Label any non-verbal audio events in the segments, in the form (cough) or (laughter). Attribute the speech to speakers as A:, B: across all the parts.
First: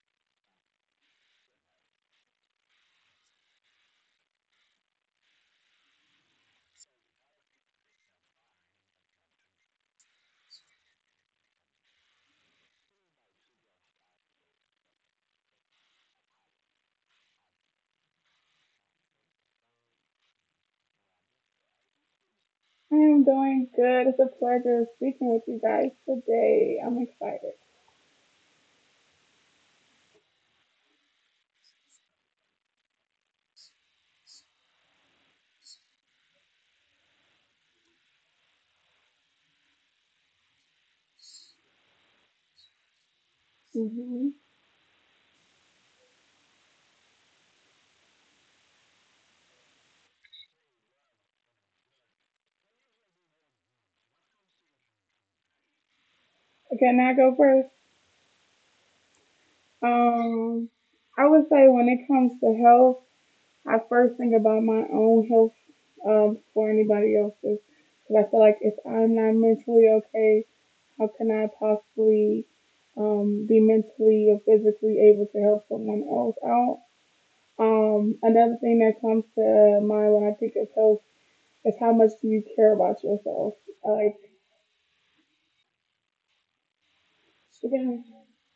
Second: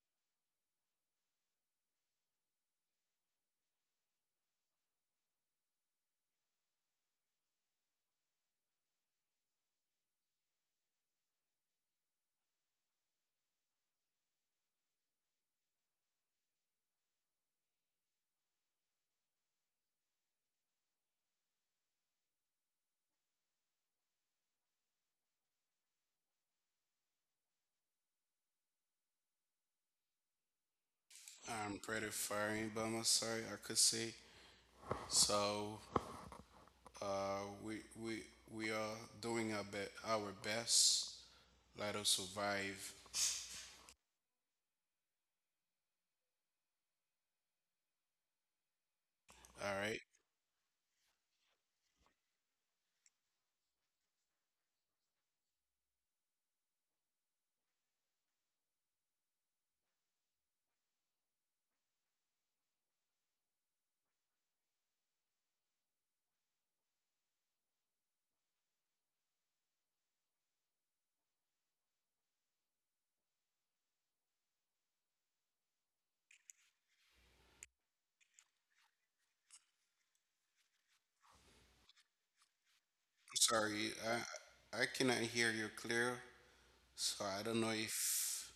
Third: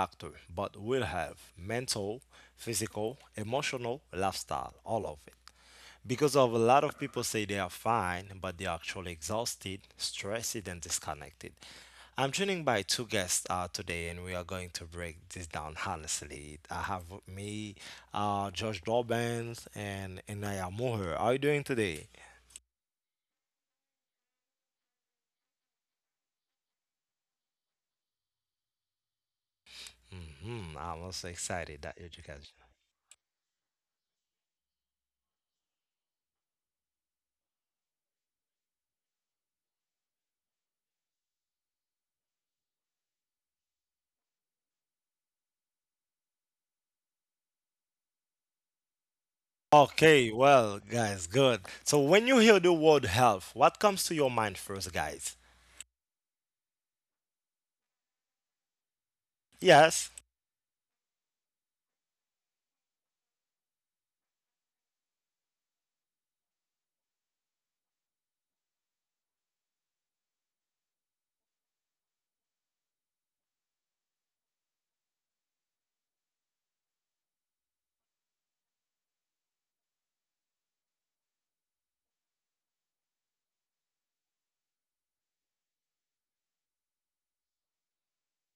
A: doctor, but will health, mental, physical, emotional, lifestyle, all of it. Because of a lot of people say they are fine, but they are actually exhausted, stressed, and disconnected. I'm joining by two guests today, and we are going to break this down honestly. I have with me, Josh Dobbins, and Inaya Moher. How are you doing today?
B: I'm doing good. It's a pleasure speaking with you guys today. I'm excited.
A: I'm also
C: I'm
A: excited that
C: pretty
A: you guys.
C: fine by my side, I could say. So, uh, we we we are doing our best. Let us survive.
B: Hmm.
C: All right.
A: Okay, well, guys, good. So when you hear the word health, what comes to your mind first, guys?
B: Can I go first?
A: Yes.
B: Um, I would say when it comes to health, I first think about my own health before anybody else's. Because I feel like if I'm not mentally okay, how can I possibly be mentally or physically able to help someone else out? Another thing that comes to mind when I think of health is, how much do you care about yourself?
C: Sorry,
B: Like,
C: I cannot hear you clear. So I don't
B: I
C: know
B: think
C: if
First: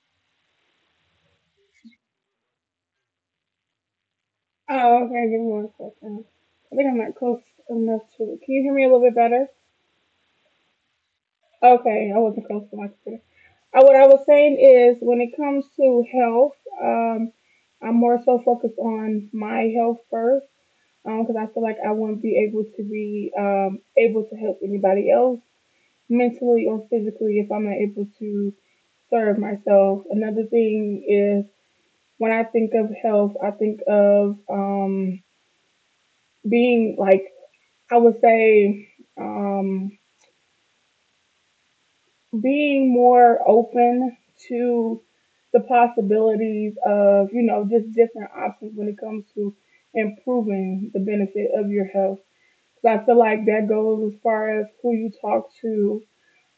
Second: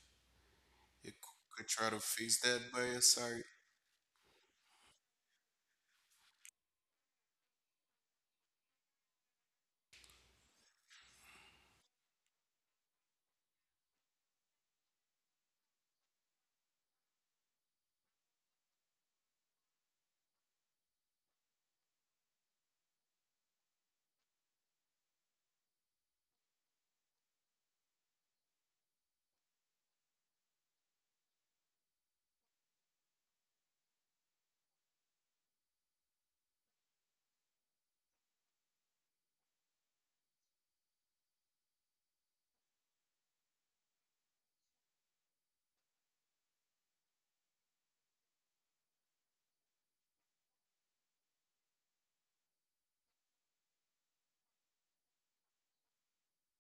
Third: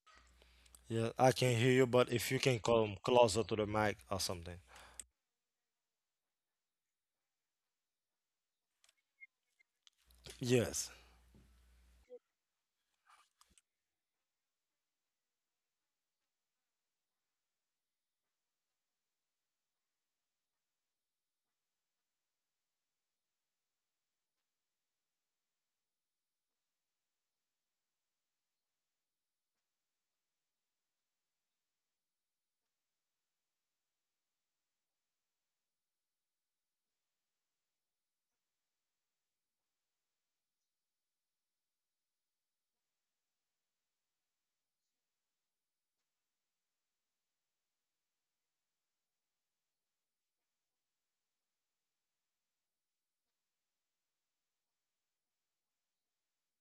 A: Yeah,
C: you c-
A: I can
C: could
A: hear you,
C: try to
A: but if you
C: fix
A: can
C: that by
A: come
C: your
A: closer
C: side.
A: to the mic or something.
B: oh, okay, give me one second. I think I'm not close enough to it. Can you hear me a little bit better?
A: Yes.
B: Okay, I wasn't close to my computer. What I was saying is, when it comes to health, um, I'm more so focused on my health first, because I feel like I wouldn't be able to help anybody else mentally or physically if I'm not able to serve myself. Another thing is, when I think of health, I think of being like, I would say um, being more open to the possibilities of, you know, just different options when it comes to improving the benefit of your health. So I feel like that goes as far as who you talk to,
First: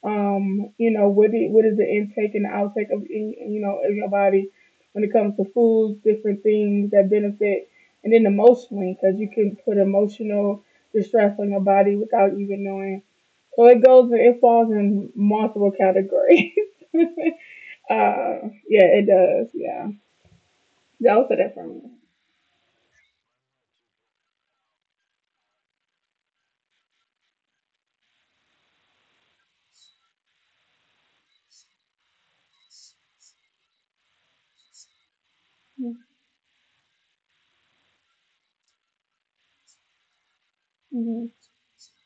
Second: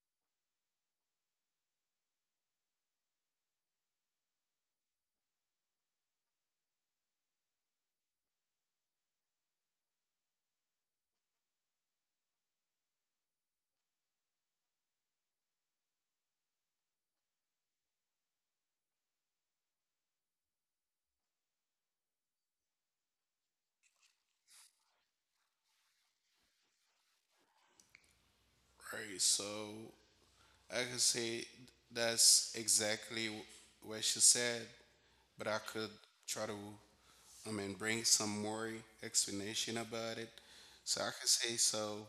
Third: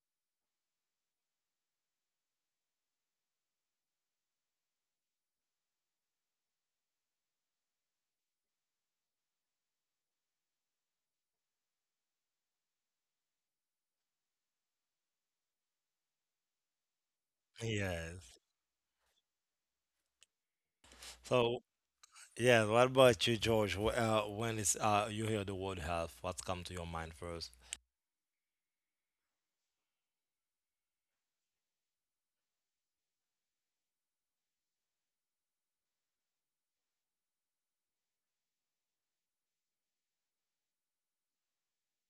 B: you know, what is the intake and outtake of, you know, of your body when it comes to foods, different things that benefit, and then emotionally, because you can put emotional distress on your body without even knowing. So it goes, it falls in multiple categories. (laughs)
A: Yes.
B: Yeah, it does. Yeah, those are
A: So,
B: different.
A: yeah, what about you, George? When it's you hear the word health, what comes to your mind first?
C: Right. So I could say that's exactly what she said, but I could try to, I mean, bring some more explanation about it. So I can
B: Mm-hmm.
C: say so.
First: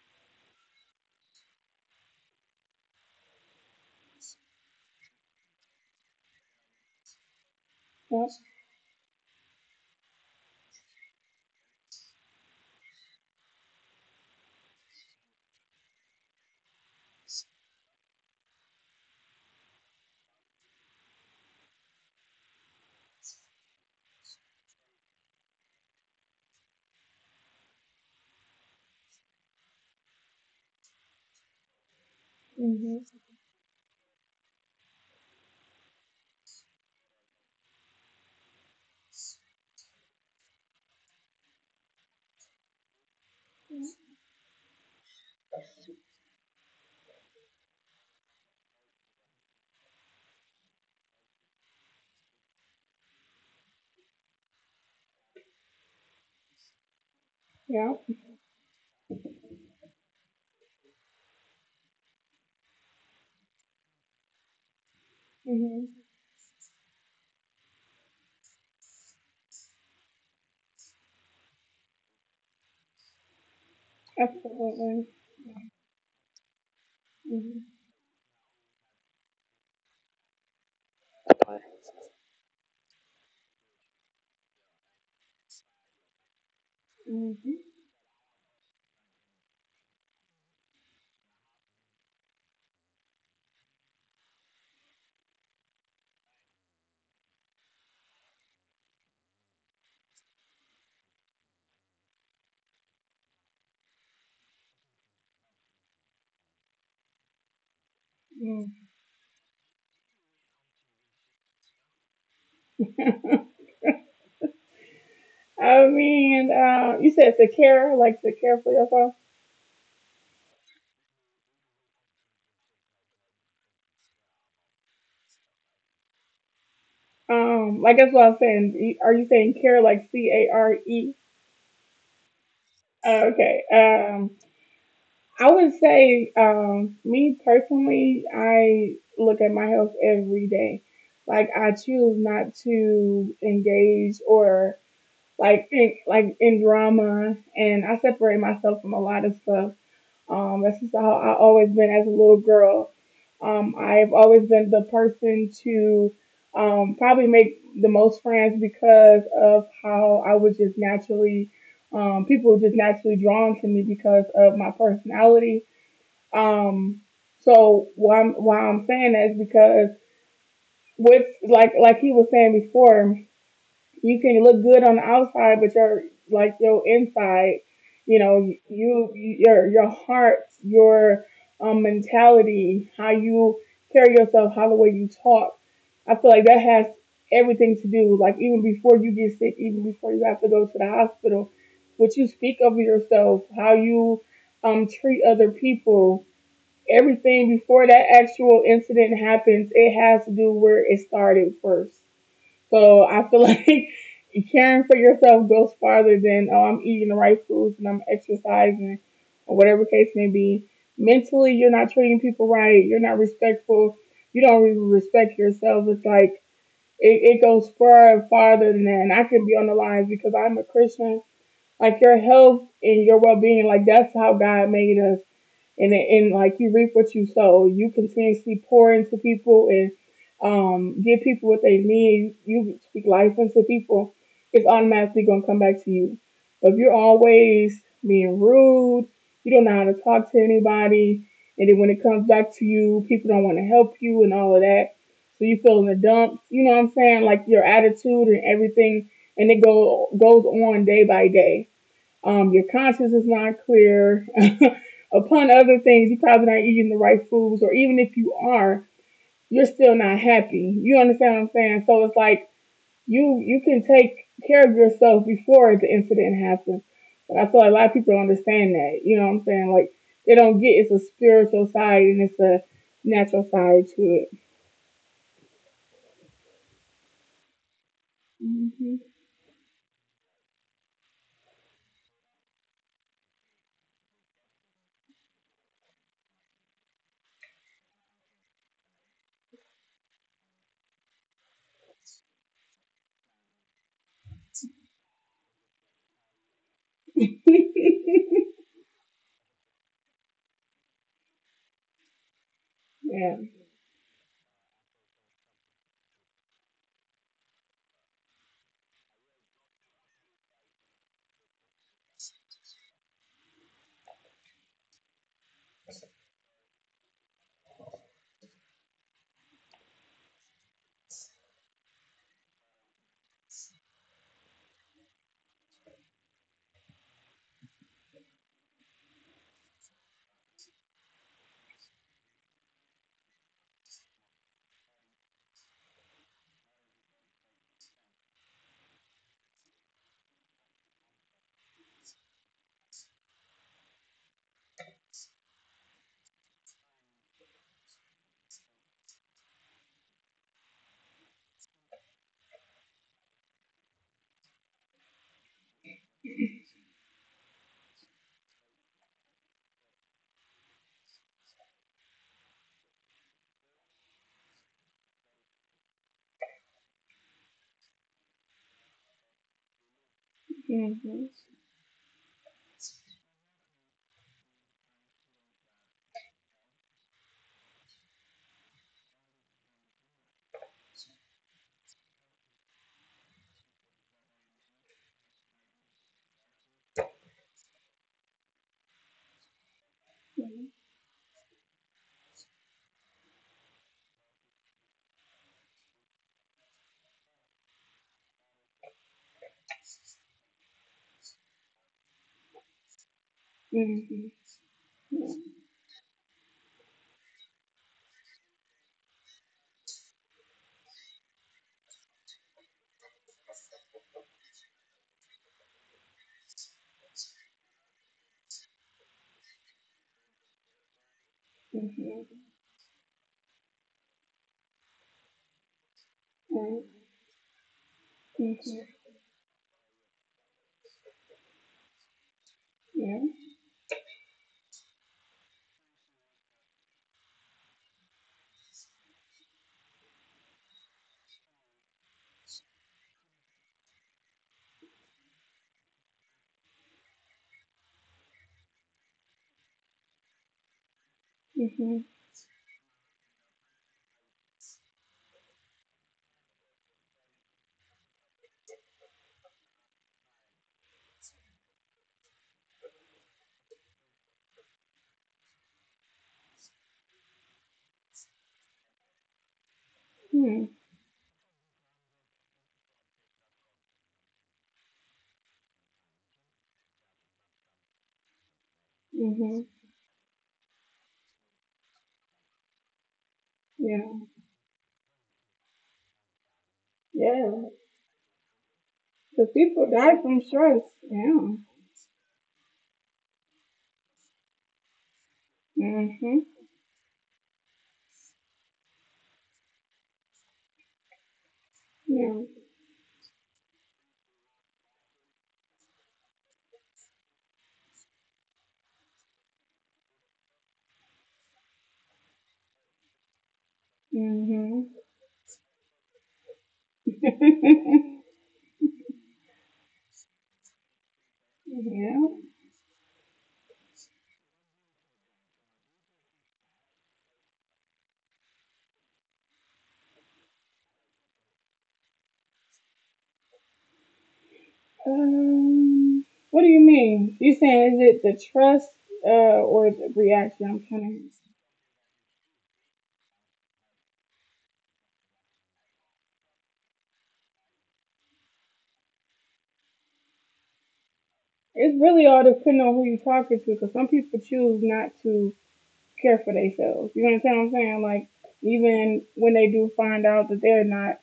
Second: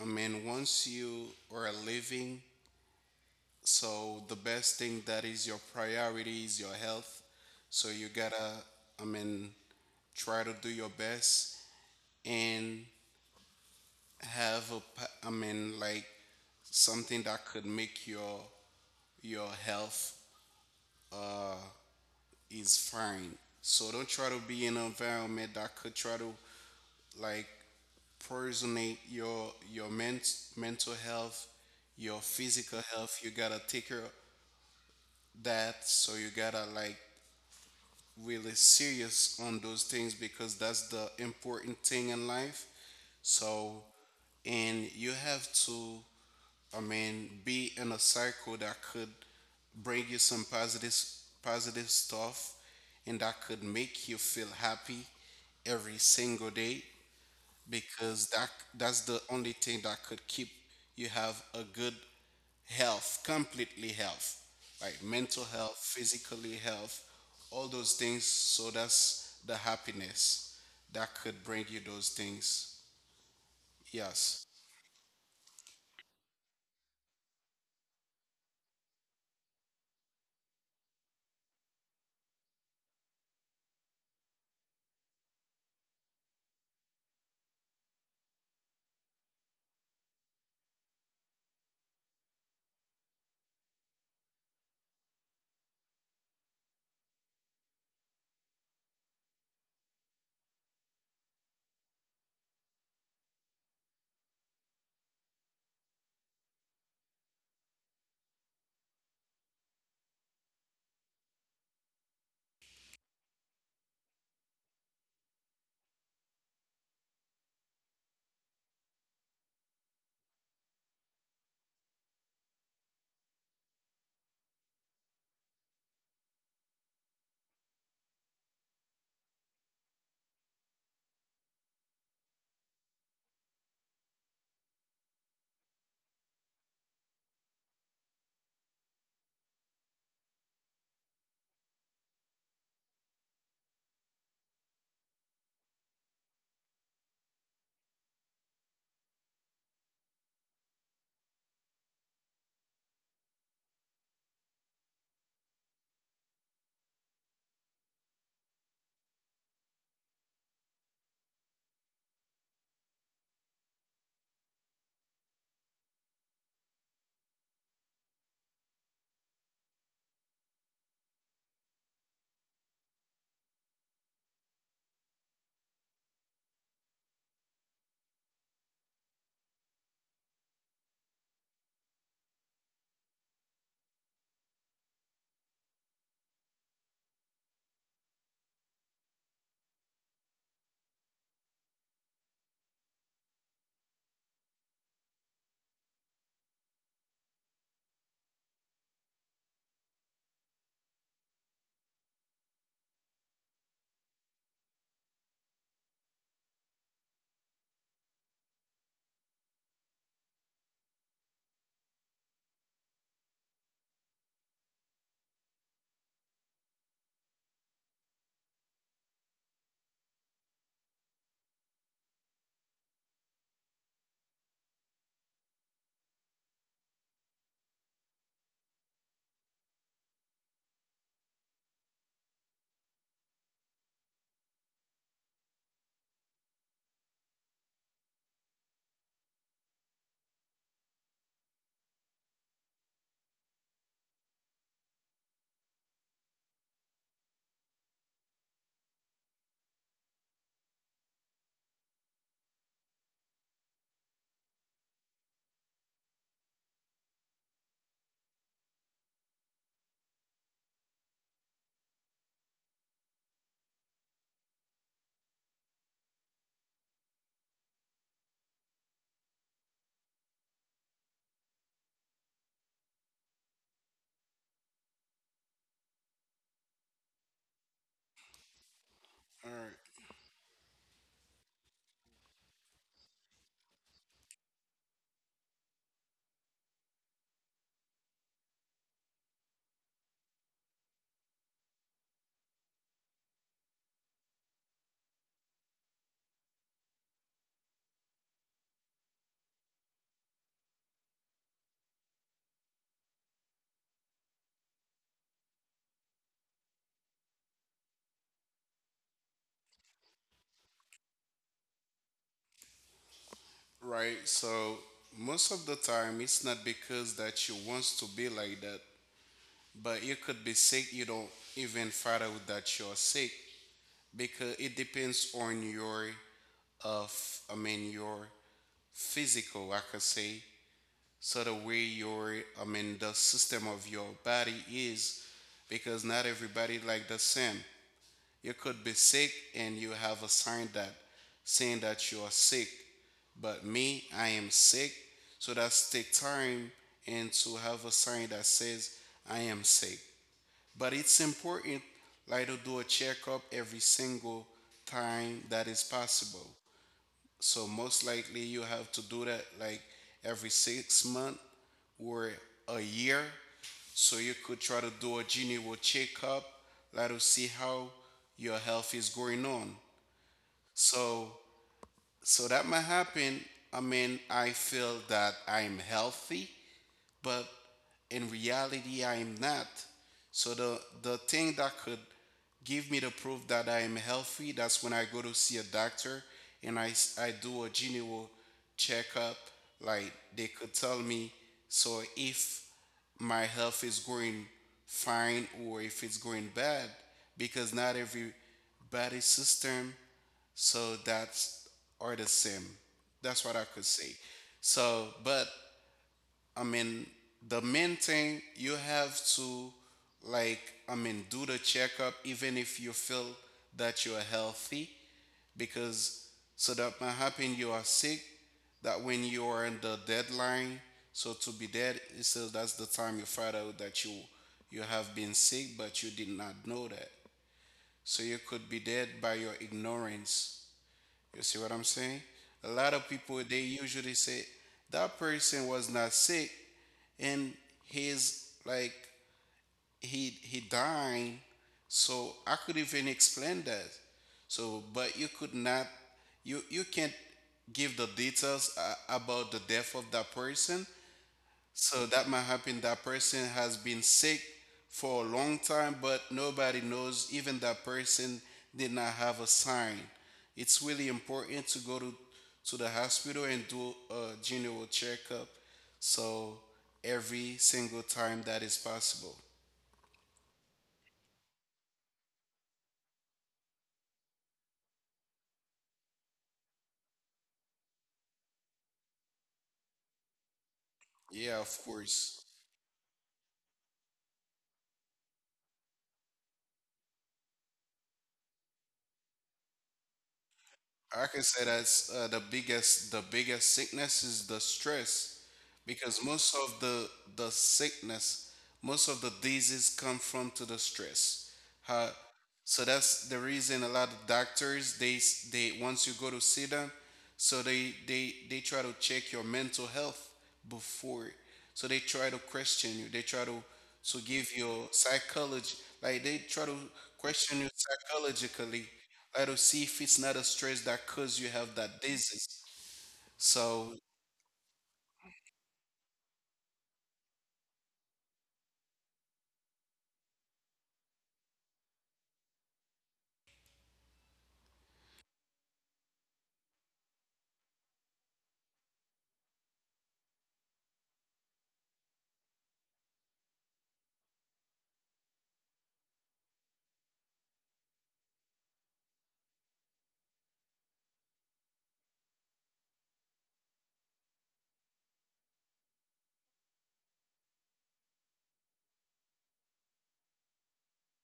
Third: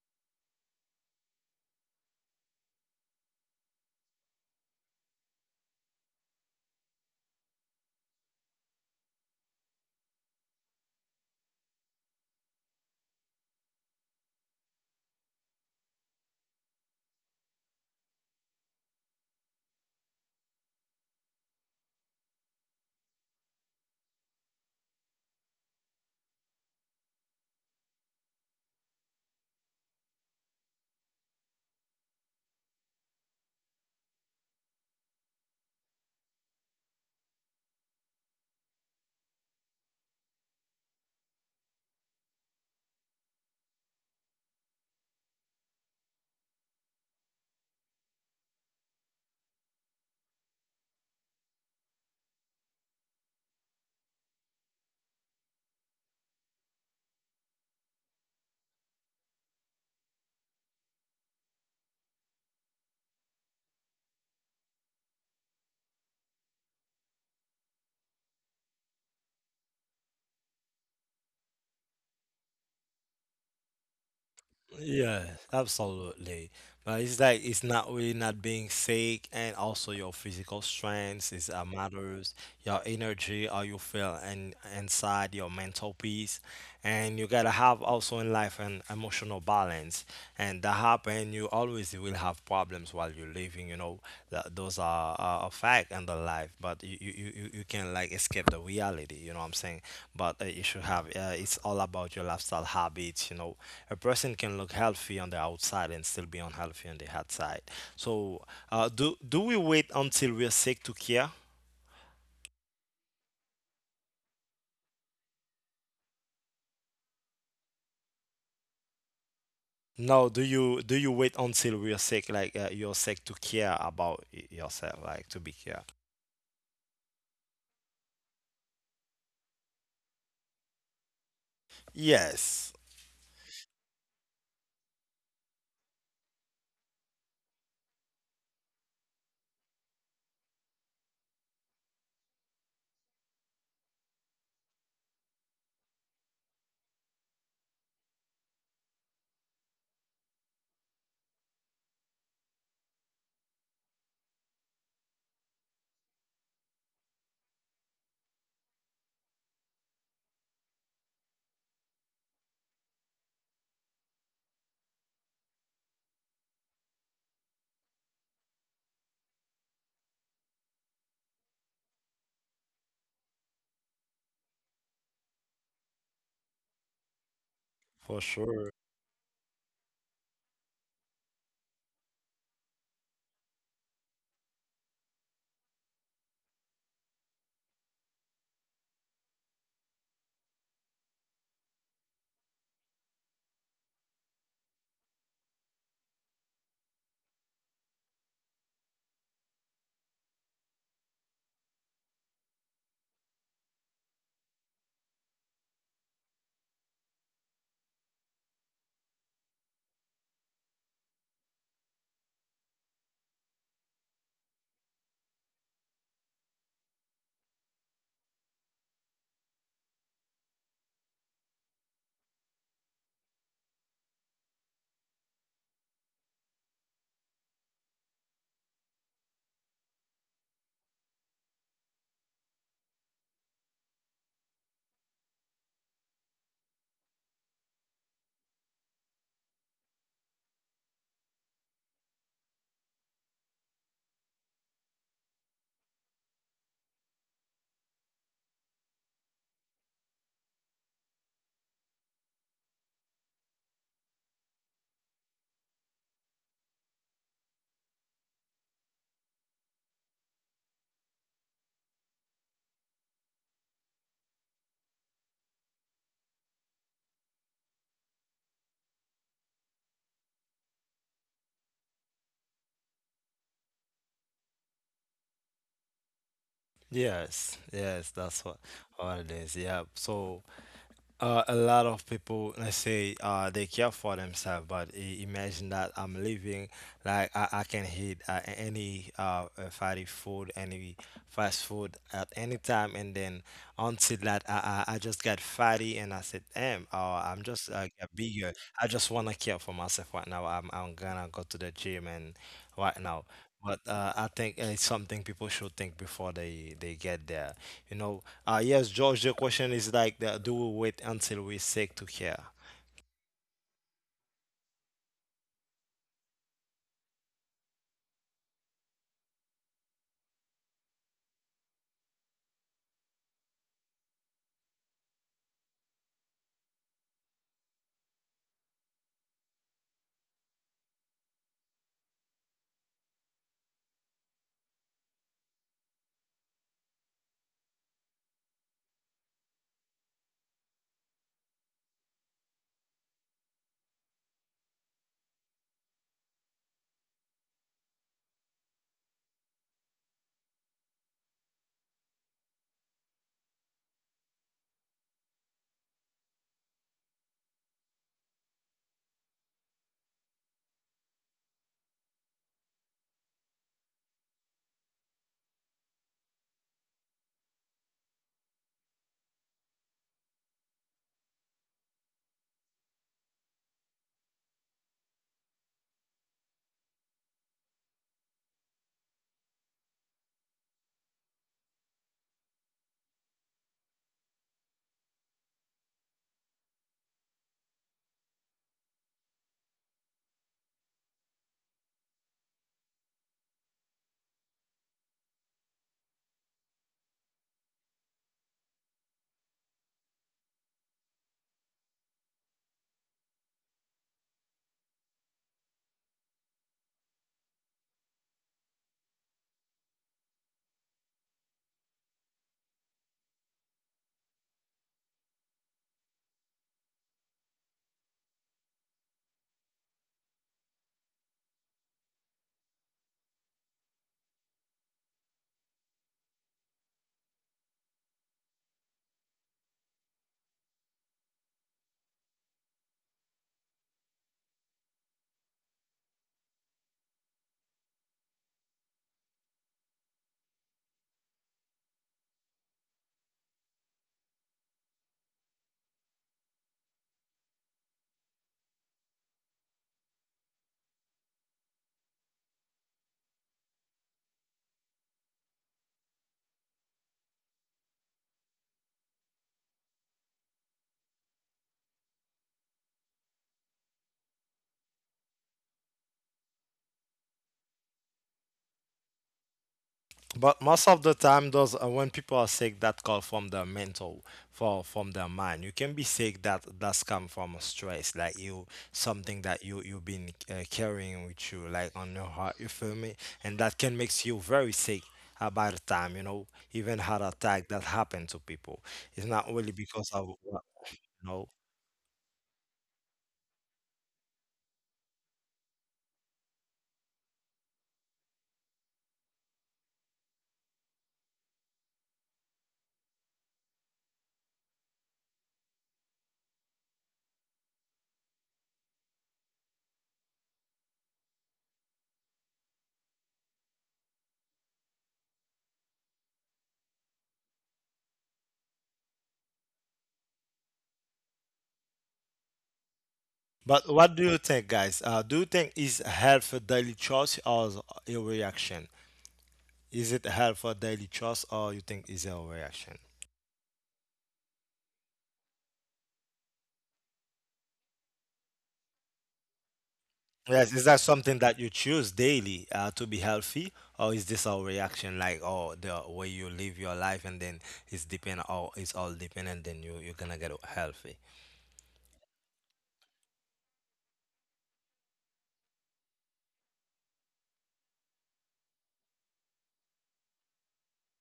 C: I mean, once you are living, so the best thing that is your priority is your health. So you
B: Yep.
C: gotta, I mean, try to do your best and have I mean, like something that could make your health uh, is fine. So don't try to be in an environment that could try to, like, personally your mental health, your physical health.
B: Mm-hmm.
C: You gotta take care of that. So you gotta like really serious on those things, because that's the important thing in life. So and you have to, I mean, be in a cycle that could bring you some positive stuff and that could make you feel happy every single day,
B: Yep.
C: because that's the only thing that could keep you have a good health, completely health, like mental health,
B: Hmm.
C: physically health, all those things. So that's the happiness that could bring you those things. Yes.
B: Absolutely.
A: Yeah, absolutely. But it's like
B: Mm-hmm.
A: it's not really not being sick, and also your physical strength is matters. Your energy, how you feel, and inside your mental peace, and you gotta have also in life an emotional balance, and that happen. You always will have problems while you're living, you know. Those are a fact in the life, but you can like escape the reality, you know what I'm saying? But you should have, it's all about your lifestyle habits, you know. A person can look healthy on the outside and still be unhealthy on the outside. So,
B: Hmm.
A: do we wait until we're sick to care?
B: I mean, you said to care, like to care for yourself.
A: No, do you wait until we're sick, like you're sick to care about yourself, like to be care?
B: Like that's what I was saying. Are you saying care like CARE?
A: Yes,
B: Oh, okay. Um, I would say, me personally, I look at my health every day. Like, I choose not to engage or like in drama, and I separate myself from a lot of stuff. That's just how I always been as a little girl. I've always been the person to probably make the most friends because of how I was just naturally people were just naturally drawn to me because of my personality um, so why I'm saying that is because, with like he was saying before, you can look good on the outside, but your like your inside, you
A: for
B: know,
A: sure.
B: you your heart, your um, mentality, how you carry yourself, how the way you talk, I feel like that has everything to do. Like, even before you get sick, even before you have to go to the hospital, what you speak of yourself, how you treat other people, everything before that actual incident happens, it has to do where it started first. So I feel (laughs) like caring for yourself goes farther than, oh, I'm eating the right foods and I'm exercising or whatever case may be. Mentally, you're not treating people right. You're not respectful. You don't really respect yourself. It's like it goes far and farther than that. And I can be on the lines because I'm a Christian. Like, your health and your well being, like that's how God made us, and like you reap what you sow. You continuously pour into people and give people what they need. You speak life into people. It's automatically gonna come back to you. But if you're always being rude, you don't know how to talk to anybody, and then when it comes back to you, people don't want to help you and all of that. So you feel in the dumps. You know what I'm saying? Like, your attitude and everything, and it go goes on day by day, your conscience is not clear. (laughs) Upon other things, you're probably not eating the right foods, or even if you are, you're still not happy. You understand what I'm saying? So it's like you can take care of yourself before the incident happens. But I feel like a lot of people don't understand that. You know what I'm saying? Like, they don't get it's a spiritual side and it's a natural side to it.
A: Yes, yes, that's
B: Hmm.
A: what it
C: All
A: is.
C: right.
A: Yeah. So, a lot of people, let's say, they care for themselves, but imagine that I'm living like I can hit any fatty food, any fast food at any time, and then until that I just got fatty and I said, damn, I'm just
B: (laughs)
A: get bigger. I just wanna care for myself right now. I'm gonna go to the gym and right now.
B: Yeah.
A: But I think it's something people should think before they get there. You know, yes, George, the question is like, that, do we wait until we're sick to care?
C: Right. So most of the time, it's not because that you want to be like that, but you could be sick. You don't even find out that you're sick, because it depends on I mean, your physical, I could say. So the way I mean, the system of your body is, because not everybody like the same. You could be sick and you have a sign that saying that you are sick, but me, I am sick. So that's take time and to have a sign that says I am sick. But it's important, like, to do a checkup every single time that is possible. So most likely you have to do that like every 6 month or a year. So you could try to do a general checkup, let us see how your health is going on.
B: Mm-hmm.
C: So so that might happen. I mean, I feel that I'm healthy, but in reality I am not. So the thing that could give me the proof that I am healthy, that's when I go to see a doctor and I do a general checkup. Like, they
B: Yeah.
C: could tell me, so if my health is going fine or if it's going bad, because not every body system, so that's are the same. That's what I could say.
B: Mm-hmm.
C: So,
B: Yeah.
C: but I mean, the main thing you have to, like, I mean, do the checkup even if you feel that you are healthy, because so that might happen you are sick, that when you are in the deadline, so to be dead, it
B: Mm-hmm.
C: says that's the time you find out that you have been sick, but you did not
B: All
C: know
B: right.
C: that. So you could
B: Mm-hmm.
C: be dead by your ignorance. You see what I'm saying? A lot of
B: Yeah.
C: people they usually say that person was not sick, and he's like he dying. So I could even explain that, so but you could not, you can't give the details about the death of that person.
B: Mm-hmm.
C: So that might happen that person has been sick for a long time, but nobody knows, even that person did not have a sign. It's really important to go to the hospital and do a general checkup, so every single time that is possible.
B: Hmm.
A: But most of the time, those when people are sick, that call from the mental, for from the mind. You can be sick that that's come from stress, like you something
B: Mm-hmm.
A: that you you've been carrying with
C: Yeah,
A: you,
C: of
A: like on your
C: course.
A: heart. You feel me? And that can
B: Yeah.
A: makes you very sick about the time. You know, even heart
B: Yeah.
A: attack that happen to people. It's
B: The
A: not really
B: people
A: because
B: die
A: of
B: from
A: you
B: stress.
C: I can
A: know.
B: Yeah.
C: say that's the biggest sickness is the stress, because
B: Mm-hmm.
C: most of the sickness, most of the disease come from to the stress. Uh,
B: Yeah.
C: so that's the reason a lot of doctors they, once you go to see them, so they try to check your mental health before. So they try to question you. They try to give your
B: Mm-hmm.
C: psychology, like they try to question you psychologically. I don't see if it's not a stress that cause you
B: (laughs)
C: have that
B: Yeah.
C: disease.
A: But
C: So
A: what do you think, guys? Do you think is help for daily choice or is a reaction? Is it help for daily choice or you think is a reaction?
B: Um, what do you mean? You saying is it the trust or the reaction?
A: Yes, is
B: I'm
A: that
B: trying to.
A: something that you choose daily to be healthy, or is this a reaction like oh the way you live your life and then it's depend all it's all dependent then you you're gonna get healthy?
B: It's really all depending on who you're talking to, because some people choose not to care for themselves. You understand what I'm saying? Like, even when they do find out that they're not,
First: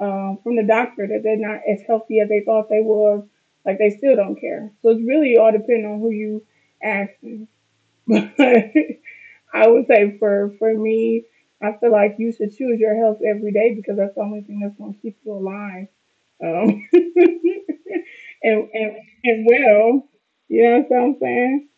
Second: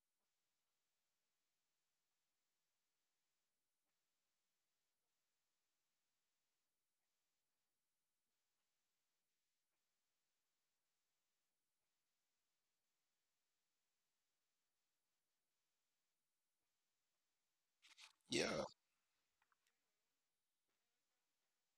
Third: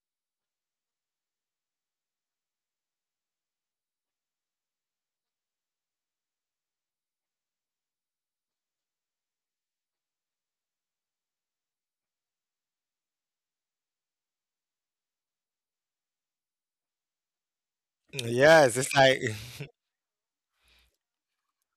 B: from the doctor, that they're not as healthy as they thought they was. Like, they still don't care. So it's really all depending on who you ask. (laughs) But I would say for me, I feel like you should choose your health every day because that's the only thing that's going to keep you alive, um, (laughs)
C: yeah,
B: and
A: Yes,
B: and
A: it's like
B: and
A: (laughs)
B: well. You know what I'm saying?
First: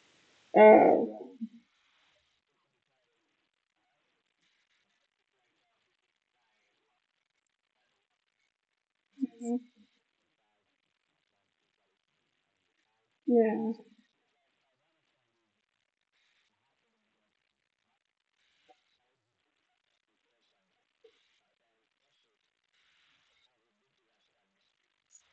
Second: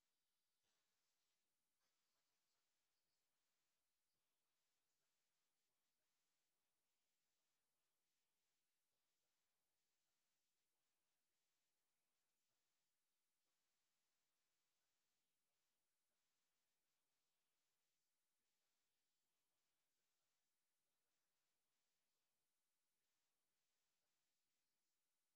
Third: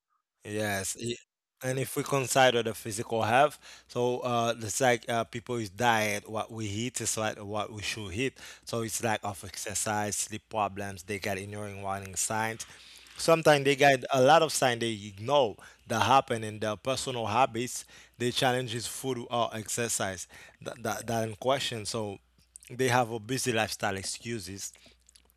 A: Yes,
B: Uh,
A: and if we consider the physical health, so it's like people is diet, what we eat is like what we should eat. So it's lack of exercise, sleep problems. They get ignoring warning signs. Sometimes they
B: yeah,
A: get a lot of signs they ignore that happen in their personal habits. They challenges food or exercise that, that in question. So they have a busy lifestyle excuses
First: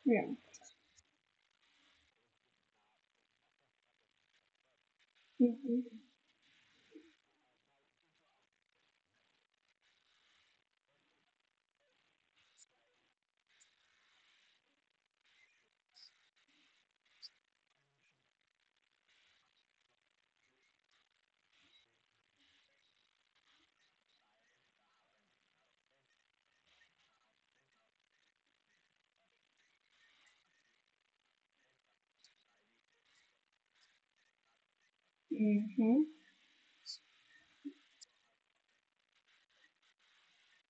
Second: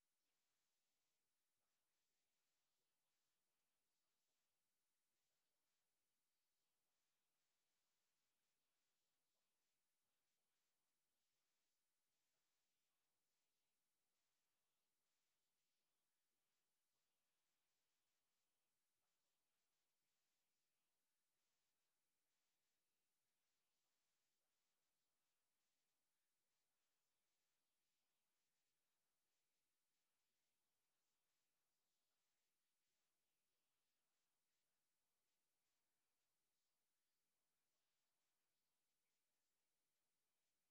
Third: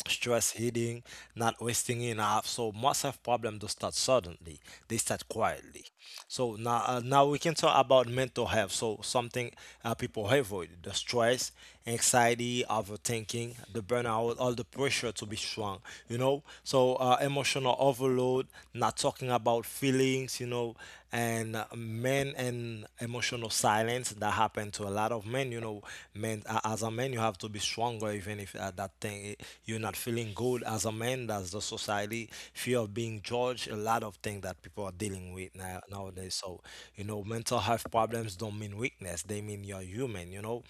B: yeah.
A: stress eating, not wasting enough. So most of problems don't start suddenly; they start quietly.
B: Hmm.
A: So now, now we can talk about mental health. So something people avoid: the stress, anxiety, overthinking, the burnout, all the pressure to be strong. You know, so emotional overload, not talking about feelings. You know, and men and emotional silence that happen to a lot of men. You know, men as a man, you have to be stronger, even if you're not feeling good. As a man, that's the society fear of being judged. A lot of things that people are dealing with now
B: Hmm.
A: nowadays. So, you know, mental health problems don't mean weakness; they mean you're human. You know,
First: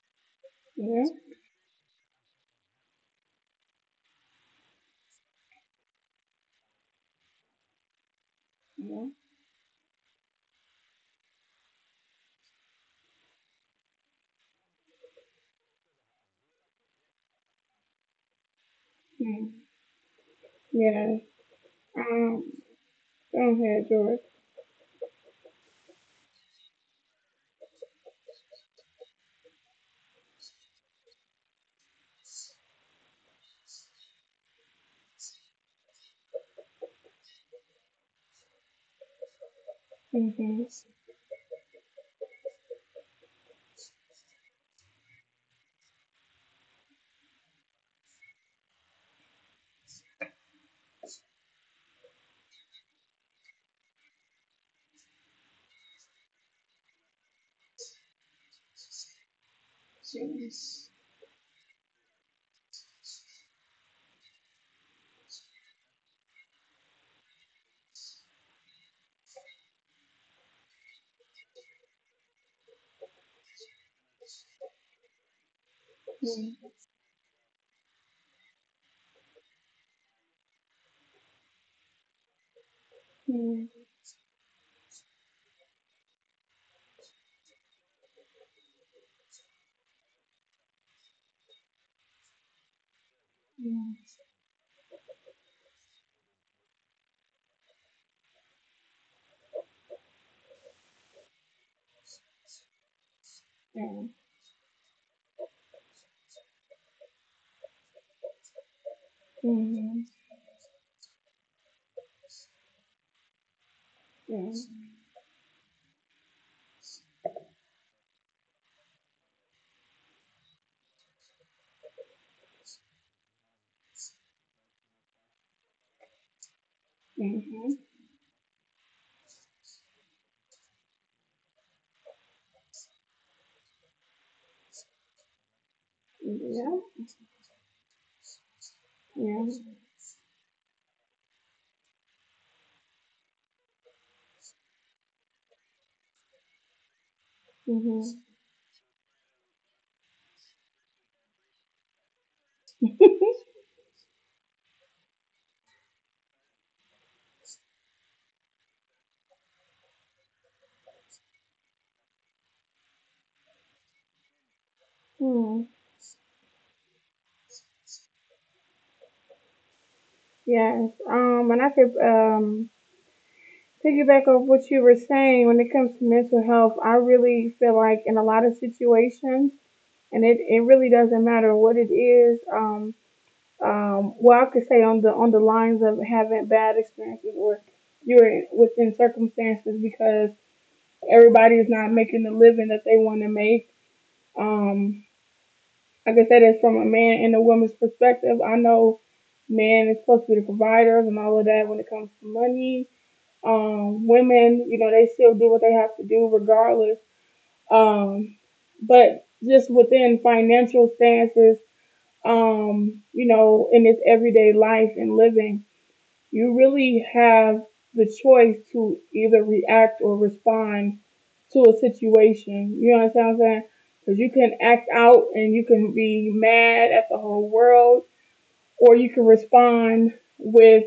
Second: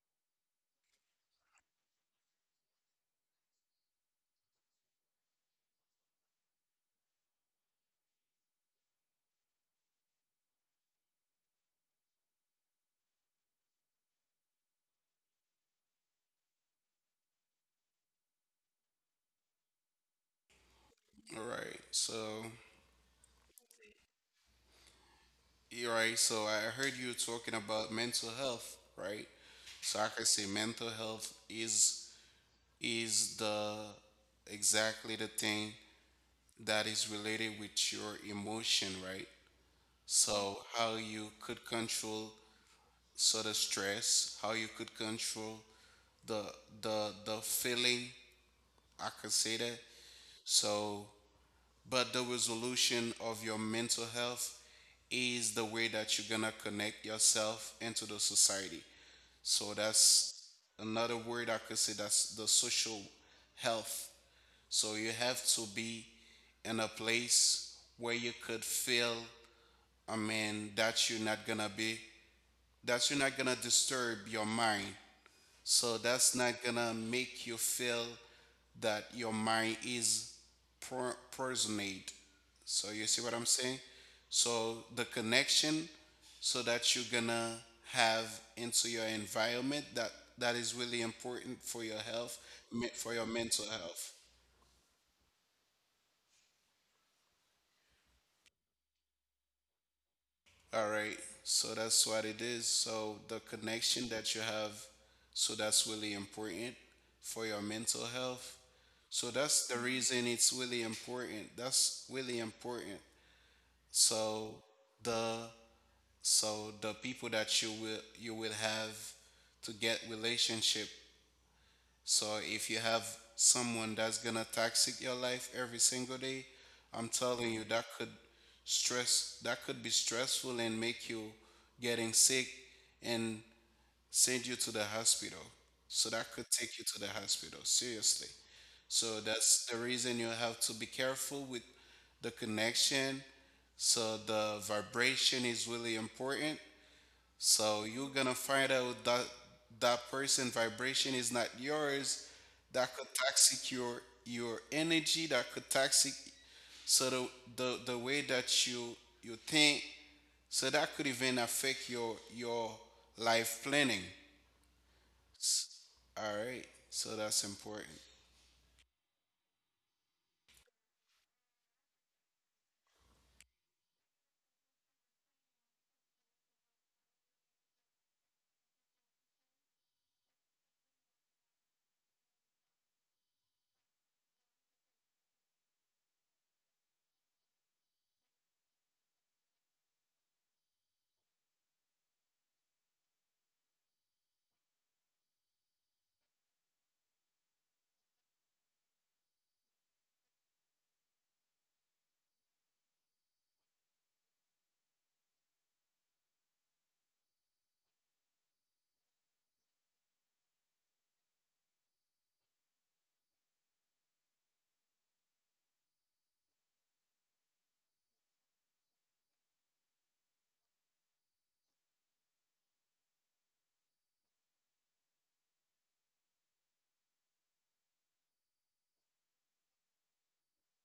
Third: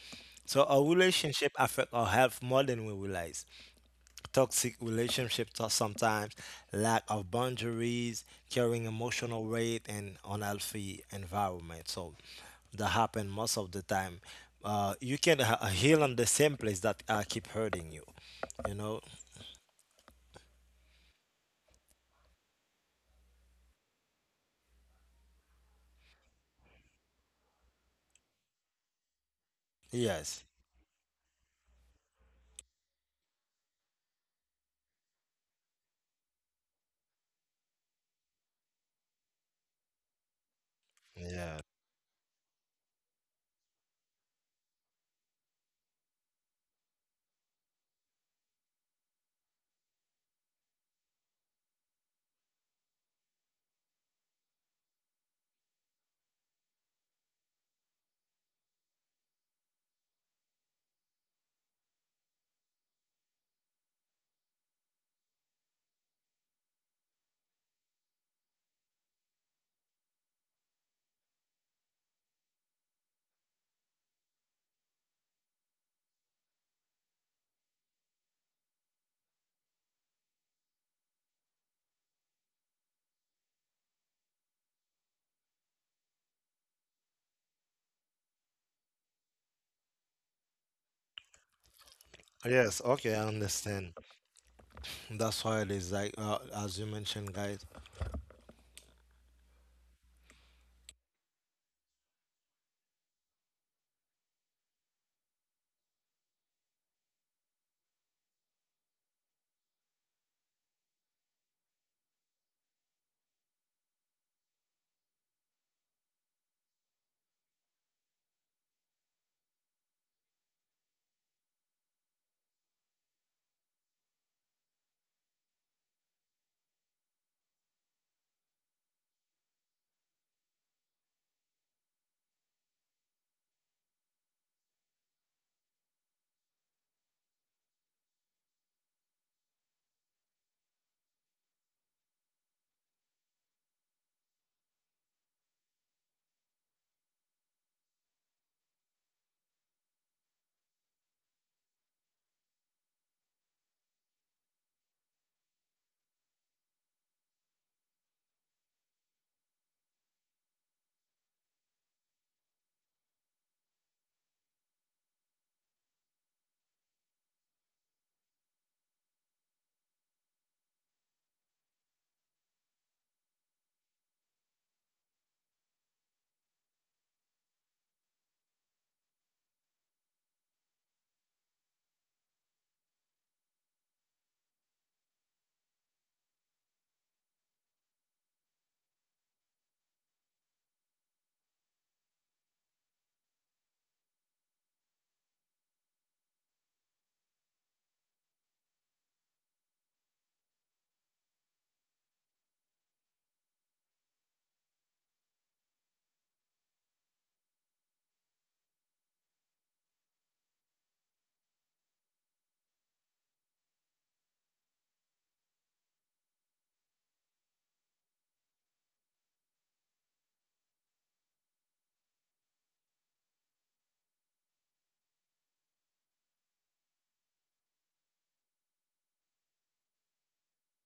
A: so a
B: Yeah.
A: relationship affect our health more than we realize toxic relationships sometimes, lack of boundaries, carrying
B: Yeah.
A: emotional weight, and unhealthy environment. So that happen most of the time. You can heal on the same place that keep hurting you. You know?
B: Mm. Yeah.
C: all right. So
B: Um, go ahead, George.
C: you're right. So I heard you talking about mental health, right? So I can
A: Yes.
C: say mental health is the exactly the thing that is related with your emotion, right?
B: Yeah. Yeah.
C: So
B: Mm-hmm.
C: how you
A: Yeah.
C: could control sort of stress, how you could control the the feeling, I could say that. So but the resolution of your mental health is the way that you're gonna connect yourself into the society. So that's another word, I could say that's the social health. So you have to be in a place where you could feel, I mean, that you're not gonna be, that you're not gonna disturb your mind so that's not gonna make you feel that your mind is personate. So you see what I'm saying? So the connection, so that you're gonna have into your environment that that is really important for your health,
A: Yes.
C: for
A: Okay, I
C: your mental
A: understand.
C: health.
A: That's why it is like as you mentioned, guys.
C: All right. So that's what it is. So the
B: Yes.
C: connection that you have, so that's really important for your mental health. So that's the reason it's really important. That's really important. So the the people that you will have to get relationship, so if you have someone that's gonna toxic your life every single day, I'm telling you that could stress that could be stressful and make you getting sick and send you to the hospital. So that could take you to the hospital, seriously. So that's the reason you have to be careful with the connection. So the vibration is really important, so you're gonna find out that that person vibration is not yours. That could toxic your energy. That could toxic, so the way that you think. So that could even affect your life planning. S- All right. So that's important.
B: And I could piggyback off what you were saying when it comes to mental health. I really feel like in a lot of situations, it really doesn't matter what it is. Well, I could say on the lines of having bad experiences or you're within circumstances, because everybody's not making the living that they want to make. Um, like I said, it's from a man and a woman's perspective. I know men is supposed to be the providers and all of that when it comes to money. Women, you know, they still do what they have to do regardless. Um, but just within financial stances, you know, in this everyday life and living, you really have the choice to either react or respond to a situation. You understand what I'm saying? Because you can act out and you can be mad at the whole world, or you can respond with,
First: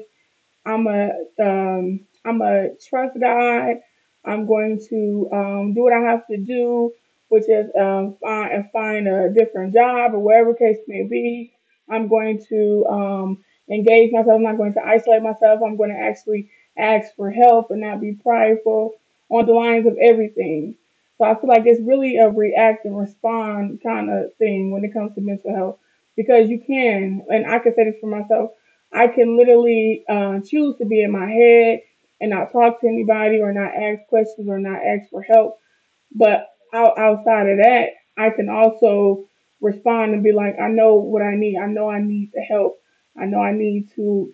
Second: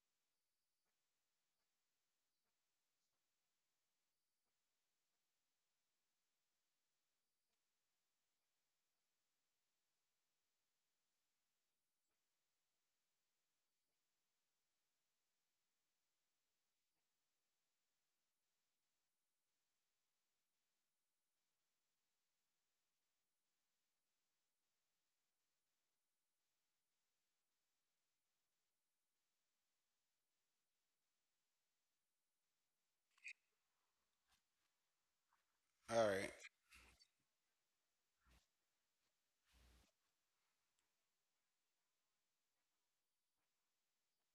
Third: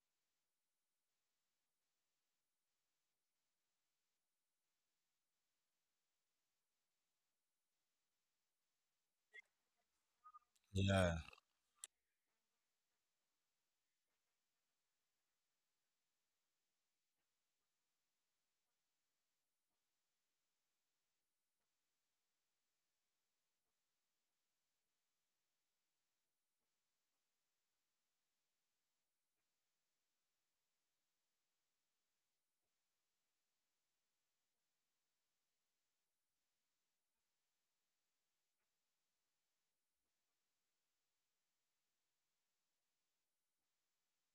B: I'm a I'm a trust God. I'm going to do what I have to do, which is, um, find a different job or whatever case may
A: Yeah.
B: be. I'm going to engage myself. I'm not going to isolate myself. I'm going to actually ask for help and not be prideful on the lines of everything. So I feel like it's really a react and respond kind of thing when it comes to mental health, because you can, and I can say this for myself, I can literally choose to be in my head and not talk to anybody or not ask questions or not ask for help.
C: All right.
B: But outside of that, I can also respond and be like, I know what I need. I know I need the help. I know I need to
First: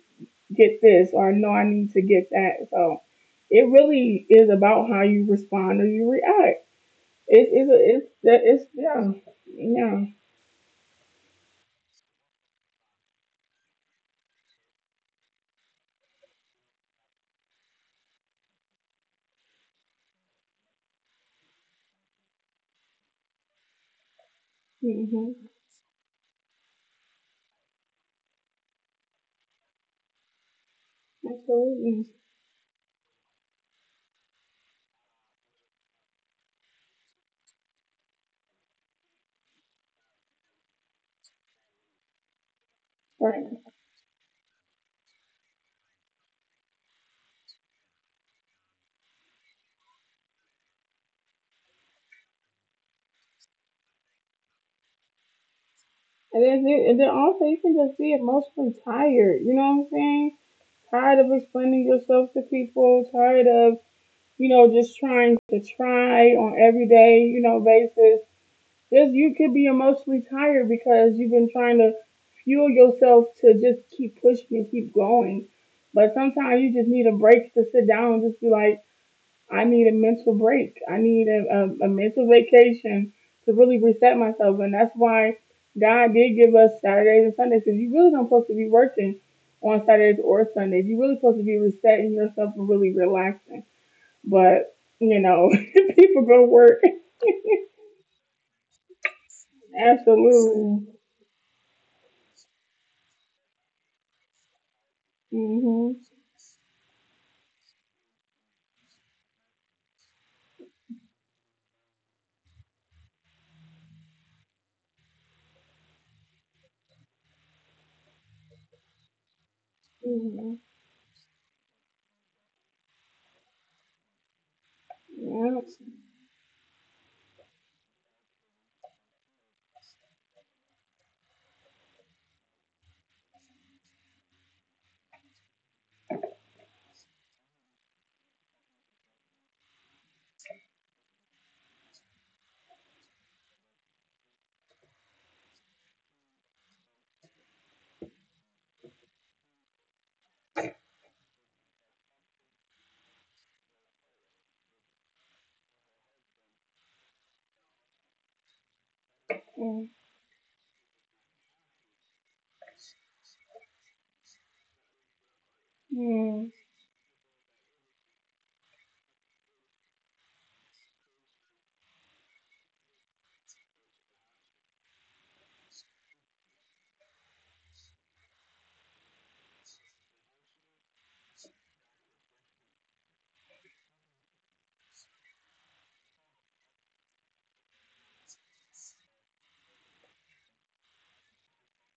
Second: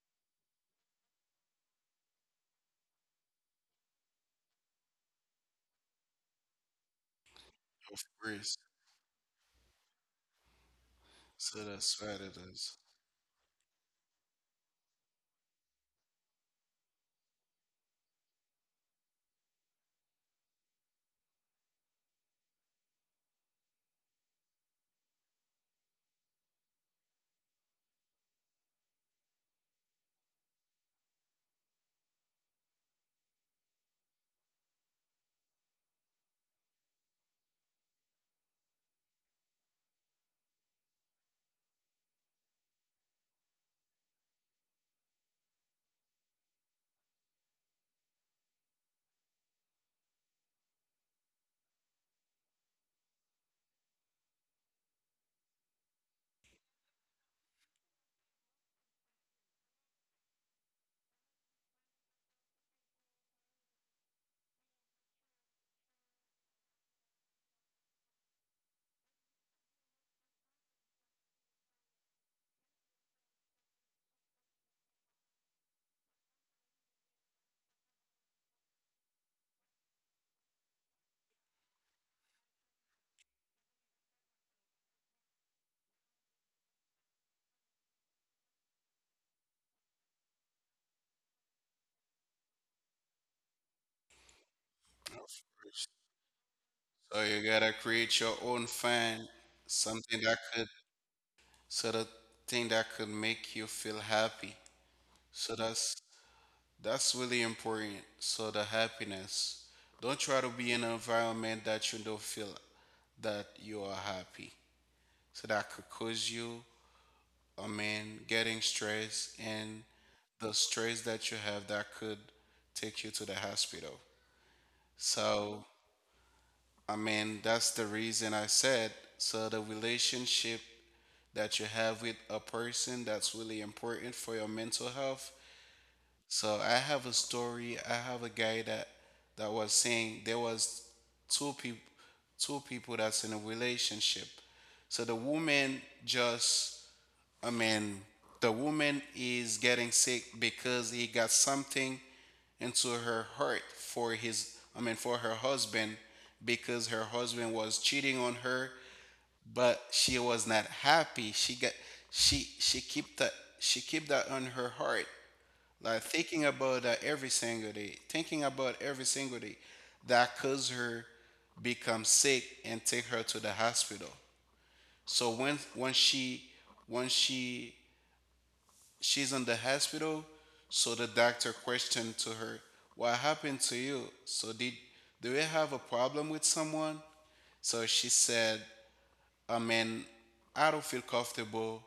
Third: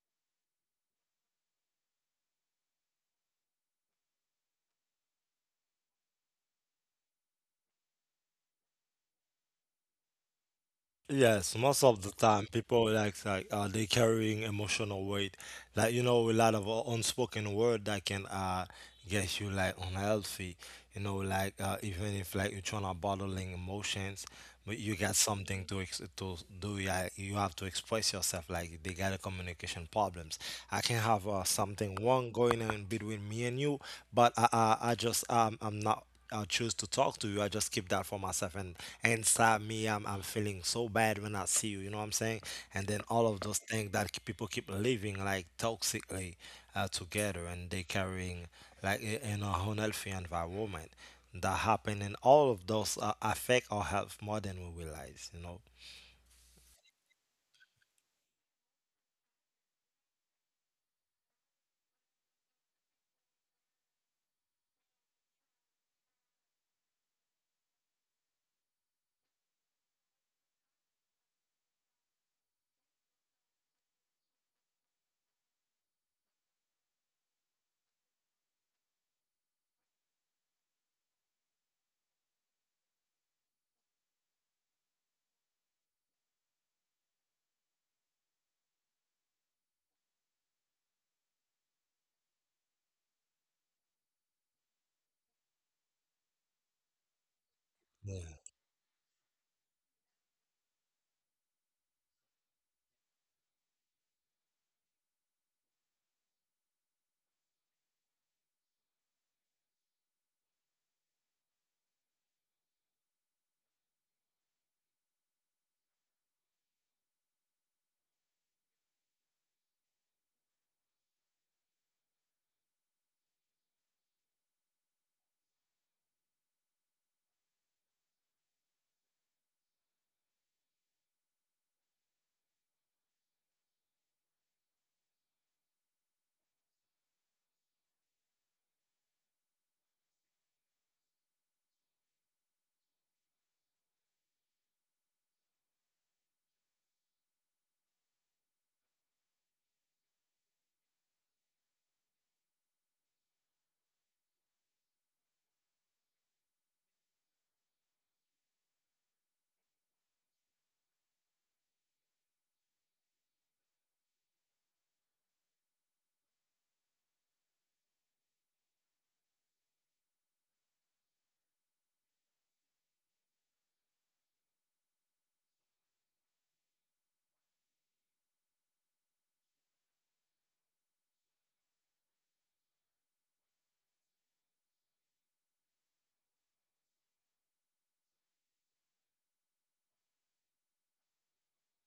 B: get this, or I know I need to get that. So it really is about how you respond or you react. It, is
C: Of course.
B: it's, yeah, yeah,
A: Yes,
C: So
A: most
C: that's
A: of the
C: what it
A: time
C: is.
A: people like they carrying emotional weight, like you know a lot of unspoken word that can get you like unhealthy, you know like even if like you're trying to bottling emotions, but you got
B: hmm,
A: something to to do. Yeah, you have to express yourself. Like they got a communication problems. I can have something
B: absolutely.
A: wrong going on between me and you, but I just I'm not. I choose to talk to you. I just keep that for myself, and inside me, I'm feeling so bad when I see you. You know what I'm saying? And then all of
B: Right.
A: those things that people keep living like toxically together, and they carrying like in a unhealthy environment that happen and all of those affect our health more than we realize you know
B: And then, and then also you can just be emotionally tired. You know what I'm saying? Tired of explaining yourself to people. Tired of, you know, just trying to try on everyday, you know, basis. Just, you could be emotionally tired because you've been trying to fuel yourself to just keep pushing and keep going. But sometimes you just need a break to sit down and just be like, I need a mental break. I need a mental vacation to really reset myself. And that's why God did give us Saturdays and Sundays, because you really don't supposed to be working on Saturdays or Sundays. You're really supposed to be resetting yourself and really relaxing. But, you know, (laughs) people go to work.
C: So you gotta create your
A: yeah
C: own fan, something that could,
B: Absolutely.
C: sort of thing that could make you feel happy. So
B: Hmm.
C: that's really important. So the happiness. Don't try to be in an environment that you don't feel that you are happy. So that could cause you, I mean, getting stressed, and
B: Hmm.
C: the stress that you have, that could take you to the hospital. So, I mean, that's the reason I said, so the relationship that you have with a person, that's really important for your mental health. So I have a story. I have a guy that was saying there was two people two people that's in a relationship. So the woman just, I mean, the woman is getting sick because he got something into her heart for his I mean for her husband, because her husband was cheating on her,
B: Yeah.
C: but she was not happy. She she kept that she kept that on her heart, like thinking about that every single day, thinking about every single day, that caused her become sick and take her to the hospital. So when she's in the hospital, so the doctor questioned to her, "What happened to you? So did do you have a problem with someone?" So she said, "I mean, I don't feel comfortable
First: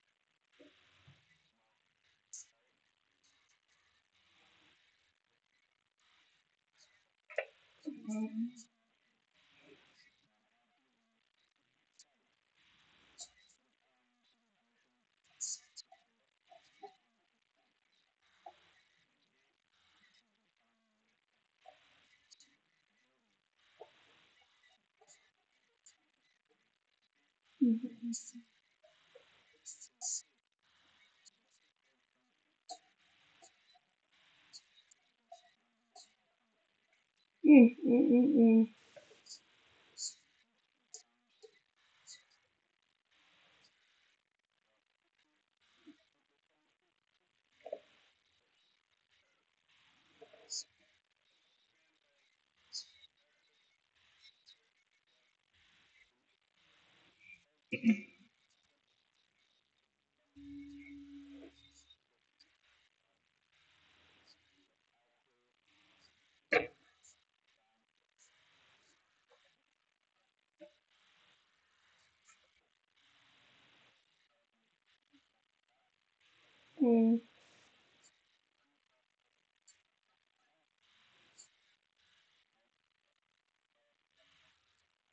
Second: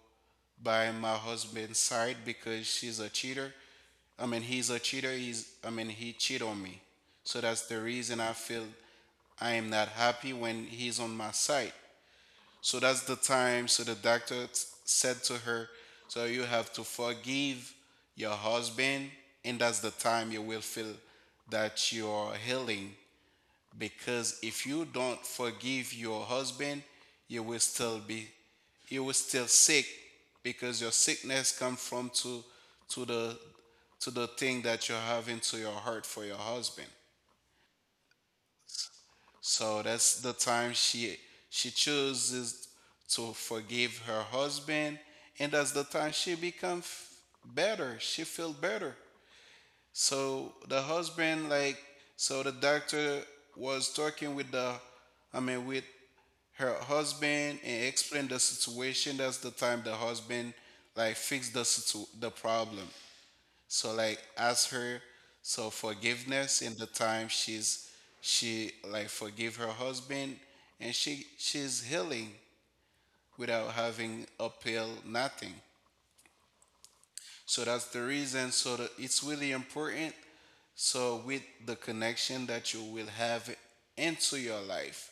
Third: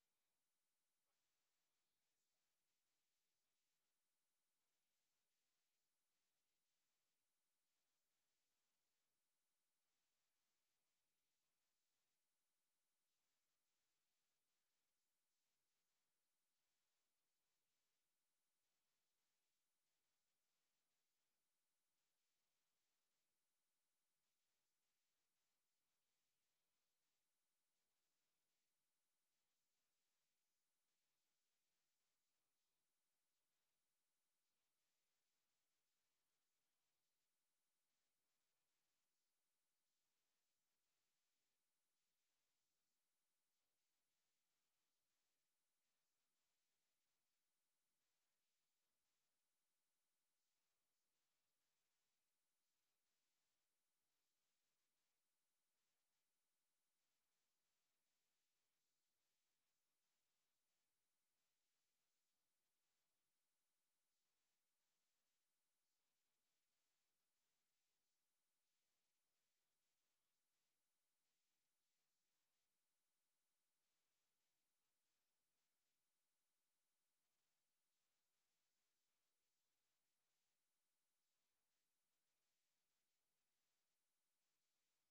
C: by my husband's side because she's a cheater. I mean, he's a cheater. He's, I mean, he cheated on me. So that's the reason I feel I am not happy when he's on my side." So that's the time. So the doctor said to her, so you have to forgive your husband, and that's the time you will feel that you are healing, because if you don't forgive your husband you will still
B: Mm,
C: be you will still sick because your sickness come from to to the to the thing that you are having to your heart for your husband.
B: mm, mm,
C: So that's the time she chooses to forgive her husband, and that's the time she becomes better, she feels better. So the husband, like, so the doctor was talking with the I mean with her husband and explain the situation. That's the time the husband like fix the problem. So like ask her, so forgiveness, in the time she like forgive her husband, and she's healing without having appeal nothing.
B: mm, mm, mm,
C: So that's the reason. So that it's really important. So with the connection that you will have into your life,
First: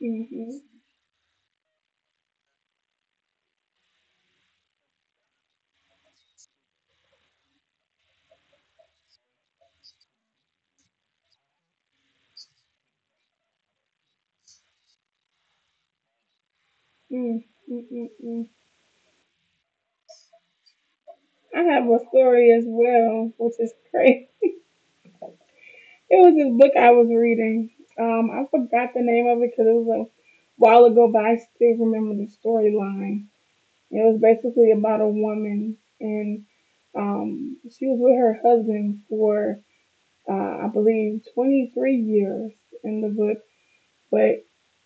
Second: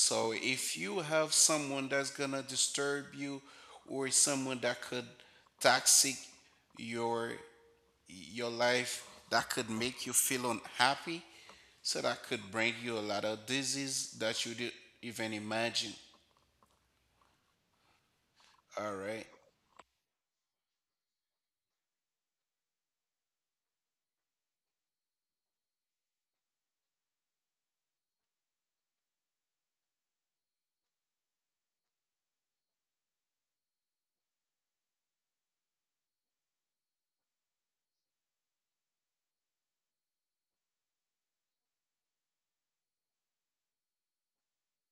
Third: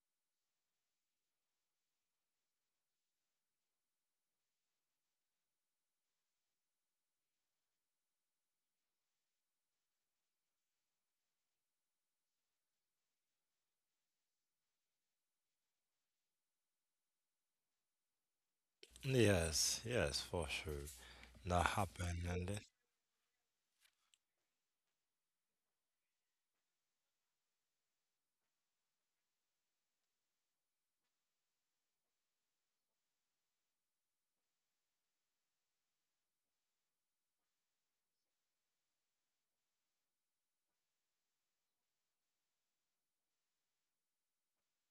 B: mm, mm, mm,
C: if you have someone that's gonna disturb you or someone that could toxic your your life that could make you feel unhappy, so that could bring you a lot of disease that you didn't even imagine.
B: mm, mm, mm, mm.
C: All right.
A: yes yes for sure
B: I
A: that
B: have a
A: happen and
B: story
A: then-.
B: as well, which is crazy. It was this book I was reading. I forgot the name of it because it was a while ago, but I still remember the storyline. It was basically about a woman, and she was with her husband for, I believe, 23 years in the book, but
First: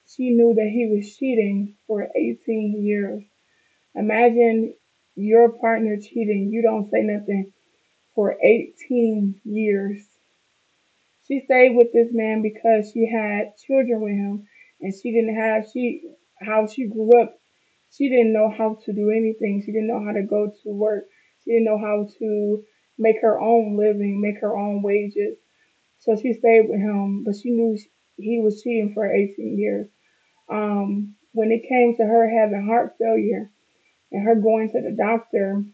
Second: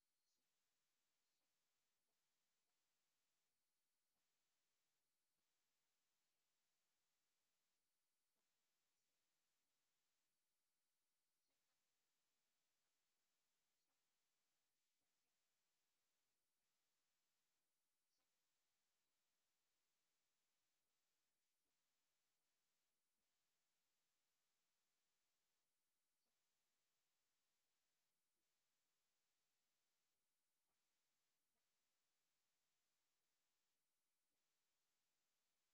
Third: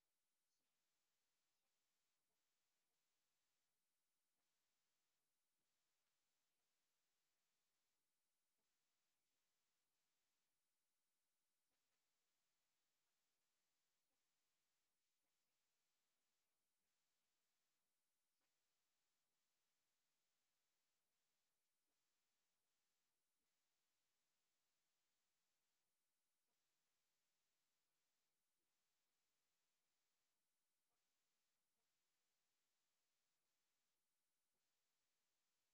B: she knew that he was cheating for 18 years. Imagine your partner cheating, you don't say nothing for 18 years. She stayed with this man because she had children with him and she didn't have she how she grew up. She didn't know how to do anything. She didn't know how to go to work. She didn't know how to make her own living, make her own wages. So she stayed with him, but she knew he was cheating for 18 years. When it came to her having heart failure and her going to the doctor,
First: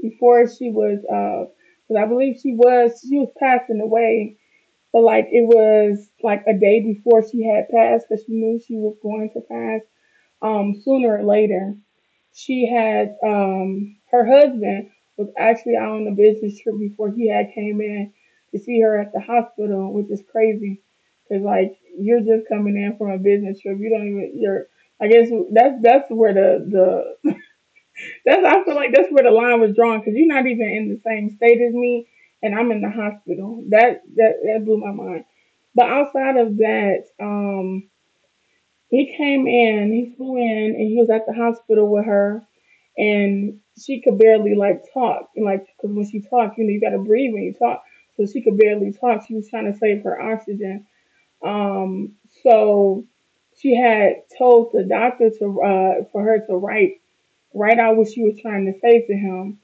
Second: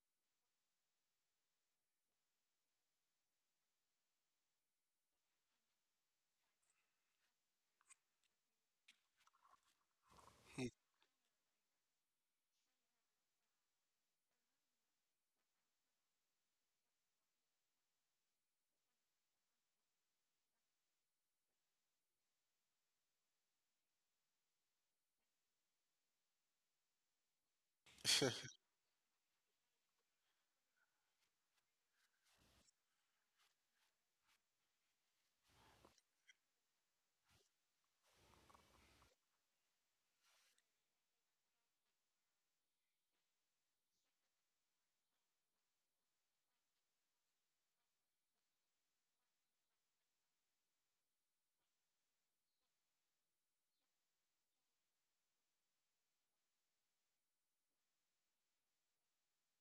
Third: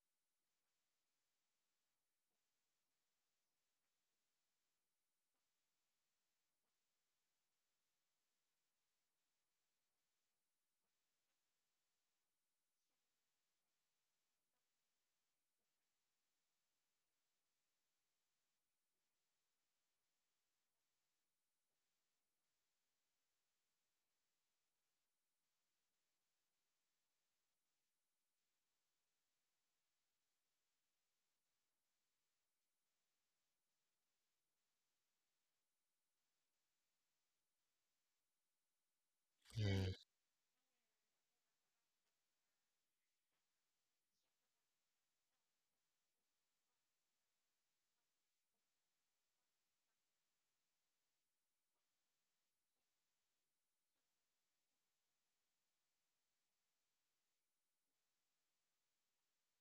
B: before she was cause I believe she was passing away, but like it was like a day before she had passed, but she knew she was going to pass sooner or later. She had her husband was actually out on a business trip before he had came in to see her at the hospital, which is crazy, cause like you're just coming in from a business trip, you don't even you're, I guess that's where the that's I feel like that's where the line was drawn because you're not even in the same state as me, and I'm in the hospital. That blew my mind. But outside of that, he came in,
A: Mm.
B: he flew in, and he was at the hospital with her, and she could barely like talk, and like because when she talked, you gotta breathe when you talk, so she could barely talk. She was trying to save her oxygen. Um, so she had told the doctor to for her to write right out what she was trying to say to him.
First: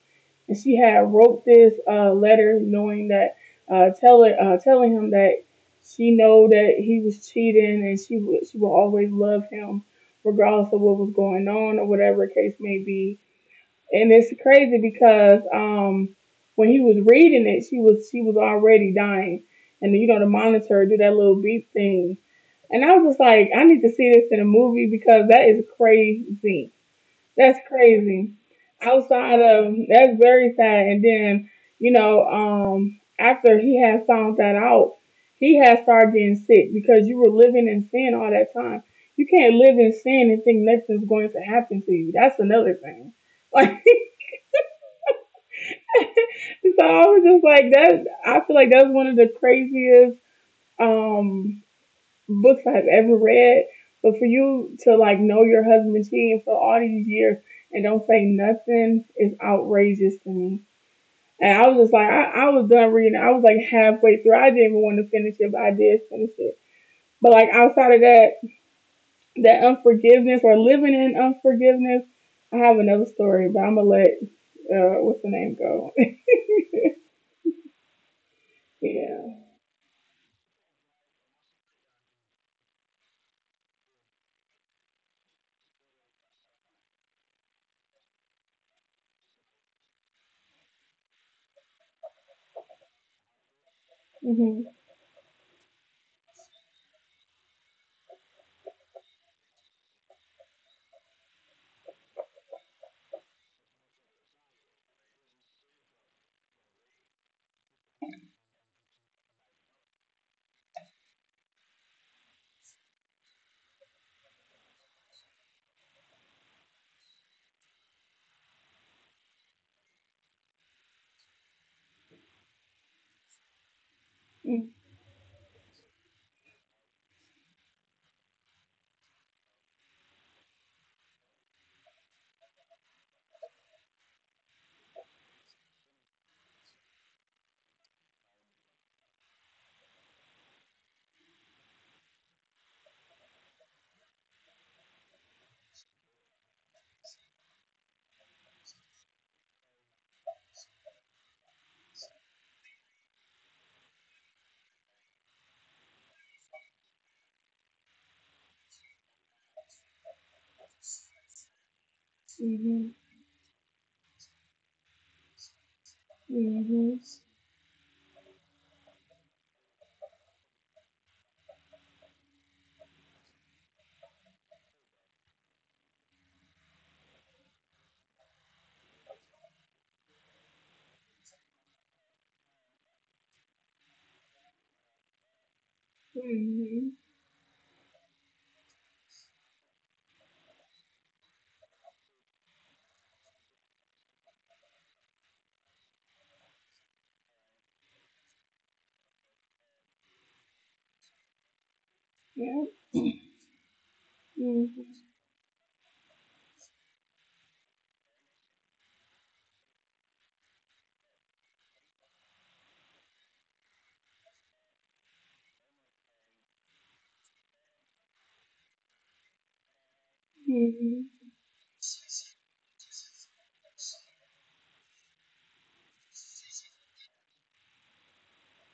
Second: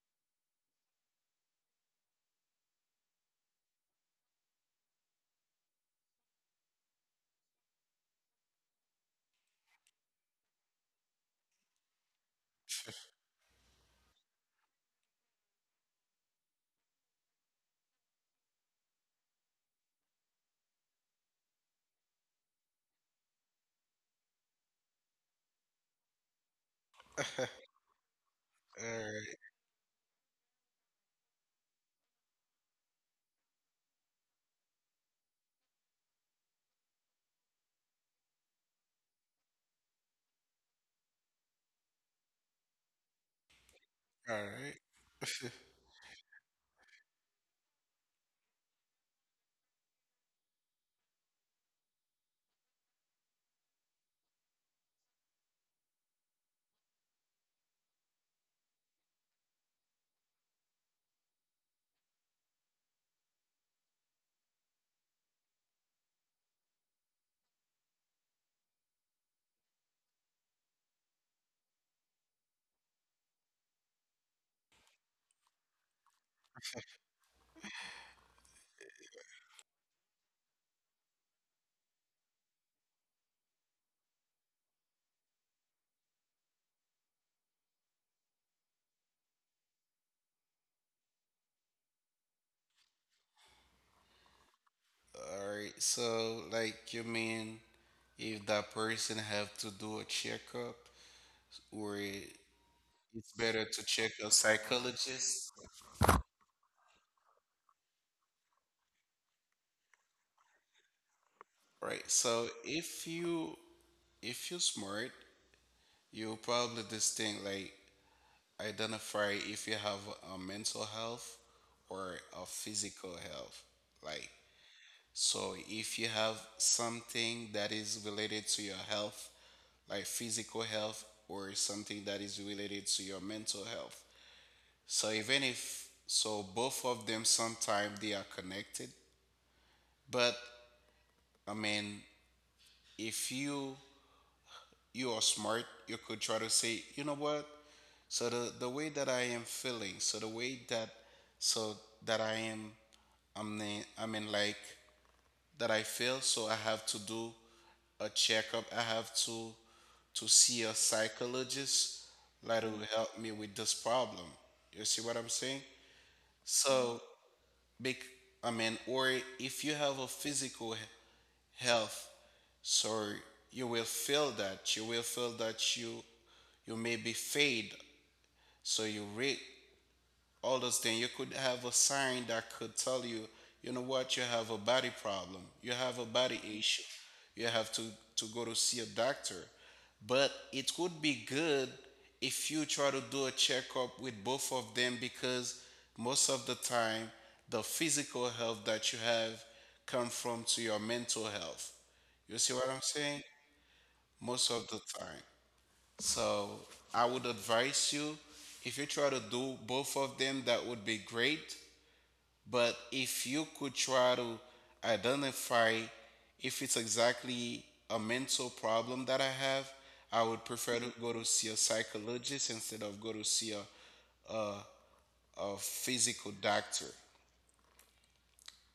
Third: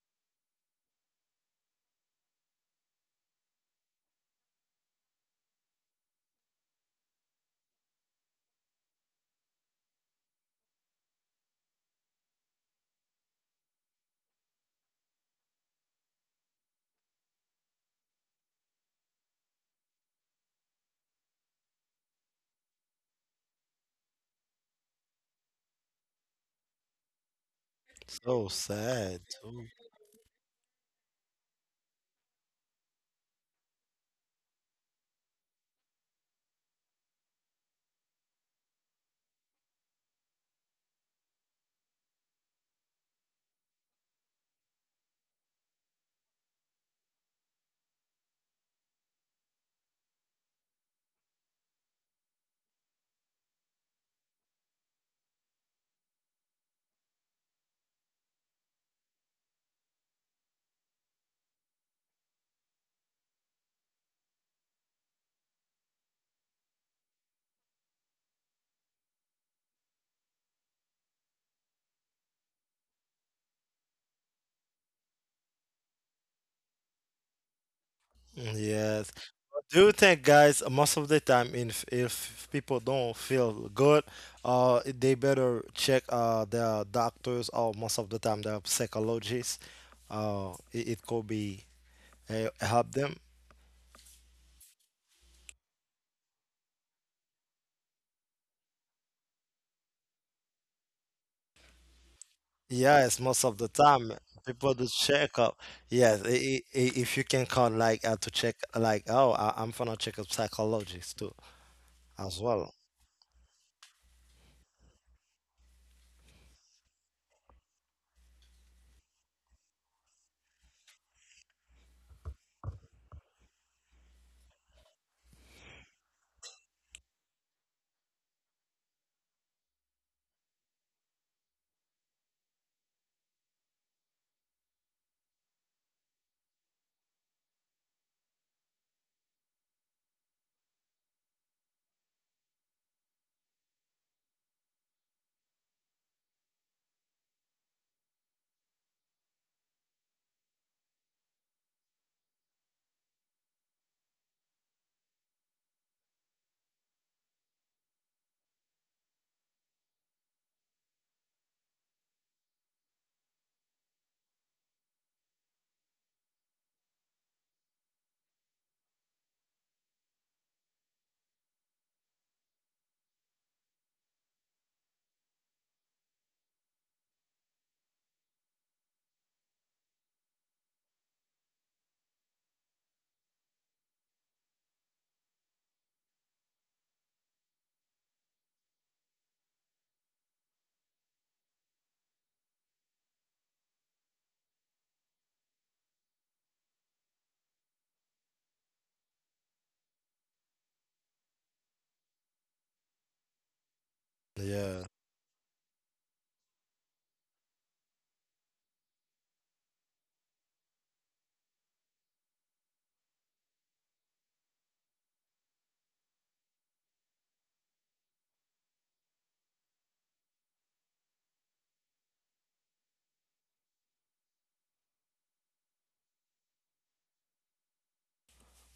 B: And she had wrote this letter knowing that telling him that she know that he was cheating and she would always love him regardless of what was going on or whatever the case may
C: (laughs)
B: be. And it's crazy because when he was reading it, she was already dying, and you know the monitor do that little beep thing. And I was just like, I need to see this in a movie because that is crazy,
C: All
B: that's crazy.
A: So sad
C: right.
B: Outside
A: too.
B: of that's very sad. And then after he had found that out, he had started getting sick because you were living in sin all that time. You can't live in sin and think nothing's going to happen to you. That's another thing. (laughs) Like,
C: All right. (laughs)
B: so I was just like that. I feel like that's one of the craziest, Um, books I've ever read. But for you to like know your husband cheating for all these years and don't say nothing is outrageous to me. And I was just like, I was done reading. I was like halfway through. I didn't even want to finish it, but I did finish it. But like outside of that, that unforgiveness or living in unforgiveness, I have another story, but I'm gonna let what's the name go? (laughs)
A: Yes,
B: Yeah.
A: do you think guys most of the time if people don't feel good they better check their doctors or most of the time their psychologists it could be help them.
B: Mhm.
C: All right. So like you mean if that person have to do a checkup or
A: Yes,
C: it's
A: most of
C: better
A: the
C: to check
A: time
C: a
A: people do check
C: psychologist?
A: up. Yes, if you can call like to check like oh I'm gonna check a psychologist too
C: Right.
A: as
C: So
A: well.
C: if you if you're smart, you'll probably distinct like identify if you have a mental health or a physical health. Like
B: Mhm.
C: so if you have something that is related to your health, like physical health or something that is related to your mental health. So even if so both of them sometimes they are connected, but I mean if you you are smart, you could try to say, you know what? So the way that I am feeling, so the way that so that I am I'm in, I mean like that I feel, so I have to do a checkup. I have to see a psychologist like to
B: Mhm.
C: help me with this problem. You see what I'm saying?
B: Mhm.
C: So big I mean or if you have a physical health, so you will feel that you you may be fade. So you rate all those things. You could have a sign that could tell you, you know what, you have a body problem, you have a body issue,
B: Mhm.
C: you have to go to see a doctor. But it would be good if you try to do a checkup with both of them because most of the time the physical health that you have come from to your mental health. You see
B: Yeah.
C: what I'm saying? Most of the
A: Yeah,
B: Mhm.
C: time. So I would advise you if you try to do both of them, that would be great. But if you could try to identify if it's exactly a mental problem that I have, I would prefer to
B: Mhm.
C: go to see a psychologist instead of go to see a physical doctor.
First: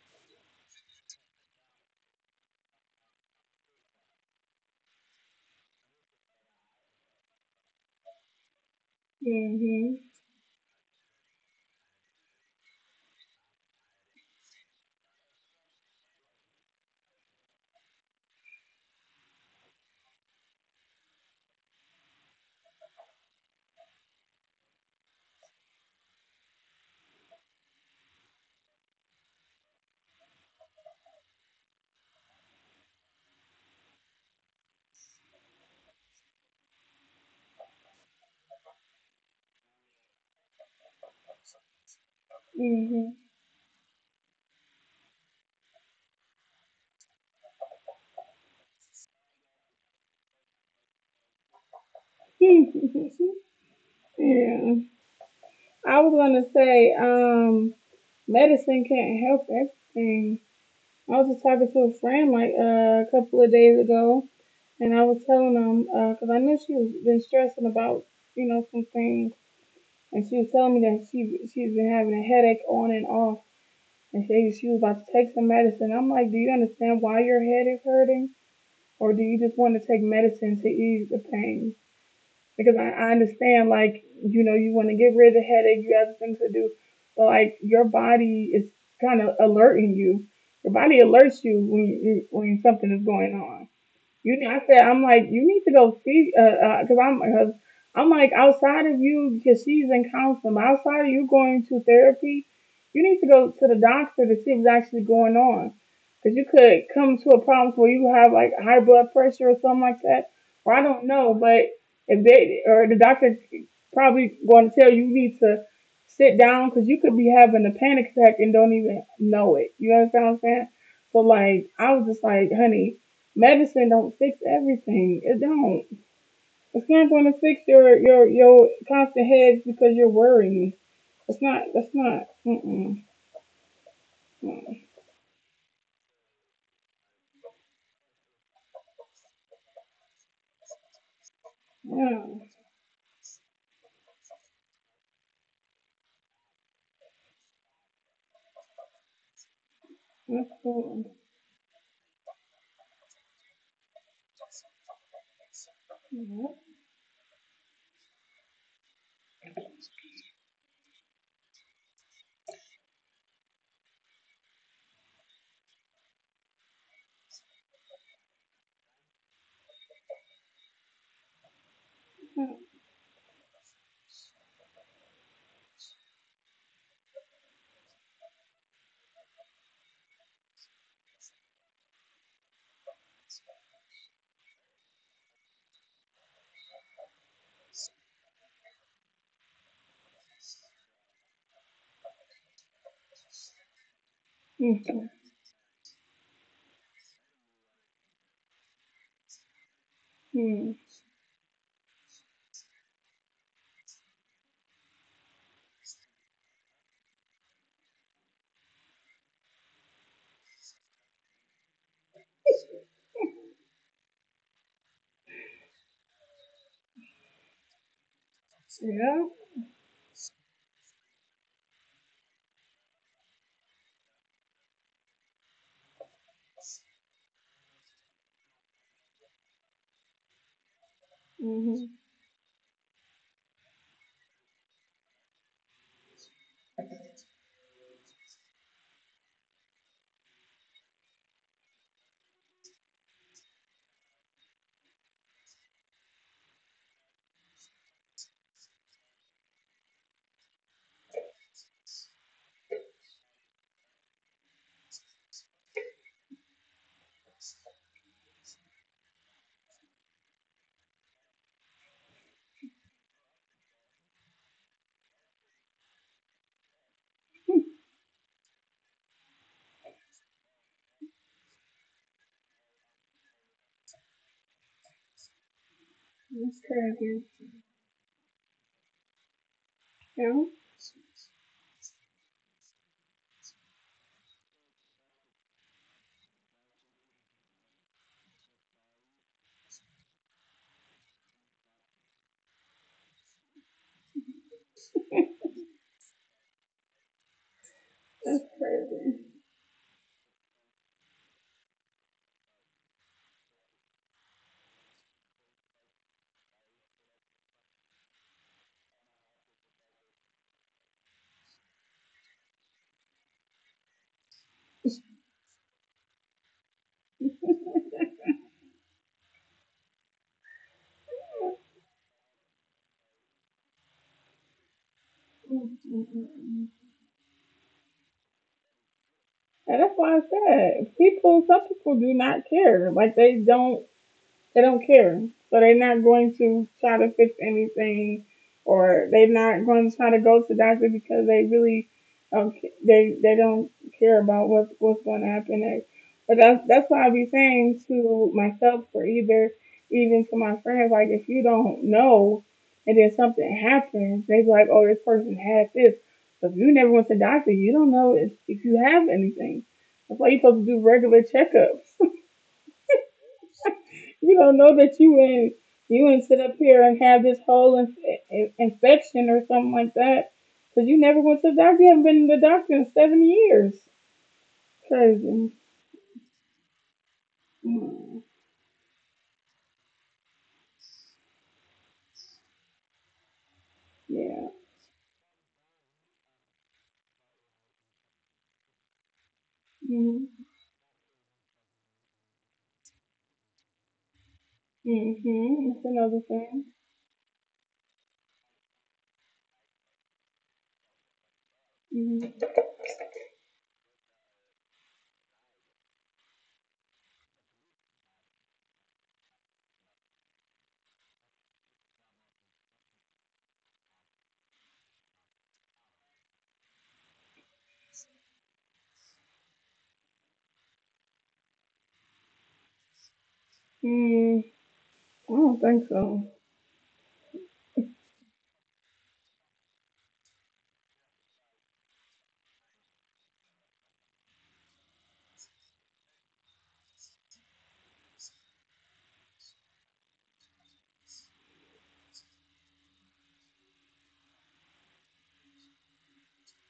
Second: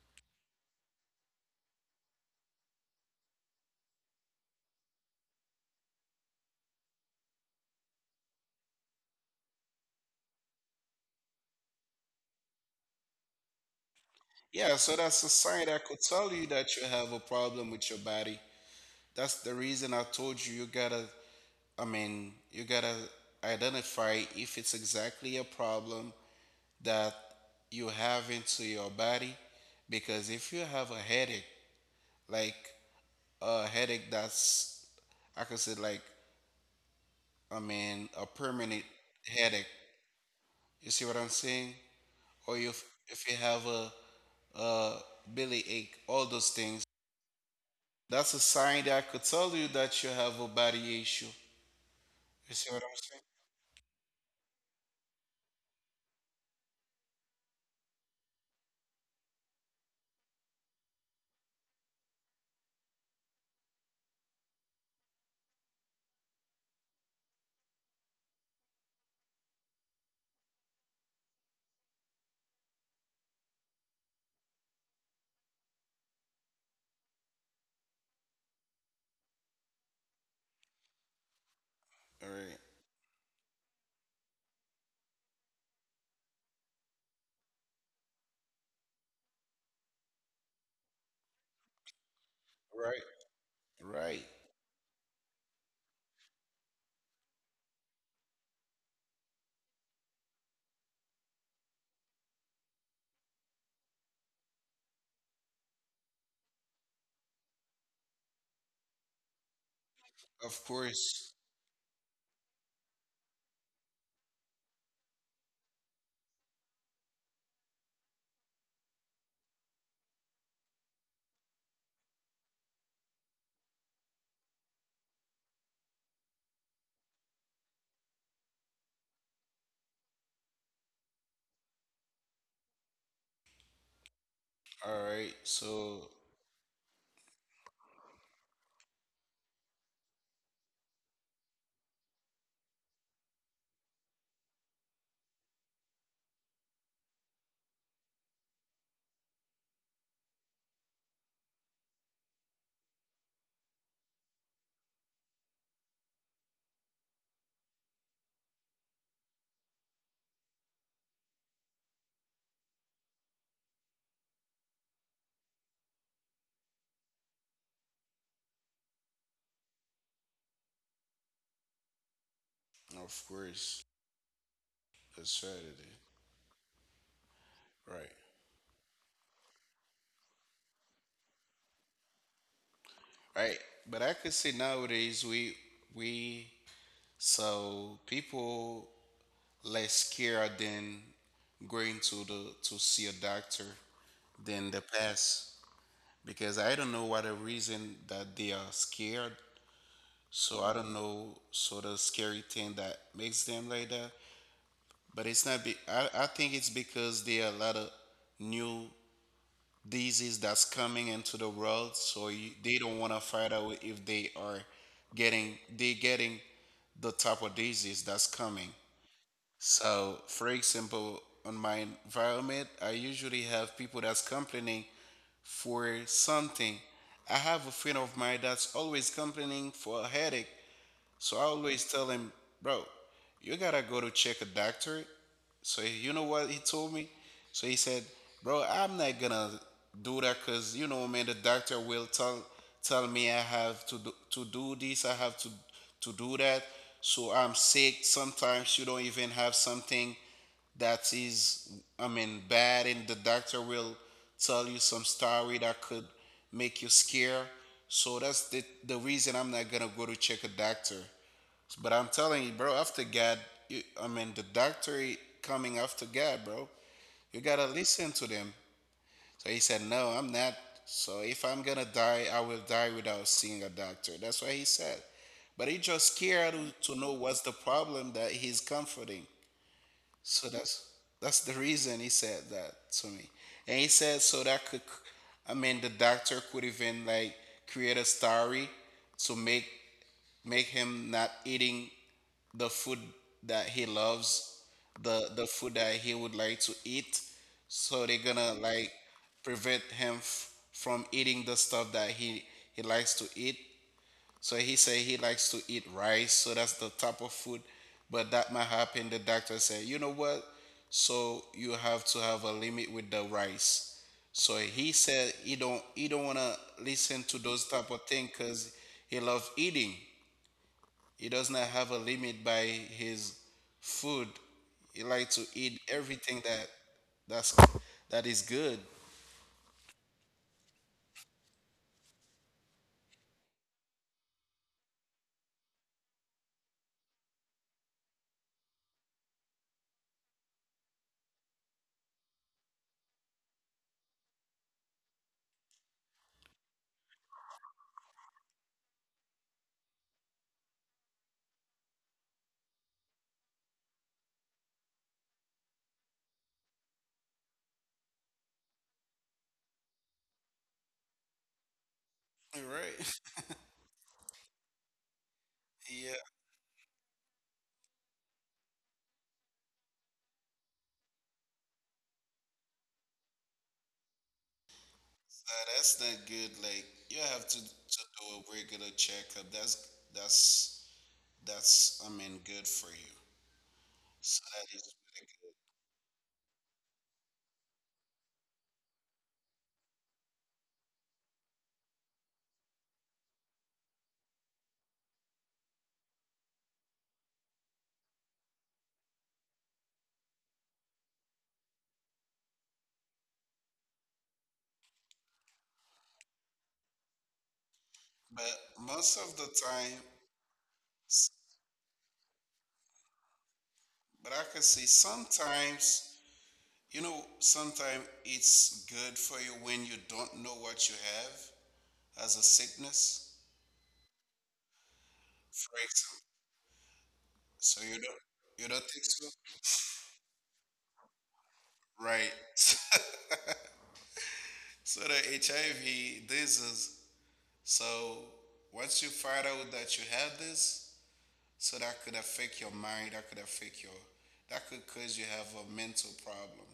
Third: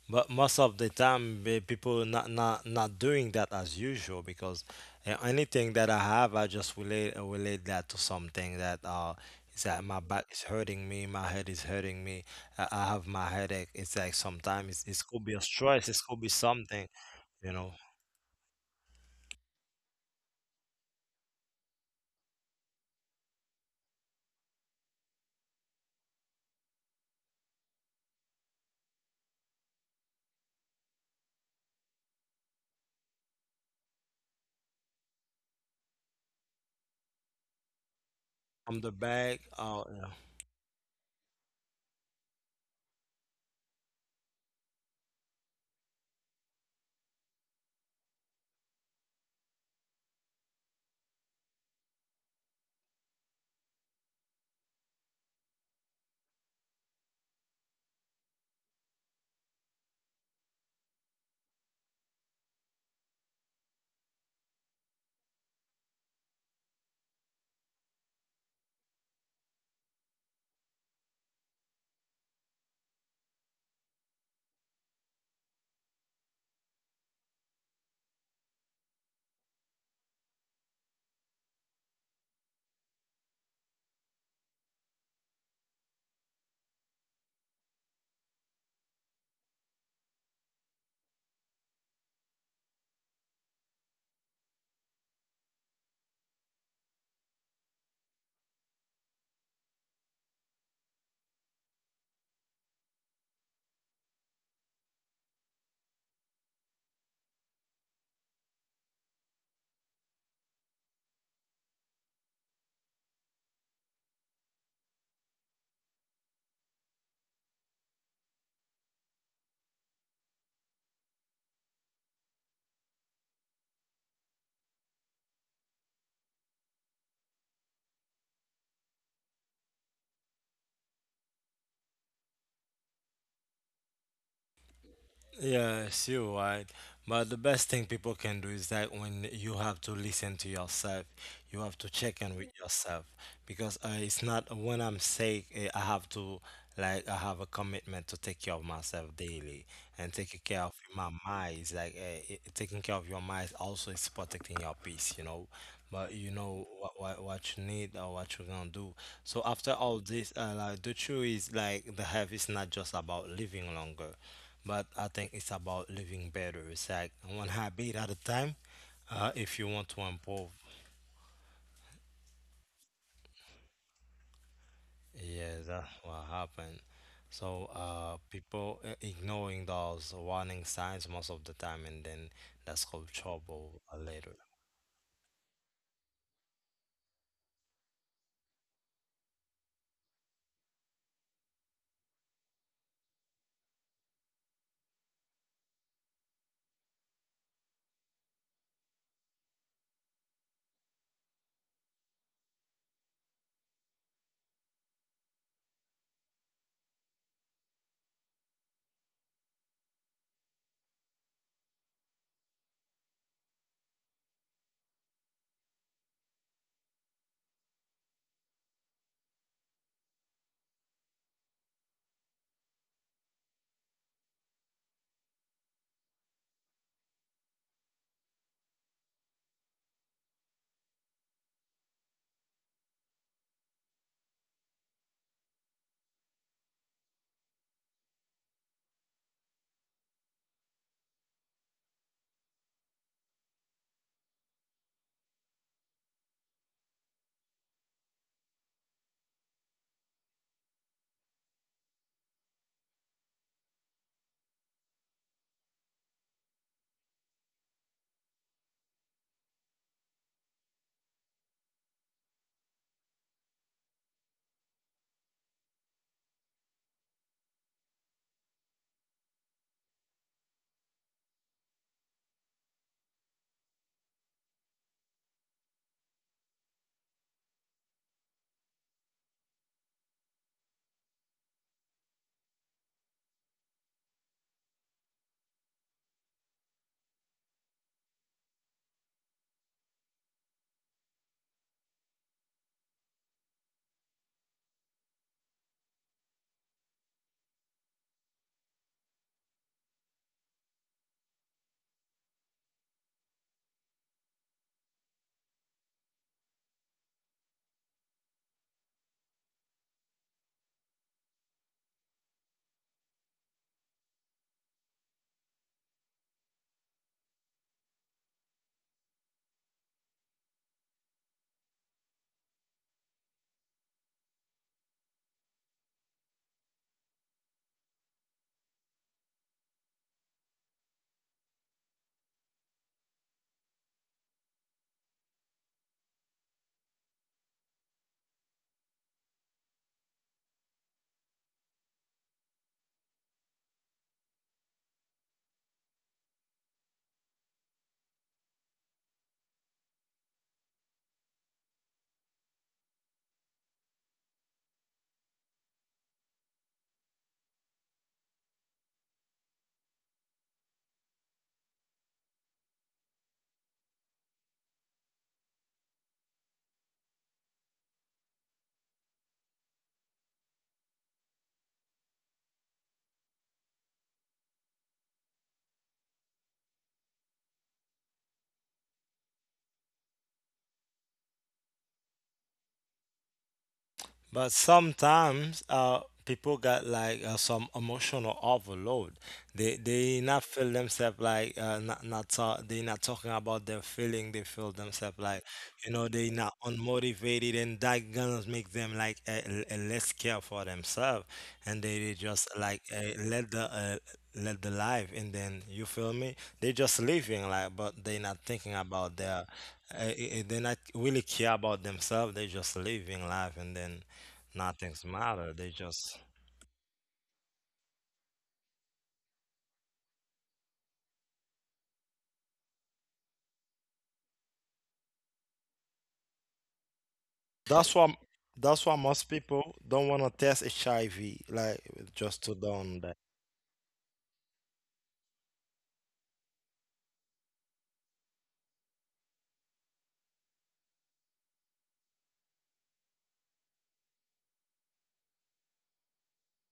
A: but most of the time eh, people not doing that as usual because anything that I have I just relate relate that to something that it's like my
B: Mhm.
A: back is hurting me, my head is hurting me, I have my headache. It's like
C: Yeah,
A: sometimes
C: so
A: it's, it
C: that's
A: could
C: a
A: be a
C: sign that
A: stress, it
C: could
A: could be
C: tell you that you
A: something
C: have a
A: you
C: problem
A: know
C: with your body. That's the reason I told you you gotta I mean, you gotta identify if it's exactly a problem that you have into your body. Because if you have a headache, like a headache that's, I could say, like, I mean, a
A: from
C: permanent
A: the back.
C: headache, you see what I'm saying? Or
B: Mhm.
C: if you have a belly ache, all those things, that's a sign that could tell you that you have a body issue.
B: (laughs)
C: You
B: Yeah.
C: see what I'm
B: I was gonna say, medicine can't help everything. I was just talking to a friend like a couple of days ago, and I was telling them because I knew she was been stressing about some things, and she was telling me that she's been having a headache on and off, and she was about to take some medicine. I'm like, do you understand why your head is hurting, or do you just want to take medicine to ease the pain?
C: saying? All
B: Because I understand like you know you want to get rid of the headache, you have things to do, but like your body is kind of alerting you. Your body alerts you when something
C: right,
B: is going on.
C: right.
B: You know, I said, I'm like, you need to go see, cause cause I'm like, outside of you, cause she's in counseling, outside of you going to therapy, you need to go to the doctor to see what's actually going on. Cause you could come to a problem where you have like high blood pressure or something like that,
C: Of
B: or I don't
C: course.
B: know, but if they, or the doctor probably going to tell you you need to sit down cause you could be having a panic attack and don't even know it. You understand what I'm saying? So like, I was just like, honey, medicine don't fix everything. It don't. It's not going to fix your constant headaches because you're worrying. It's not. It's not. Mm-mm. Mm.
C: All right, so
A: Yes, you're right. But the best thing people can do is that when you have to listen to yourself, you have to check in
B: No.
A: with yourself because it's not when I'm sick, eh, I have to like I have a commitment to take care of myself daily and taking
B: That's
A: care of
B: cool.
A: my mind is like taking care of your mind also is protecting your peace, you know. But you
B: Yep.
A: know what you need or what you're gonna do. So after all this, like the truth is like the health is not just about living longer but I think it's about living better. It's like one habit at a time. If you want to improve,
C: of course it's
A: yeah, that's
C: Saturday,
A: what happened. So
C: right?
A: people ignoring those warning signs most of the time, and then that's called
C: Right,
A: trouble
C: but I could
A: later.
C: say nowadays we so people less scared than going to the to see a doctor than the
B: Mm.
C: past because I don't know what the reason that they are scared. So I
B: Mm.
C: don't know sort of scary thing that makes them like that, but it's not. I think it's because there are a lot of new disease that's coming into the world so you, they don't want to fight out if they are getting they getting the type of disease that's coming.
B: Yeah.
C: So for example on my environment I usually have people that's complaining for something. I have a friend of mine that's always complaining for a headache, so I always
B: Mm-hmm.
C: tell him, bro, you gotta go to check a doctor. So you know what he told me? So he said, bro, I'm not gonna do that because you know, man, the doctor will tell me I have to do this, I have to do that. So I'm sick. Sometimes you don't even have something that is I mean bad and the doctor will tell you some story that could make you scare, so that's the reason I'm not gonna go to check a doctor, but I'm telling you bro after God you, I mean the doctor coming after God bro you gotta listen to them. So he said no I'm not, so if I'm gonna die I will die without seeing a doctor, that's what he said. But he just scared
B: That's
C: to know
B: crazy.
C: what's the problem that he's comforting.
B: Yeah.
C: So that's the reason he said that to me. And he said so that could I mean the doctor could even like create a story to make him not eating the food that he loves, the food that he would like to eat. So they're
B: That's
C: gonna like
B: crazy.
C: prevent him from eating the stuff that he likes to eat. So he said he likes to eat rice, so that's the type of food. But that might happen. The doctor said, you know what? So you have to have a limit with the rice. So he said he don't wanna listen to those type of thing because he loves eating. He does not have a limit by his food. He likes to eat everything that
B: Mm-mm-mm.
C: that's that is good.
B: And that's why I said, people, some people do not care. Like they don't. They don't care. So they're not going to try to fix anything, or they're not going to try to go to the doctor because they really don't. They don't care about what's going to happen next. But that's why I be saying to myself, or either even to my friends, like if you don't know, and then something happens, they be like, oh, this person had this. But if you never went to the doctor, you don't know if you have anything. That's why you're supposed to do regular checkups.
C: All right.
B: You don't know that you in,
C: (laughs)
B: you
C: Yeah.
B: and sit up here and have this whole infection or something like that because you never went to the doctor. You haven't been to the doctor in 7 years. Crazy.
C: That's not good. Like you have to do
B: Mm,
C: a regular checkup. That's I mean good for you. So
B: yeah.
A: But
C: that is really good.
A: sometimes people got like some emotional overload. They
B: Mhm.
A: not feel themselves like not not talk, they not talking about their feeling. They feel themselves like
B: Mhm. That's
A: you know
B: another
A: they not
B: thing.
A: unmotivated, and that gonna make them like less care for themselves, and they
B: Mhm.
A: just like let the life, and then you feel me? They just living like, but they not
C: But
A: thinking
C: most
A: about
C: of the
A: their
C: time,
A: uh, uh, they not really
C: s-
A: care about themselves. They just living life, and then
C: but I can say
A: nothing's matter. They
C: sometimes
A: just
C: you know sometimes it's good for you when you don't know what you have as a sickness.
B: Mm, I don't
C: For
B: think
C: example,
B: so.
C: so
A: that's why
C: you don't
A: that's why
C: think
A: most
C: so?
A: people don't want to test HIV, like
C: Right.
A: just to
C: (laughs)
A: done.
C: So the HIV, this is So once you find out that you have this, so that could affect your mind, that could affect your, that could cause you have a mental problem.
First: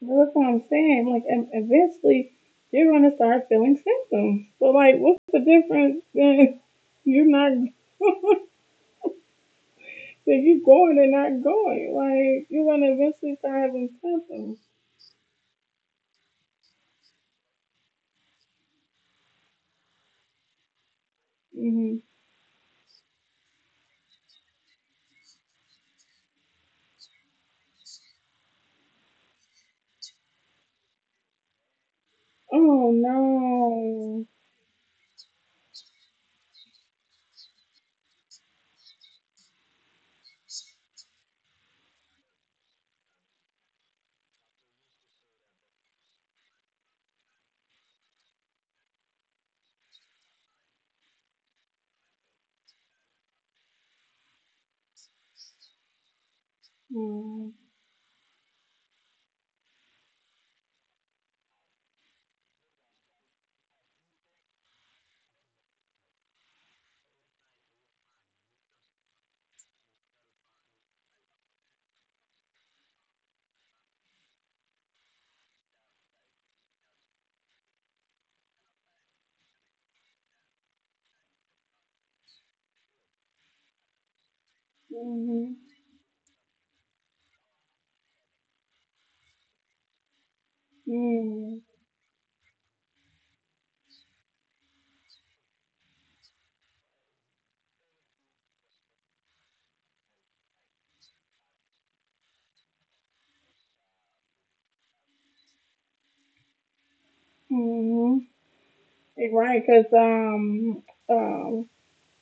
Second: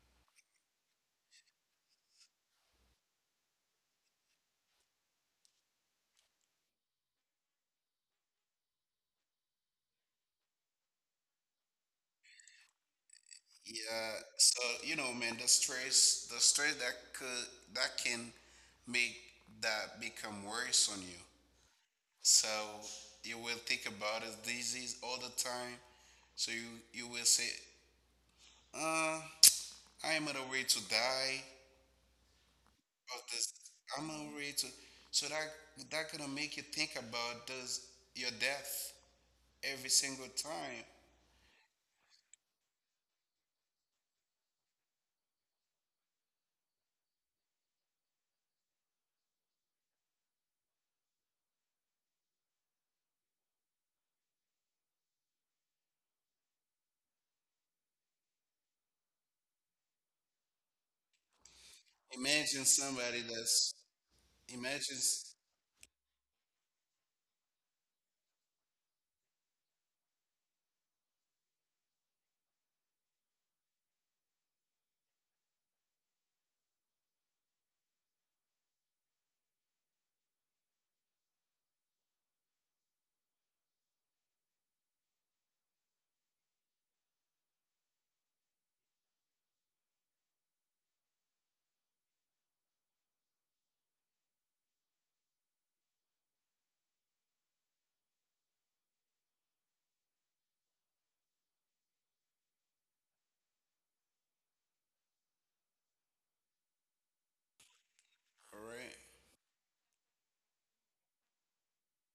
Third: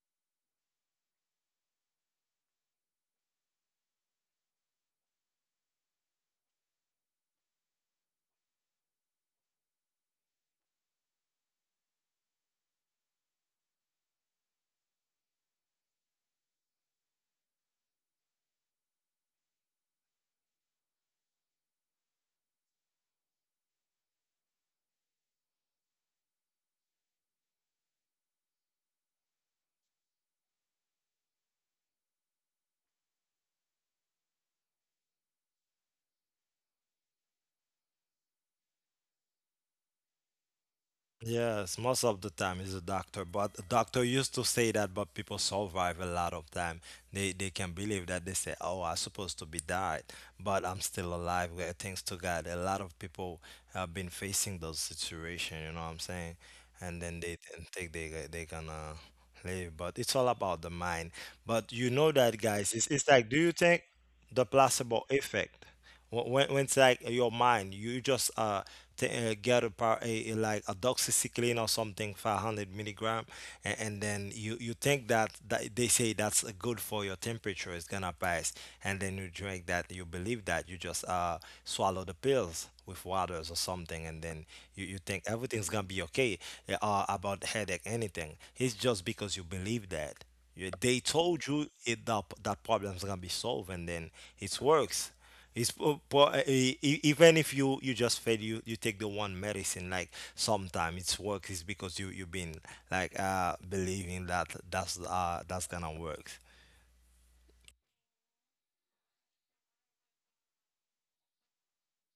B: Well, that's what I'm saying. Like, eventually, you're gonna start feeling symptoms. So, like, what's the difference? Then you're not. (laughs) So you going and not going. Like you're gonna eventually start having
C: Yeah,
B: symptoms.
C: so you know, man, the stress that could that can make that become worse on you.
B: Hmm.
C: So you will think about this disease all the time. So you will say, uh, I am on the way to die.
B: Oh
C: Of this, I'm
B: no.
C: already to. So that gonna make you think about does your death every single time.
A: Yes, most of the time is a doctor, but a doctor used to say that, but people survive a lot of time. They can believe that they say, "Oh, I supposed to be died, but I'm still alive." Well, thanks to God, a lot of people have been facing those situation. You know what I'm saying? And then they
B: Mm-hmm.
A: then think they they gonna live, but it's all about the mind. But you know that,
C: Imagine
A: guys. It's
C: somebody
A: like, do you
C: that's
A: think the
C: imagine.
A: placebo
C: s-
A: effect? When it's like your mind, you just get a like a doxycycline or something, 500 milligram, and then you think that they say that's good for your temperature, it's gonna pass, and then you drink that, you believe that, you just swallow the pills with waters or something, and then you think everything's gonna be okay about headache, anything. It's just because you believe that. They told
B: Mm-hmm.
A: you that problem's gonna be solved, and then it works it's po- po- e- e- Even if you just fail, you take the one medicine. Like sometimes it's works is because you've been like believing that that's gonna work.
B: Mm-hmm.
C: Alright,
B: Right, because um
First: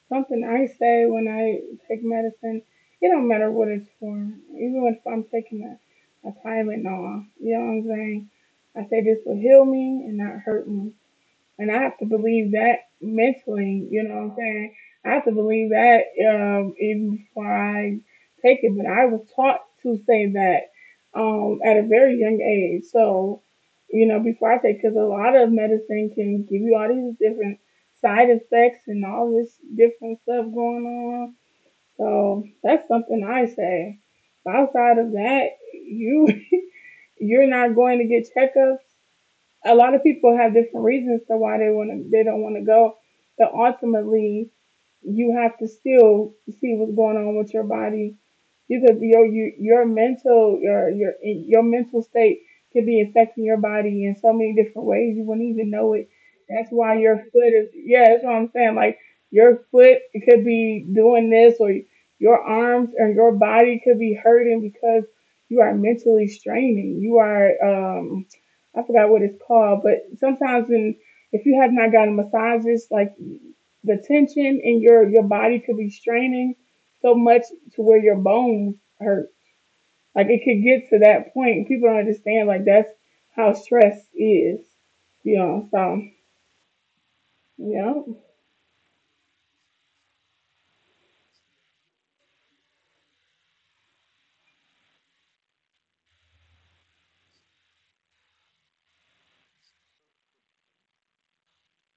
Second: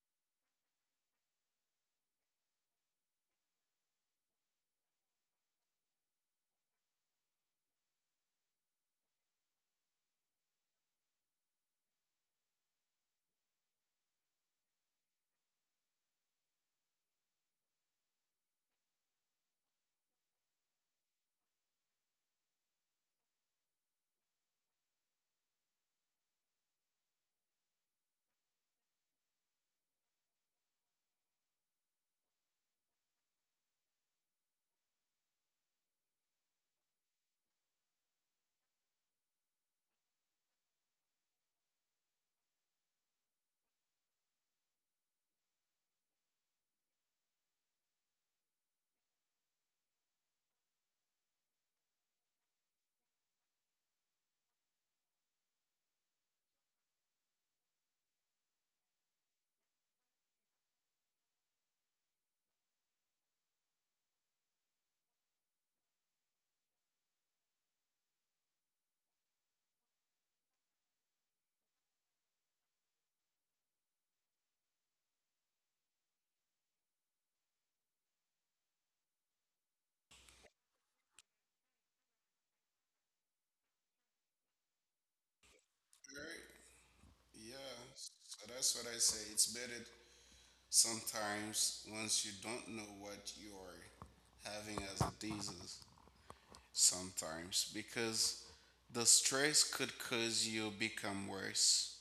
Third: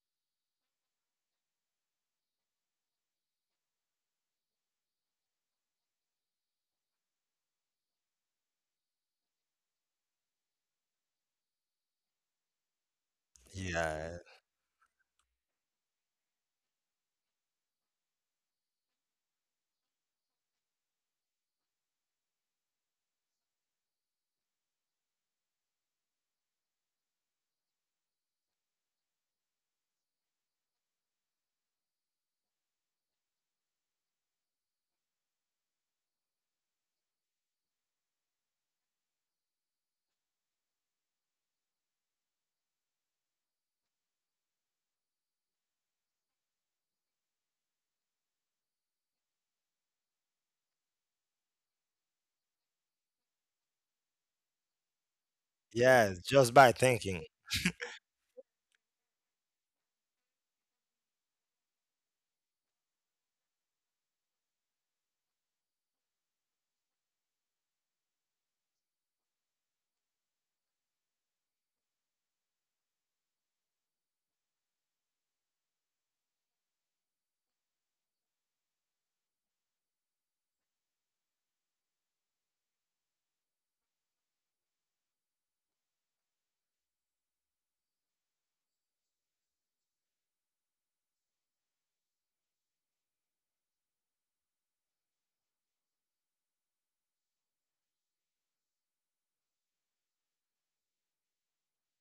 B: something I say when I take medicine, it don't matter what it's for. Even if I'm taking a Tylenol, you know what I'm saying? I say this will heal me and not hurt me. And I have to believe that mentally, you
A: Yeah,
B: know what I'm saying? I have to believe that even before I take it. But I was taught to say that at a very young age. So, you know, before I take, because a lot of medicine can give you all these different side effects and all this different stuff going on. So that's something I say. Outside of that, you (laughs) you're not going to get checkups. A lot of people have different reasons to why they don't want to go, but ultimately you have to still see what's going on with your body. Your mental state could be affecting your body in so many different ways you wouldn't even know
A: yeah,
B: it.
A: just by
B: That's why your
A: thinking.
B: foot is. Yeah. That's what I'm saying. Like your foot could be doing this, or your arms and your body could be hurting because you are mentally straining. You are I forgot what it's called, but sometimes when if you have not gotten massages, like the tension in your body could be straining so much to where your bones hurt. Like it could get to that point. People don't understand. Like that's how stress is. You know. So
C: all right, yeah.
B: yeah.
C: So that's what I say. It's better sometimes once you don't know what you are having as a disease. Sometimes because the stress could cause you become worse.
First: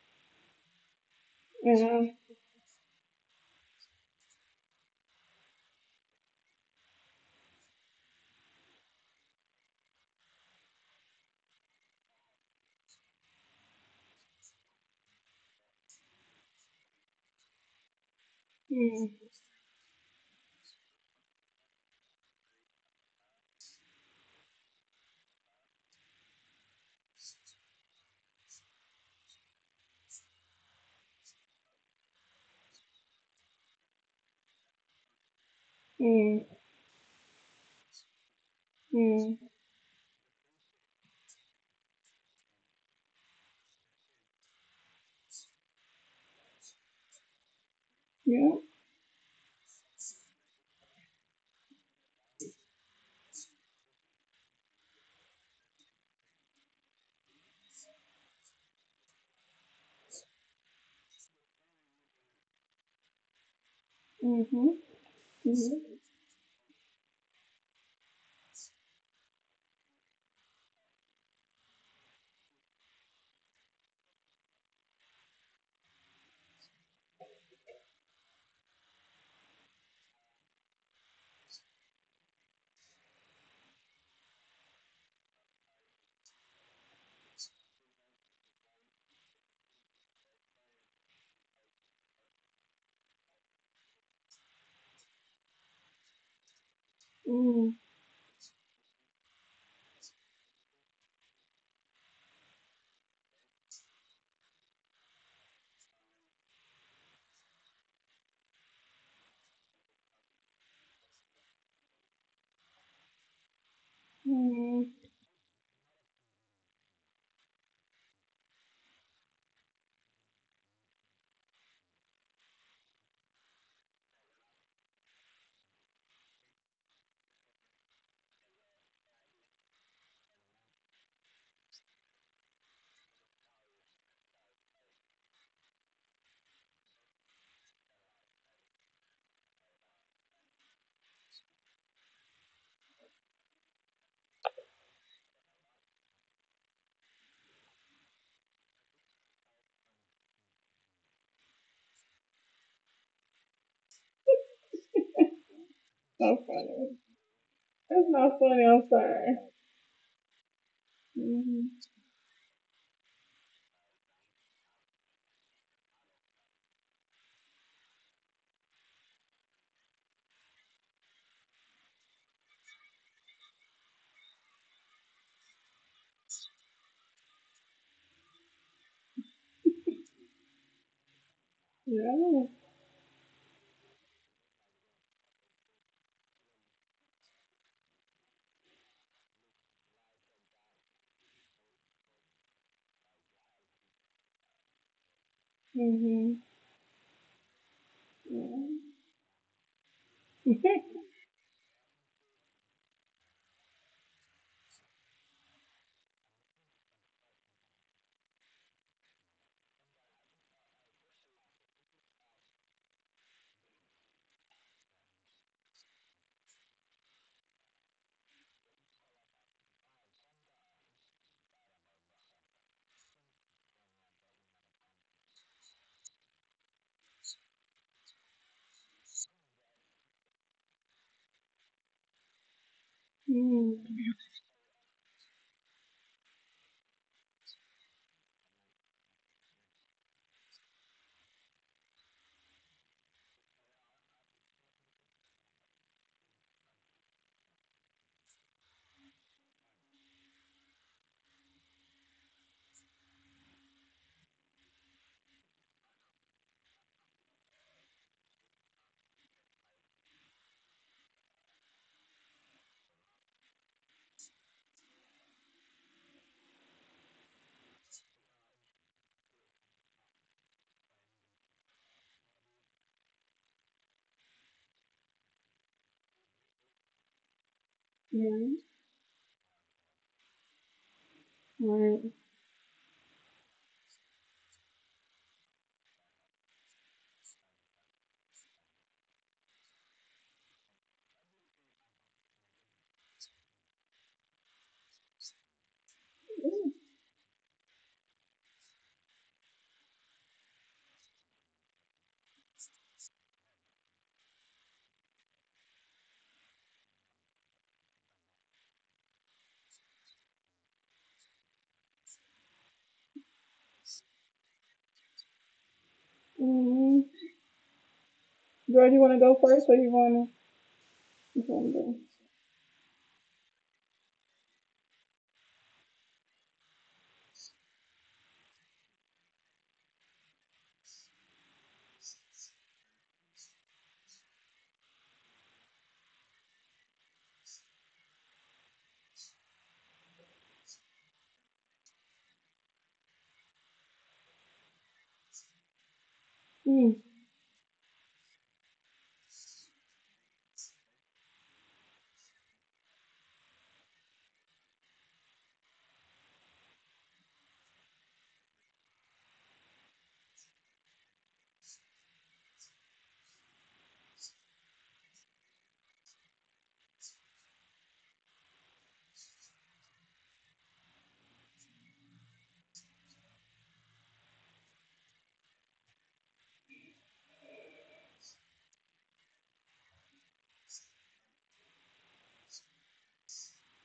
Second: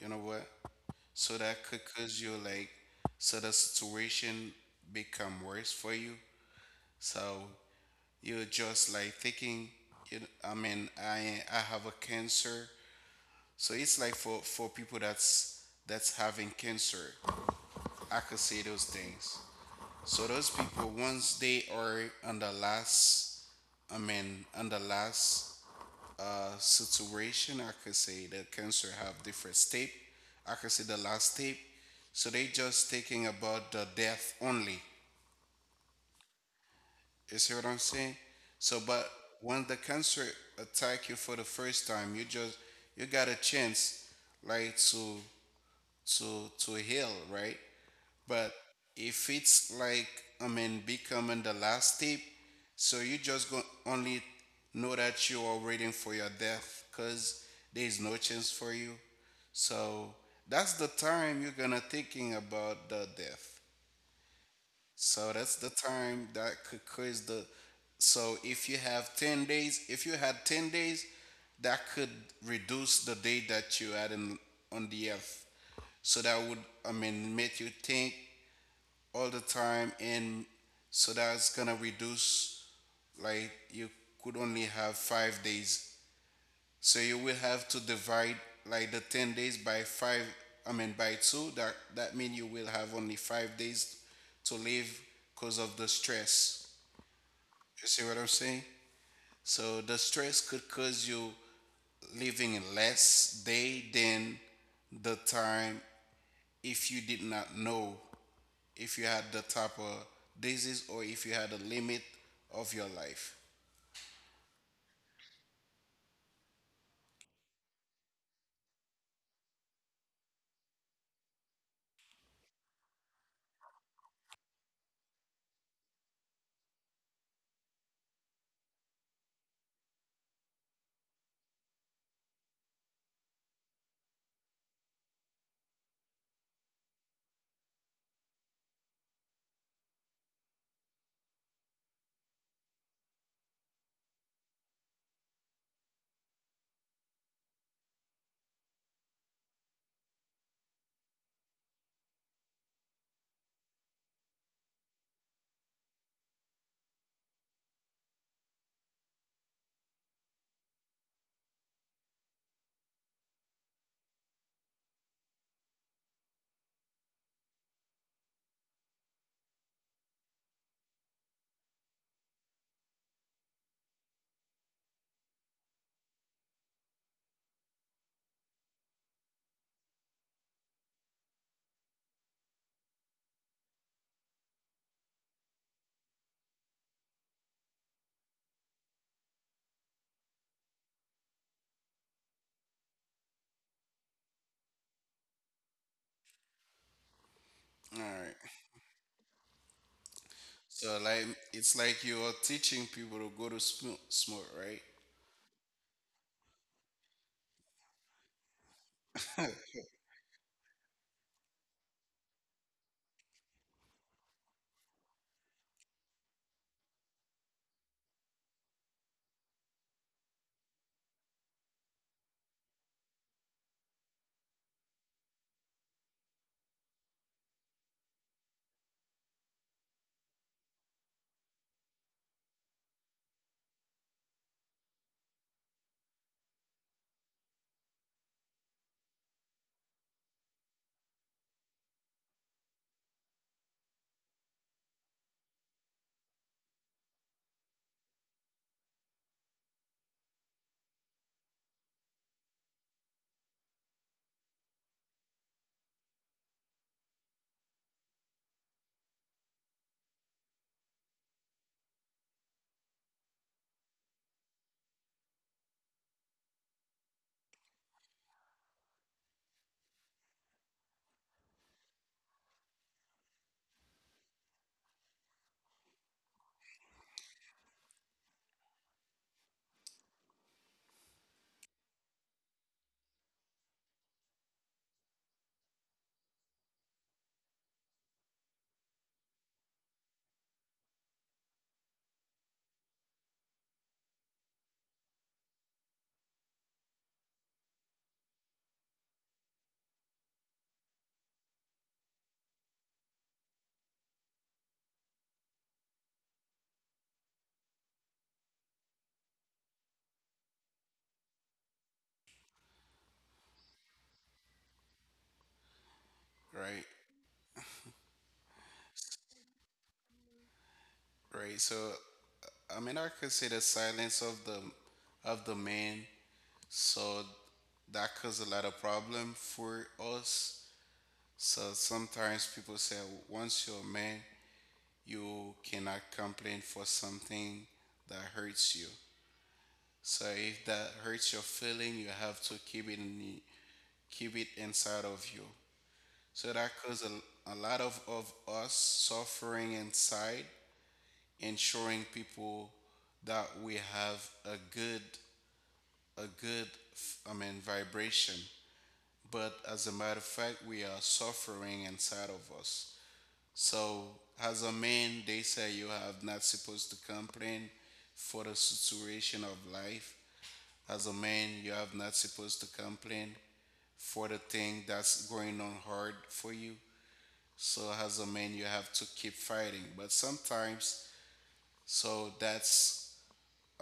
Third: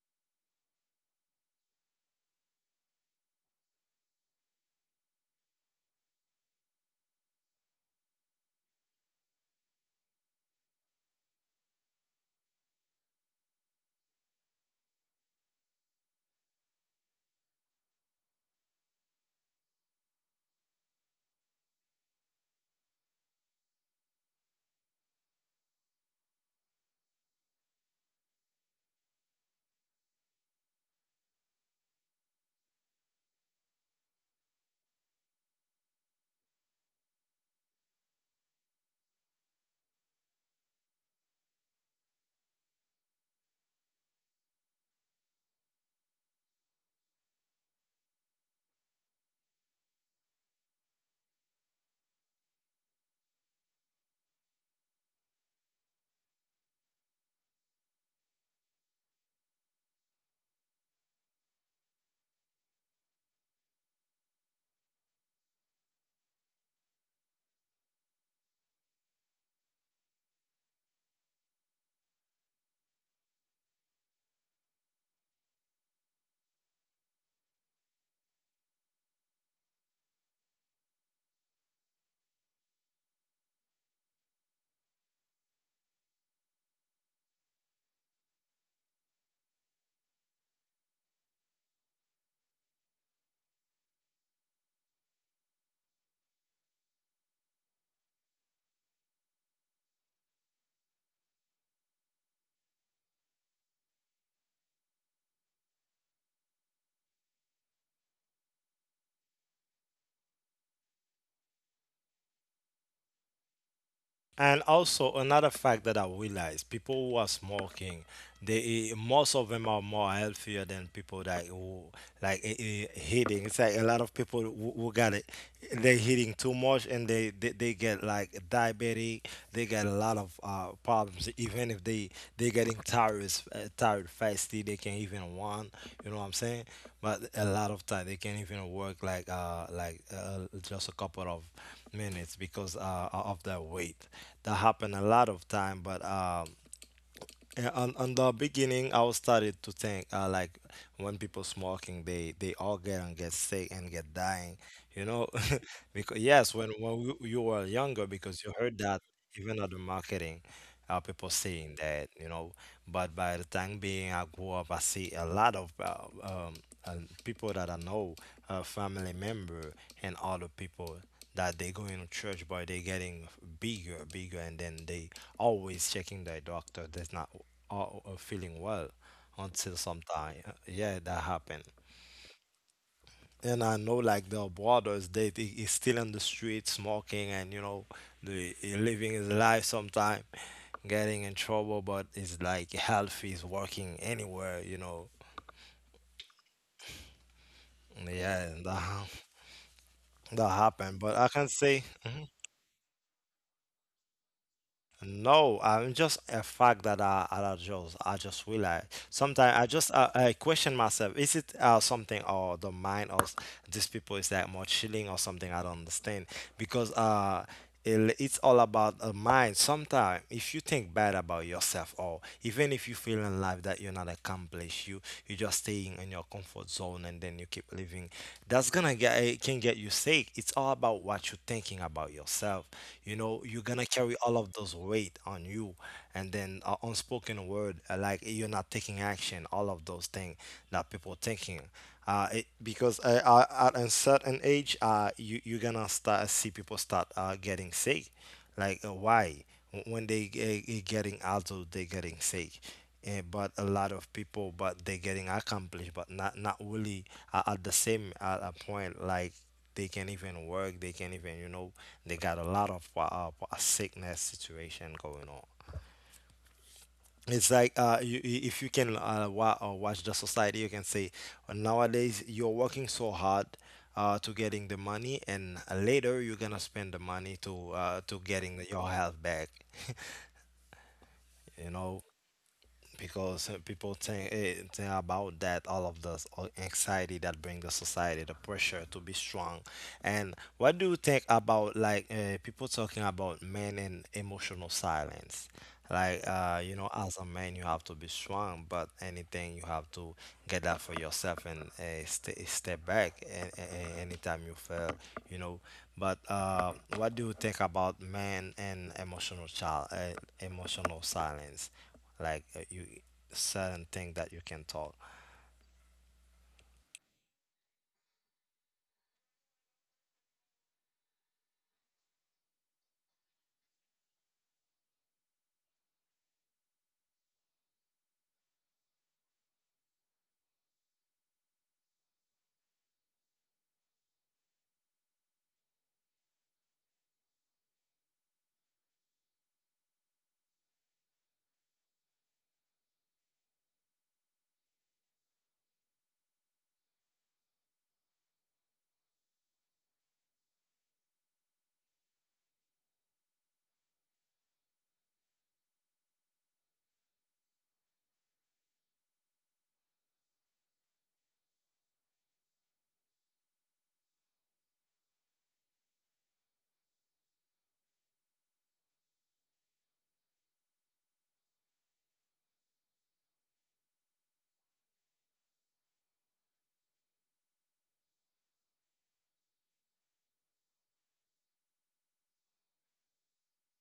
C: You know what? So that could
B: Yeah.
C: cause you like so the situation become worse for you. So you're just like thinking, you know, I mean, I have a cancer. So it's like for people that's having cancer. I could say those
B: Mm,
C: things. So those people once they are on the last I mean on the last situation. I could say the cancer have different step. I could say the last step. So they just thinking about the death only.
B: mm,
C: You see what I'm saying? So, but
B: mm,
C: when the cancer attack you for the first time, you just you got a chance, like to to heal, right? But
B: yeah.
C: if it's like, I mean, becoming the last tip, so you just go only know that you are waiting for your death because there is no chance for you. So that's the time you're gonna thinking about the death.
B: Mhm.
C: So that's the
B: Mhm.
C: time that could cause the. So if you have 10 days, if you had 10 days, that could reduce the day that you had in, on the earth. So that would, I mean, make you think all the time and so that's gonna reduce like you could only have 5 days, so you will have to divide like the 10 days by five I mean by two that that means you will have only 5 days to live because of the stress.
B: Mm,
C: You see what I'm saying? So the stress could cause you living less day than the time if you did not know if you had the type of disease or if you had a limit of your life.
A: And
B: mhm.
A: also another fact that I realized, people who are smoking, most of them are more healthier than people that who like hitting. It's like a lot of people who got it they're eating too much and they get like diabetic, they get a lot of problems even if they they getting tired, tired fasty, they can't even want, you know what I'm saying? But a lot of time they can't even work like just a couple of minutes because of that weight. That happen a lot of time, but yeah, on the beginning, I was started to think like when people smoking, they all get and get sick and get dying, you know, (laughs) because
B: So
A: yes, when
B: funny.
A: you were younger,
B: That's not
A: because you
B: funny.
A: heard
B: I'm
A: that
B: sorry.
A: even at the marketing, people
B: Mhm.
A: saying that, you know, but by the time being I grew up, I see a lot of uh, people that I know, family member and other people that they go in church but they getting bigger bigger and then they always checking their doctor that's not feeling well until sometime. Yeah, that happened.
B: Yeah.
A: And I know like the brothers they is still in the street smoking, and you know the he living his life sometime getting in trouble, but it's like health is working anywhere, you know.
B: Mhm.
C: All right.
A: Yeah, that
B: Yeah.
C: So
A: happened,
B: (laughs)
A: but
C: like
A: I can
C: it's
A: say,
C: like you're teaching people to go to smoke, right?
A: no, I'm just a fact that I don't just I just realize sometimes I just I question myself, is it something or the mind of these people is like more chilling or something, I don't understand because it's all about a mind. Sometimes if you think bad about yourself or even if you feel in life that you're not accomplished, you're just staying in your comfort zone and then you keep living. That's gonna get, it can get you sick. It's all about what you're thinking about yourself. You know, you're gonna
B: Mm,
A: carry all of those weight on you, and then unspoken word, like you're not taking action. All of those things that people thinking. It, because At a certain age, you you're gonna start see people start getting sick. Like why? When they getting adult they getting fake, eh. But a lot of people but they getting accomplished but not not really at the same at a point, like they can even work, they can even, you know, they got a lot of sickness situation going on. It's like if you can watch the society, you can say nowadays you're working so hard, to getting the money, and later you're gonna spend the money to getting
B: right.
A: your health back. You know,
B: Right.
A: because people think, think about that, all of the anxiety that bring the society, the pressure to be strong. And what do you think about like people talking about men and emotional silence, like you know, as a man you have to be strong, but anything you have to get that for yourself and stay, step back, and anytime you fail, you know. But what do you think about men and emotional child, emotional silence, like you certain thing that you can talk.
C: Right,
B: Mm-hmm. Girl, you want to go first, or you want to? You
C: right.
B: want
C: So
B: to go?
C: I mean, I consider silence of the man. So that causes a lot of problem for us. So sometimes people say, once you're a man, you cannot complain for something that hurts you. So if that hurts your feeling, you have to keep it in, keep it inside of you. So that
B: Mm,
C: causes a lot of us suffering inside and showing people that we have a good I mean vibration. But as a matter of fact, we are suffering inside of us. So as a man, they say you have not supposed to complain for the situation of life. As a man, you are not supposed to complain for the thing that's going on hard for you. So as a man, you have to keep fighting. But sometimes, so that's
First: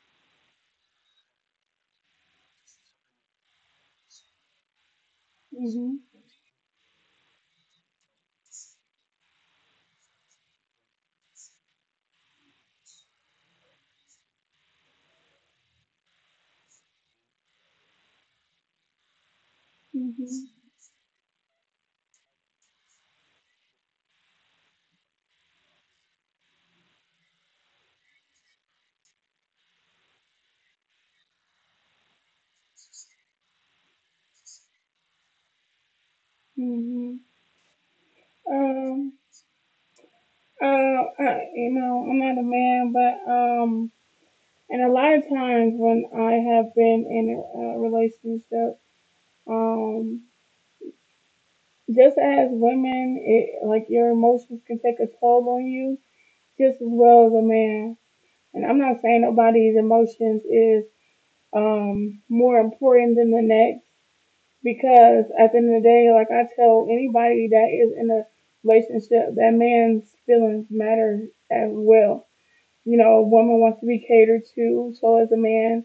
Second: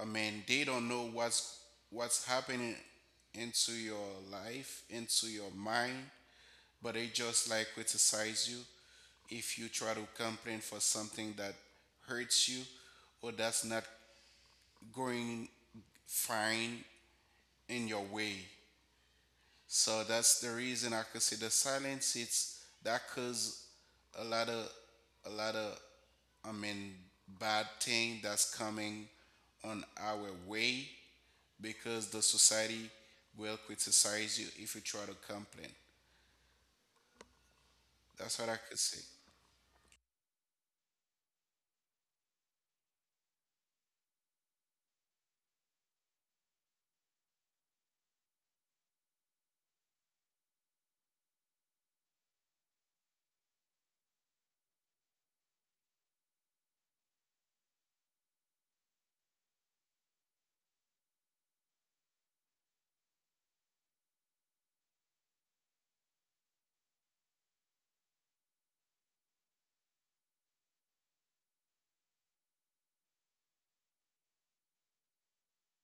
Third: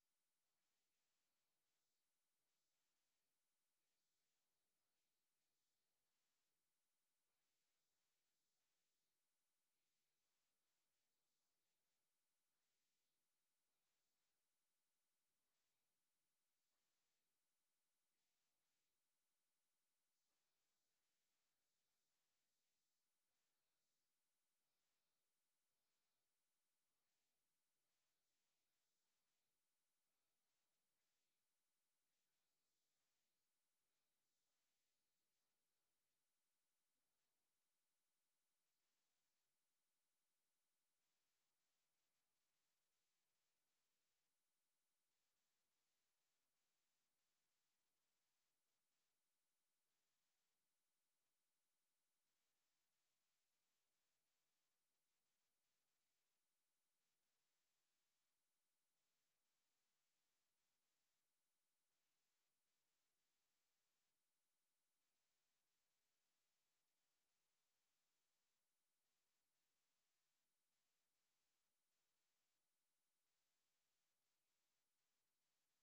C: I mean, they don't know what's happening into your life, into your mind,
B: mhm,
C: but they just like criticize you if you try to complain for something that hurts you or that's not going fine in your way. So
B: mhm,
C: that's the reason I consider silence. It's that cause a lot of a lot of I mean bad thing that's coming on our way because the society will criticize you if you try to complain.
B: mhm.
C: That's what I could say.
B: Um, I'm not a man, but and a lot of times when I have been in a relationship, um, just as women, it like your emotions can take a toll on you, just as well as a man. And I'm not saying nobody's emotions is more important than the next. Because at the end of the day, like I tell anybody that is in a relationship, that man's feelings matter as well. You know, a woman wants to be catered to, so as a man,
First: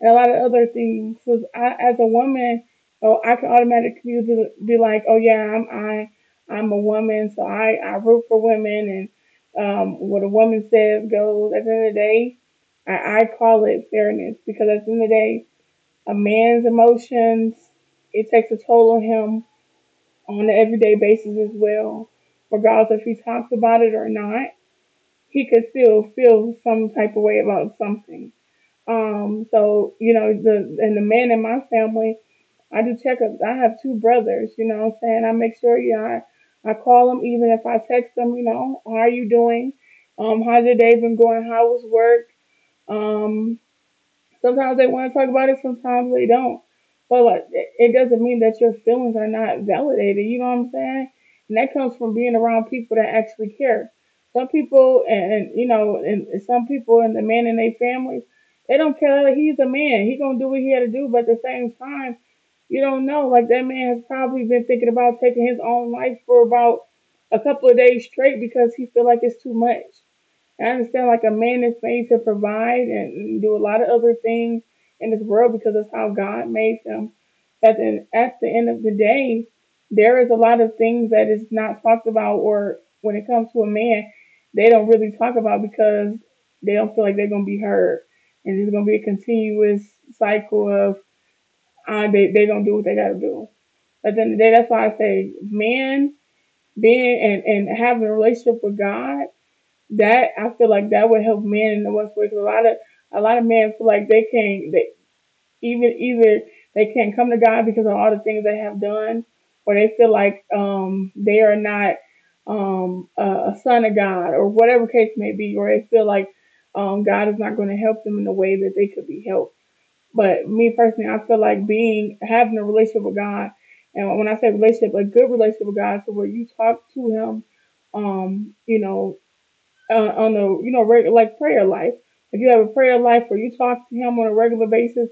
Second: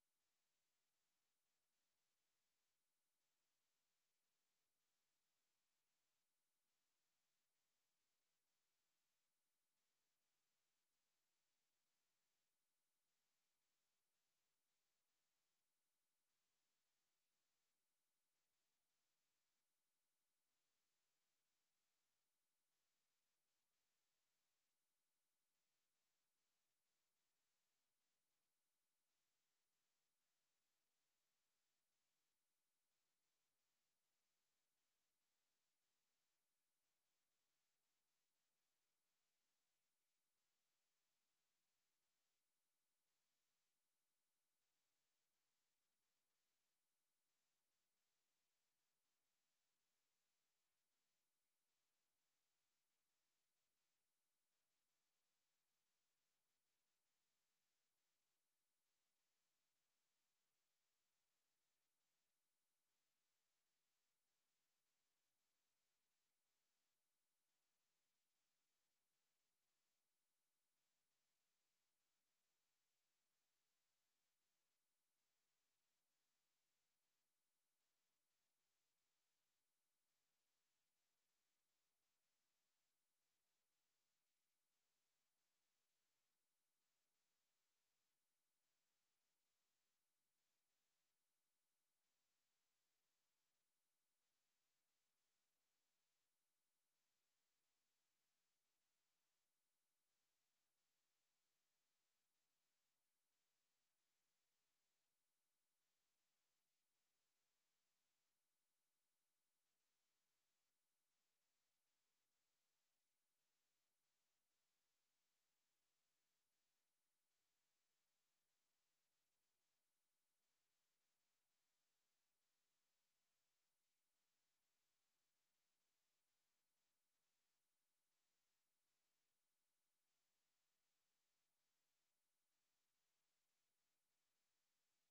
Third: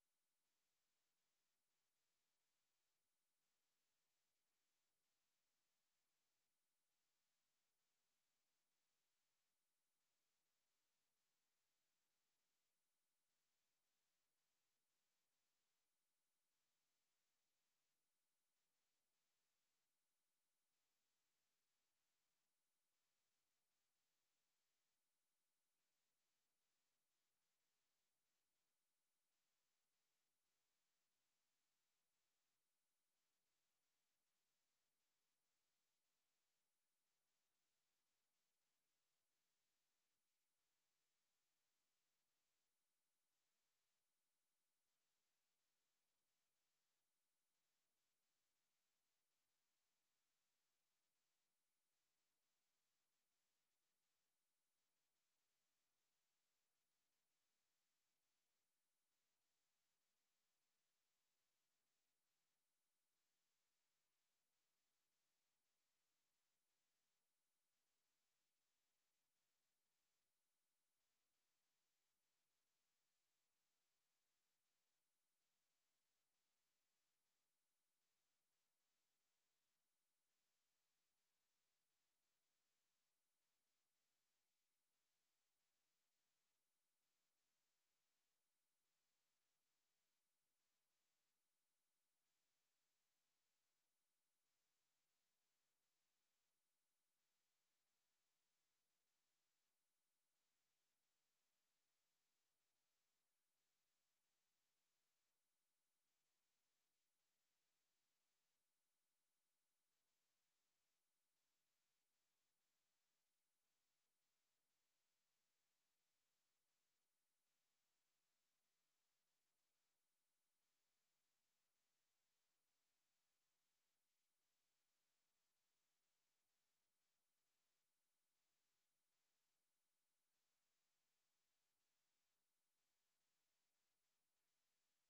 B: and a lot of other things. Because I, as a woman, oh, I can automatically be like, oh yeah, I'm a woman, so I root for women, and what a woman says goes. At the end of the day, I call it fairness because at the end of the day a man's emotions, it takes a toll on him on an everyday basis as well. Regardless if he talks about it or not, he could still feel some type of way about something. So, you know, the and the man in my family, I do checkups. I have two brothers, you know what I'm saying? I make sure, you know, I call them even if I text them, you know, how are you doing? How's your day been going? How was work? Um, Sometimes they want to talk about it, sometimes they don't. But like, it doesn't mean that your feelings are not validated. You know what I'm saying? And that comes from being around people that actually care. Some people, and some people, and the men in their families, they don't care. Like, he's a man. He gonna do what he had to do. But at the same time, you don't know. Like that man has probably been thinking about taking his own life for about a couple of days straight because he feel like it's too much. And I understand like a man is made to provide and do a lot of other things in this world because that's how God made them. But then at the end of the day, there is a lot of things that is not talked about or when it comes to a man, they don't really talk about because they don't feel like they're gonna be heard. And it's gonna be a continuous cycle of they gonna do what they gotta do. But then that's why I say man being and having a relationship with God that I feel like that would help men in the workplace. A lot of men feel like they even either they can't come to God because of all the things they have done, or they feel like they are not um a, a son of God or whatever case may be, or they feel like God is not going to help them in the way that they could be helped. But me personally, I feel like being having a relationship with God, and when I say relationship, a good relationship with God, so where you talk to Him um, you know, on a like prayer life. If you have a prayer life where you talk to him on a regular basis,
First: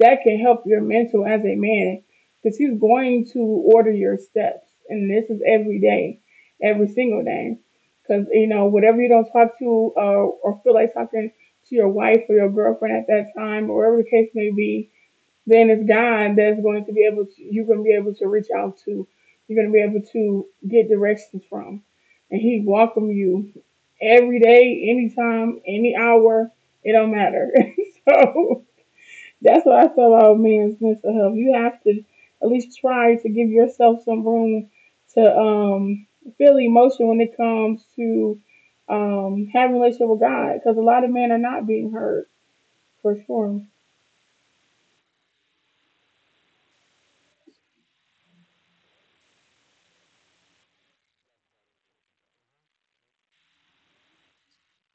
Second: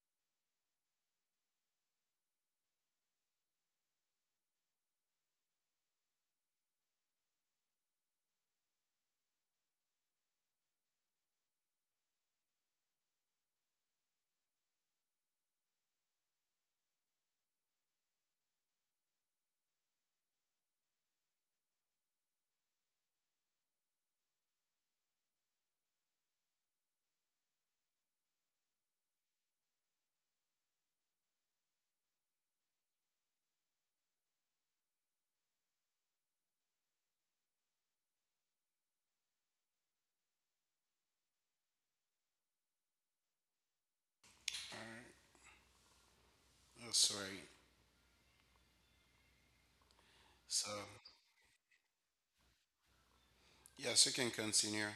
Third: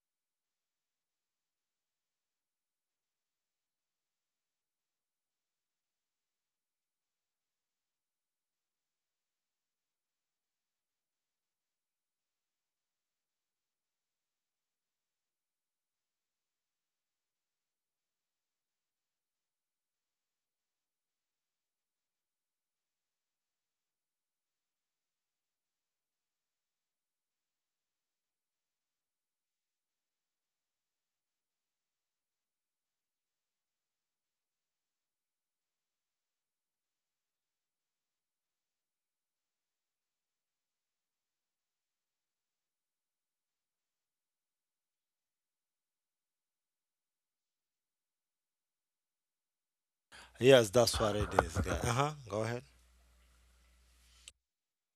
B: that can help your mental as a man because he's going to order your steps, and this is every day, every single day. Because you know whatever you don't talk to or feel like talking to your wife or your girlfriend at that time, or whatever the case may be, then it's God that's going to be able to, you're going to be able to reach out to, you're going to be able to get directions from. And He welcome you every day, anytime, any hour, it don't matter. (laughs) So that's what I feel about men's mental health. You have to at least try to give yourself some room to feel emotion when it comes to having a relationship with God, because a lot of men are not being heard for sure.
C: All right. Oh, sorry. So
A: Yes, that's what it is, guy. Uh-huh. Go ahead.
C: yes, you can continue.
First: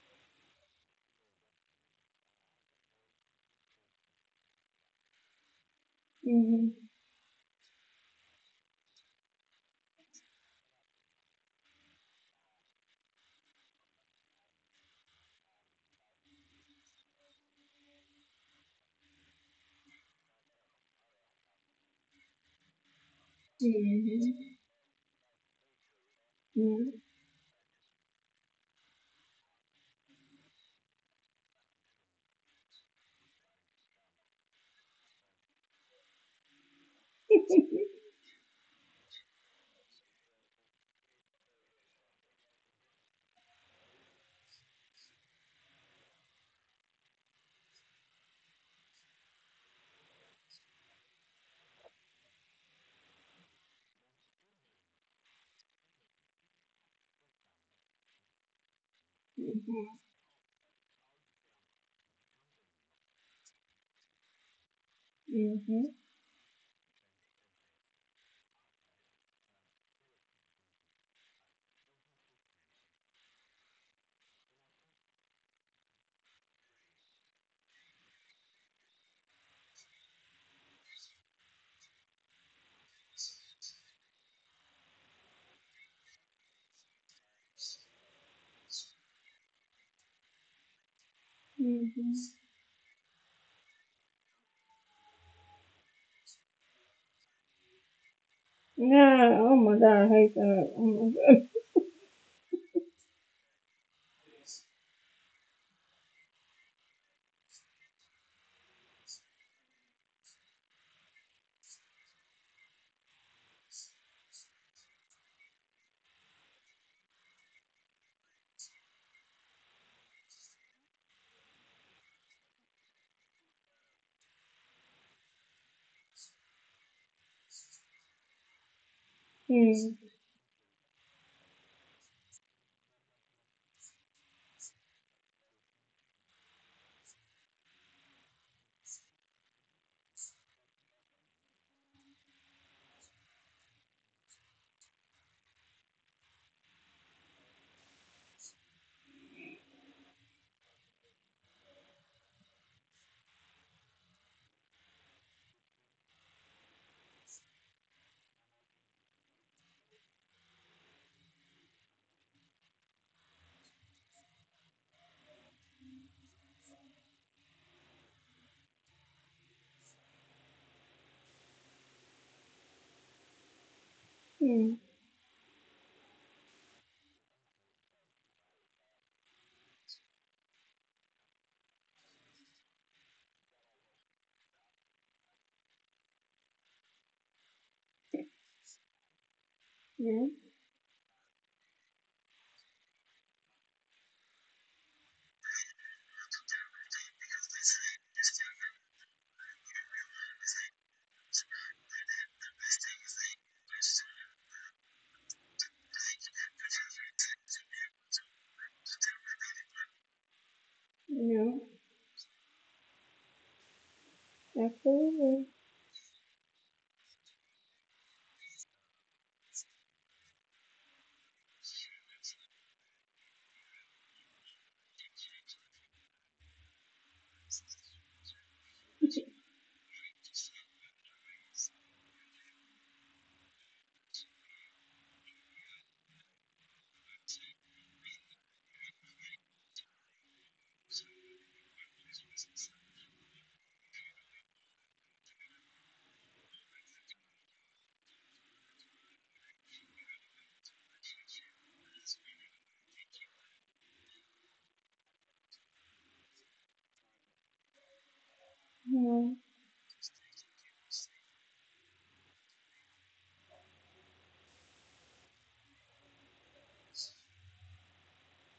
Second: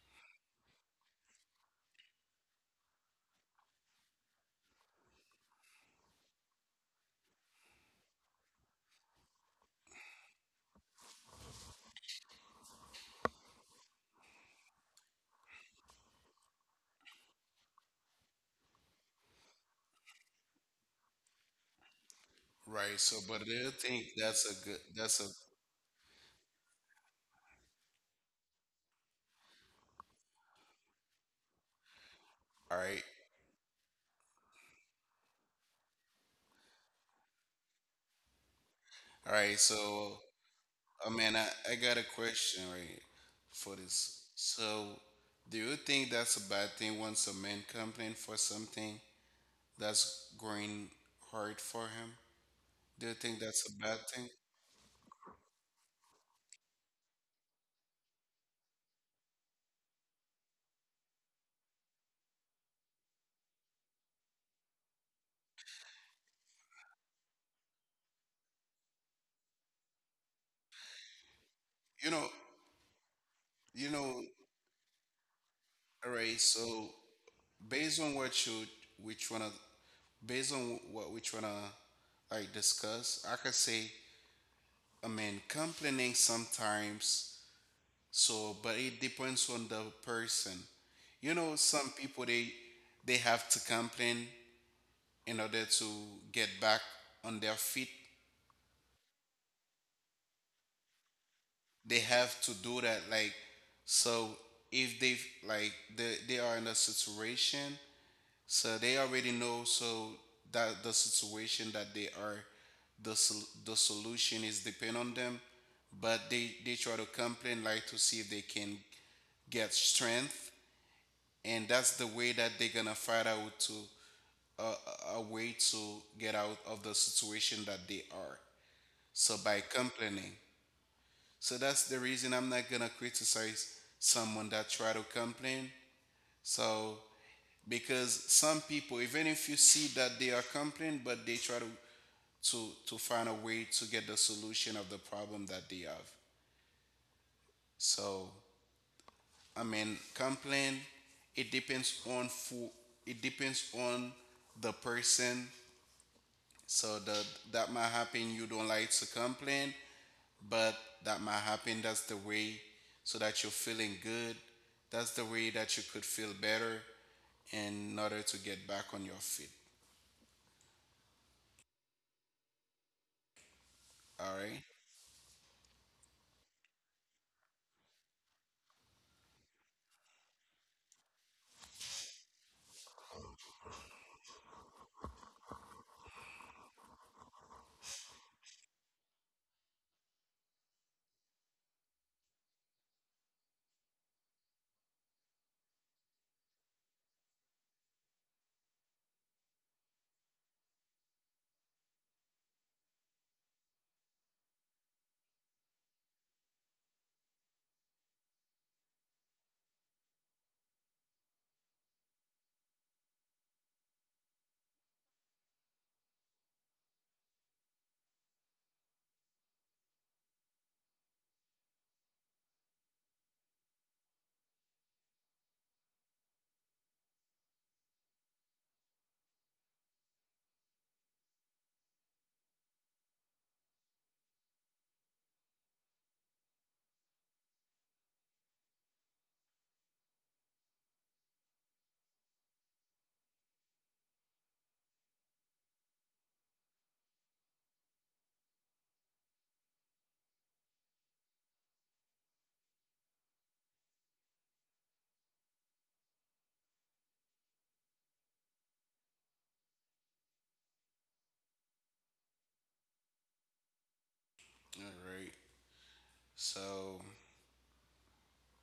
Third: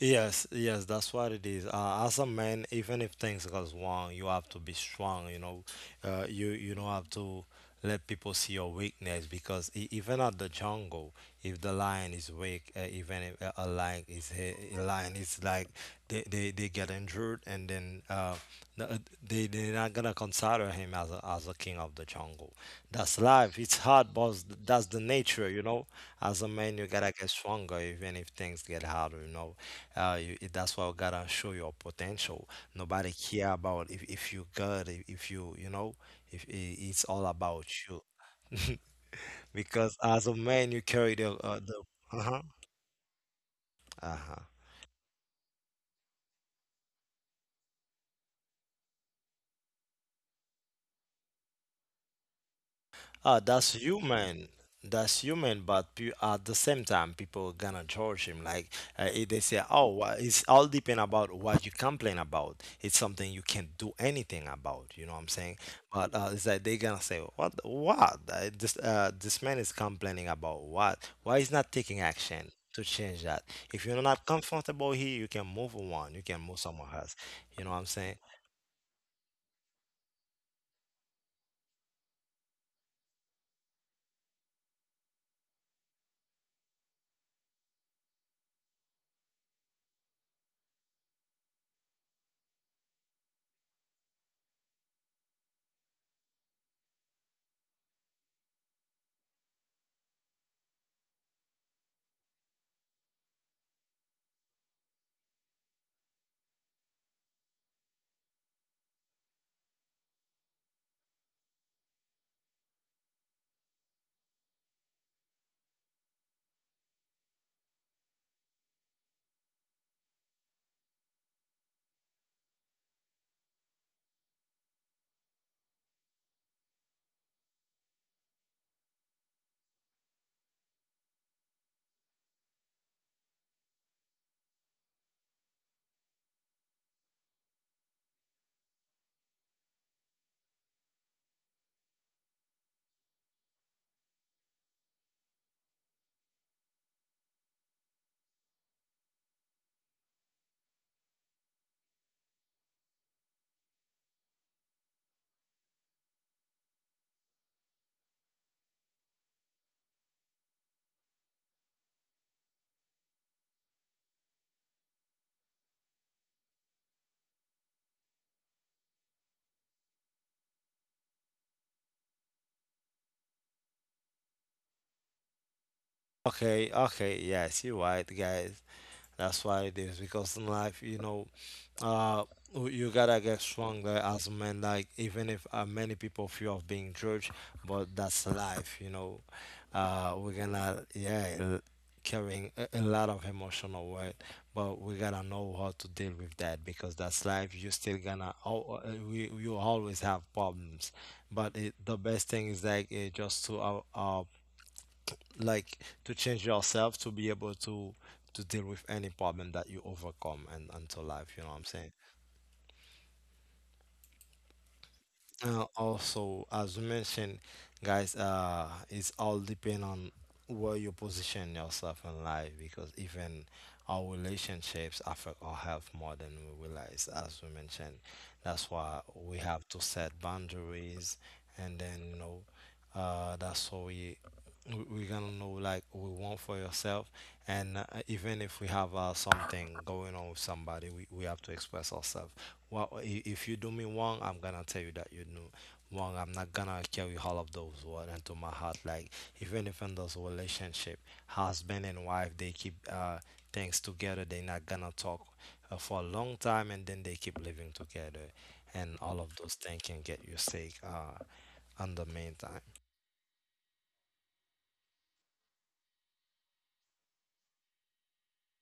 A: Yes, yes, that's what it is. As a man, even if things goes wrong, you have to be strong. You know, you
B: Hmm.
A: you don't have to let people see your weakness because even at the jungle, if the lion is weak, even if a lion a lion is like they get injured, and then n- uh, they they're not gonna consider him as as a king of the jungle.
C: Right.
A: That's
C: So, but I
A: life.
C: do
A: It's
C: think
A: hard, but
C: that's a good.
A: that's the
C: That's a
A: nature. You know, as a man, you gotta get stronger even if things get harder. You know. That's why you gotta show your potential.
C: all right.
A: Nobody care about if you good, if you, you know, if I it's all about you. (laughs)
C: All right.
A: Because
C: So
A: as a man, you
C: I
A: carry
C: mean, I, I
A: the,
C: got a
A: uh-huh,
C: question right for this.
A: uh-huh.
C: So, do you think that's a bad thing once a man complains for something that's going hard for him? Do you
A: Ah,
C: think that's
A: that's
C: a bad thing?
A: human. That's human, but at the same time, people gonna judge him. Like they say, "Oh, it's all depend about what you complain about. It's something you can't do anything about." You know what I'm saying?
B: Mhm,
A: But it's like they gonna say, "What? What? This man is complaining about what? Why is not taking
C: You know,
A: action to change that? If
C: you
A: you're not
C: know,
A: comfortable here, you can move on. You can
C: alright.
A: move somewhere
C: So,
A: else. You know what I'm
C: based
A: saying?"
C: on what you, which one, based on what we tryna like discuss, I could say, I mean, complaining sometimes. So, but it depends on the person. You know, some people,
B: mhm.
C: they have to complain in order to get back on their feet.
B: Yeah, oh my god, I hate that. Oh my god.
C: They have to do that. Like, so if they, like they are in a situation, so they already know. So that the situation that they are, the solution is depend on them. But they try to complain like to see if they can get strength, and that's the way that they're gonna find out to way to get out of the situation that they are. So by
B: Mm,
C: complaining, so that's the reason I'm not gonna criticize someone that try to complain. So because some people, even if you see that they are complaining, but they try to to find a way to get the solution of the problem that they have. So I mean, complain. It depends on who. It depends on the person. So that that might happen. You don't like to complain, but that might happen. That's the way. So that you're feeling good. That's the way that you could feel better in order to get back on your feet. All right.
B: mm,
A: Okay, okay, yes, you're right, guys. That's why it is, because in life, you know, uh, you gotta get stronger as men. Like even if many people fear of being judged, but that's life. You know,
B: yeah,
A: we're gonna yeah carrying a lot of emotional weight, but we gotta know how to deal with that because that's life. You still gonna, oh, we you always have problems, but the best thing is like just to like to change yourself to be able to deal with any problem that you overcome and until life, you know
B: yeah,
A: what I'm saying?
B: absolutely.
A: Also, as we mentioned, guys, it's all depend on where you position yourself in life, because even our relationships affect our health more than we realize. As we mentioned, that's why we have to set boundaries, and then you know, that's why we we're gonna know like we want for yourself, and even if we have something going on with somebody, we have to express ourselves well, if you do me wrong, I'm gonna tell you that you do wrong. I'm not gonna carry all of those words into my heart. Like even if in those relationship, husband and wife, they keep things together, they're not gonna talk for a long time, and then they keep living together, and all
B: Yeah,
A: of those things can get you sick. In the meantime.
C: All right. So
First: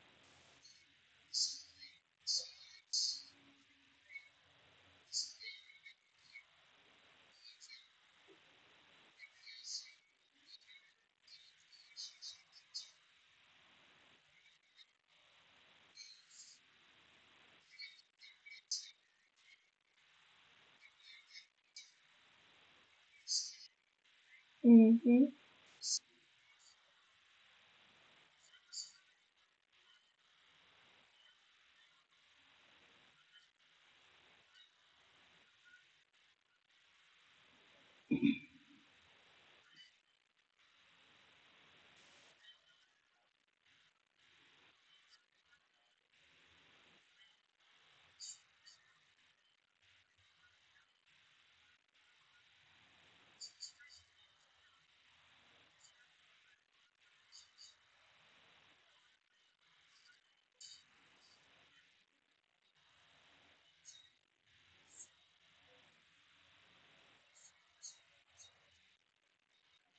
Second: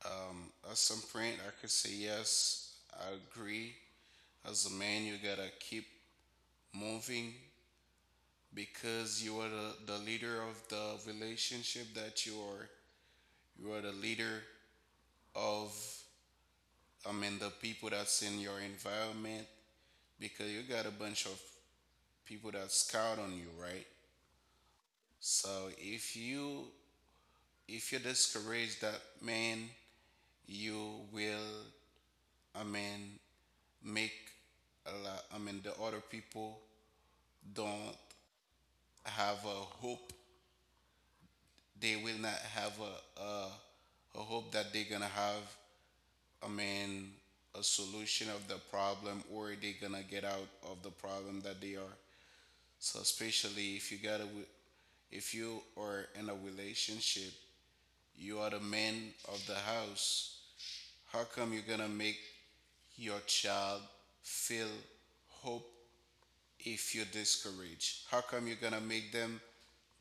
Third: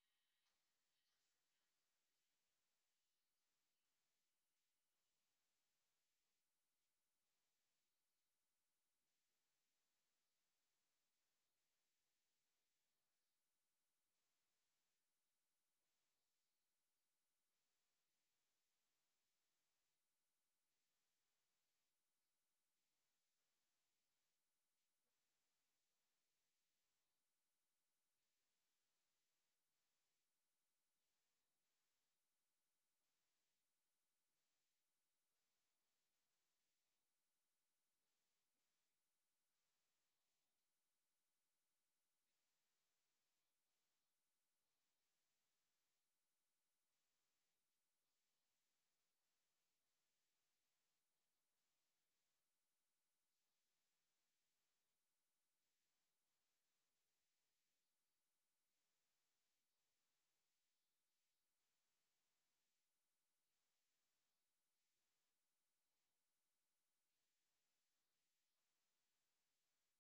C: at some point, I could say yes. I agree. As a man, you gotta keep moving because you are the leader of the relationship that you are. You are the leader of, I mean, the people that's in your environment, because you got a bunch of people that scout on you, right?
B: mm-hmm,
C: So if you if you discourage that man, you will, I mean, make a lot, I mean the other people don't have a hope. They will not have a hope that they're gonna have, I mean, a solution of the problem, or they're gonna get out of the problem that they are. So especially if you got a, if you are in a relationship, you are the man of the house. How come you're gonna make your child feel hope if you discourage? How come you're gonna make them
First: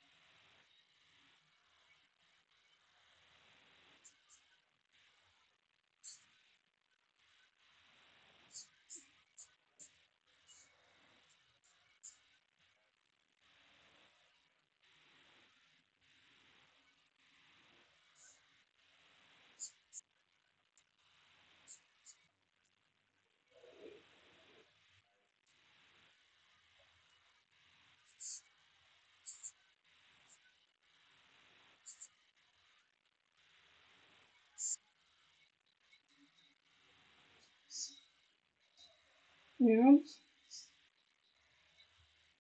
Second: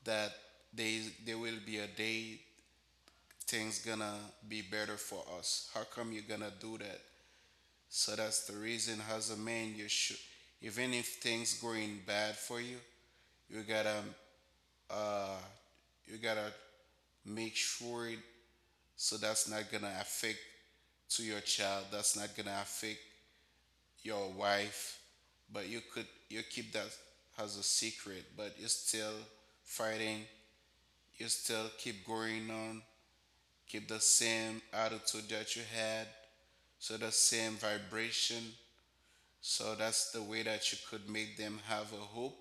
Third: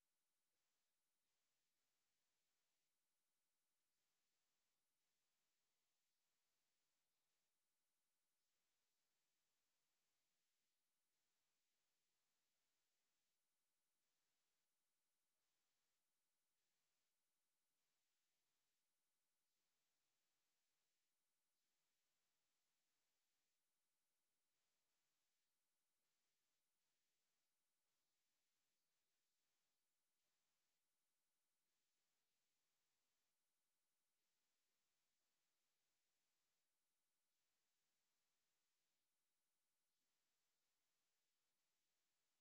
C: that they there will be a day things gonna be better for us? How come you're gonna do that? So that's the reason as a man you should, even if things going bad for you, you gotta uh you gotta make sure it, so that's not gonna affect to your child, that's not gonna affect your wife, but you could you keep that as a secret, but you're still fighting, you still keep going on, keep the same attitude that you had, so the same vibration, so
B: yeah,
C: that's the way that you could make them have a hope.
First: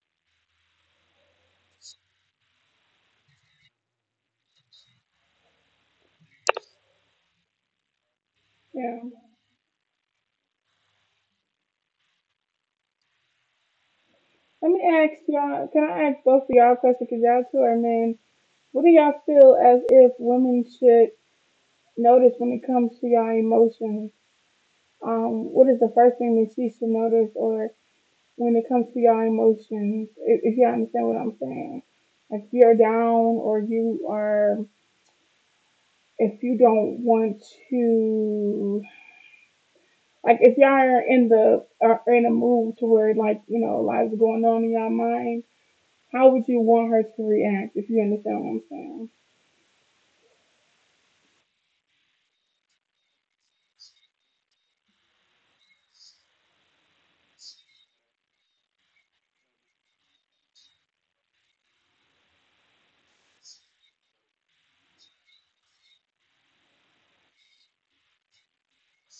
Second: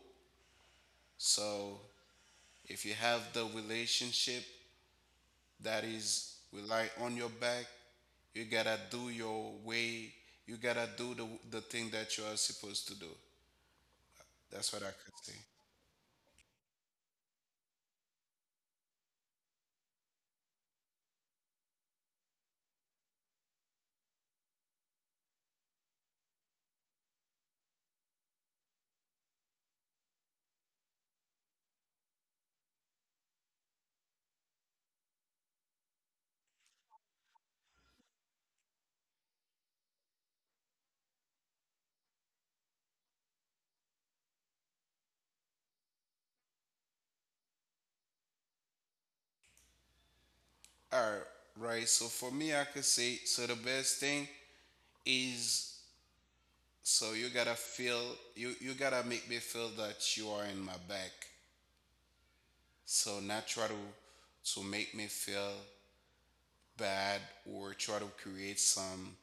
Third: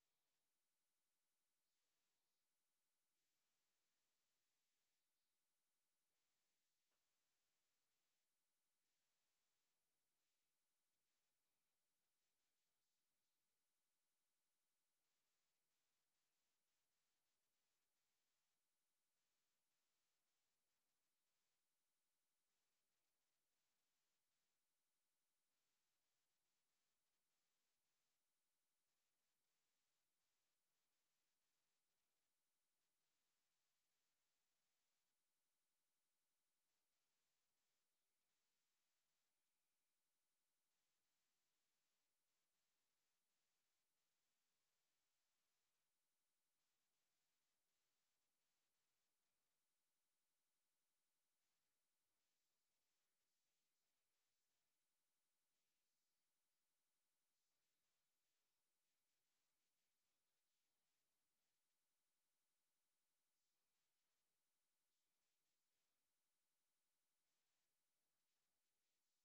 C: So if you have the relationship that is rely on your back, you gotta
B: yeah.
C: do your way. You gotta do the thing that you are supposed to do. That's
B: Let me
C: what I could
B: ask
C: say.
B: y'all, can I ask both of y'all a question? Because y'all two are men. What do y'all feel as if women should notice when it comes to y'all emotions? What is the first thing that she should notice, or when it comes to your emotions, if you understand what I'm saying. If you're down or you are, if you don't want to, like if y'all are in the, are in a mood to where like, you know, lives lot going on in your mind, how would you want her to react if you understand what I'm saying?
C: All right, right. So for me, I could say so. The best thing is so you gotta feel, you gotta make me feel that you are in my back. So not try to make me feel bad, or try to create some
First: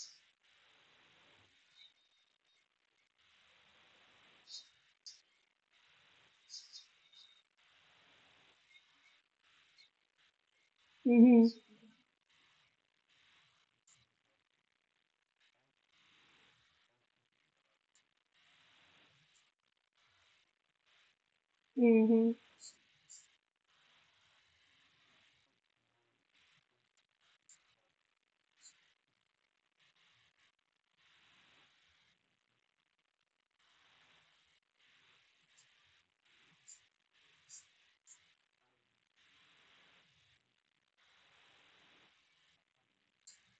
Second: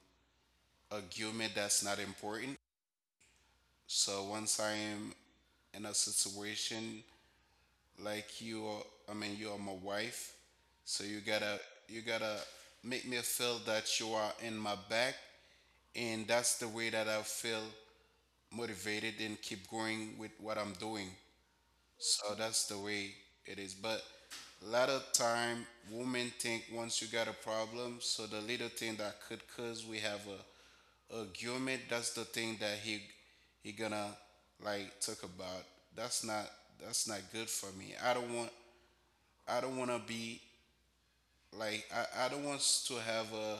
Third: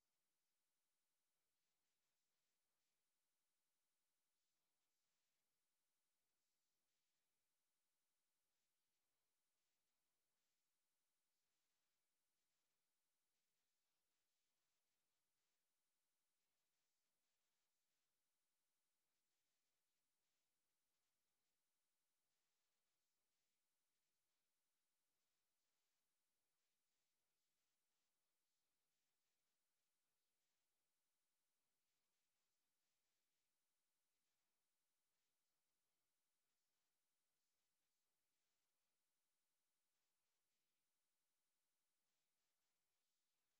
C: argument that's not important. So once I am in a situation, like you are, I mean, you are my wife, so
B: Mm-hmm,
C: you gotta make me feel that you are in my back, and that's the way that I feel motivated and keep going with what I'm doing.
B: mm-hmm,
C: So that's the way it is. But a lot of time, women think once you got a problem, so the little thing that could cause we have a argument, that's the thing that he gonna like talk about. That's not, that's not good for me. I don't want to be like, I don't want to have a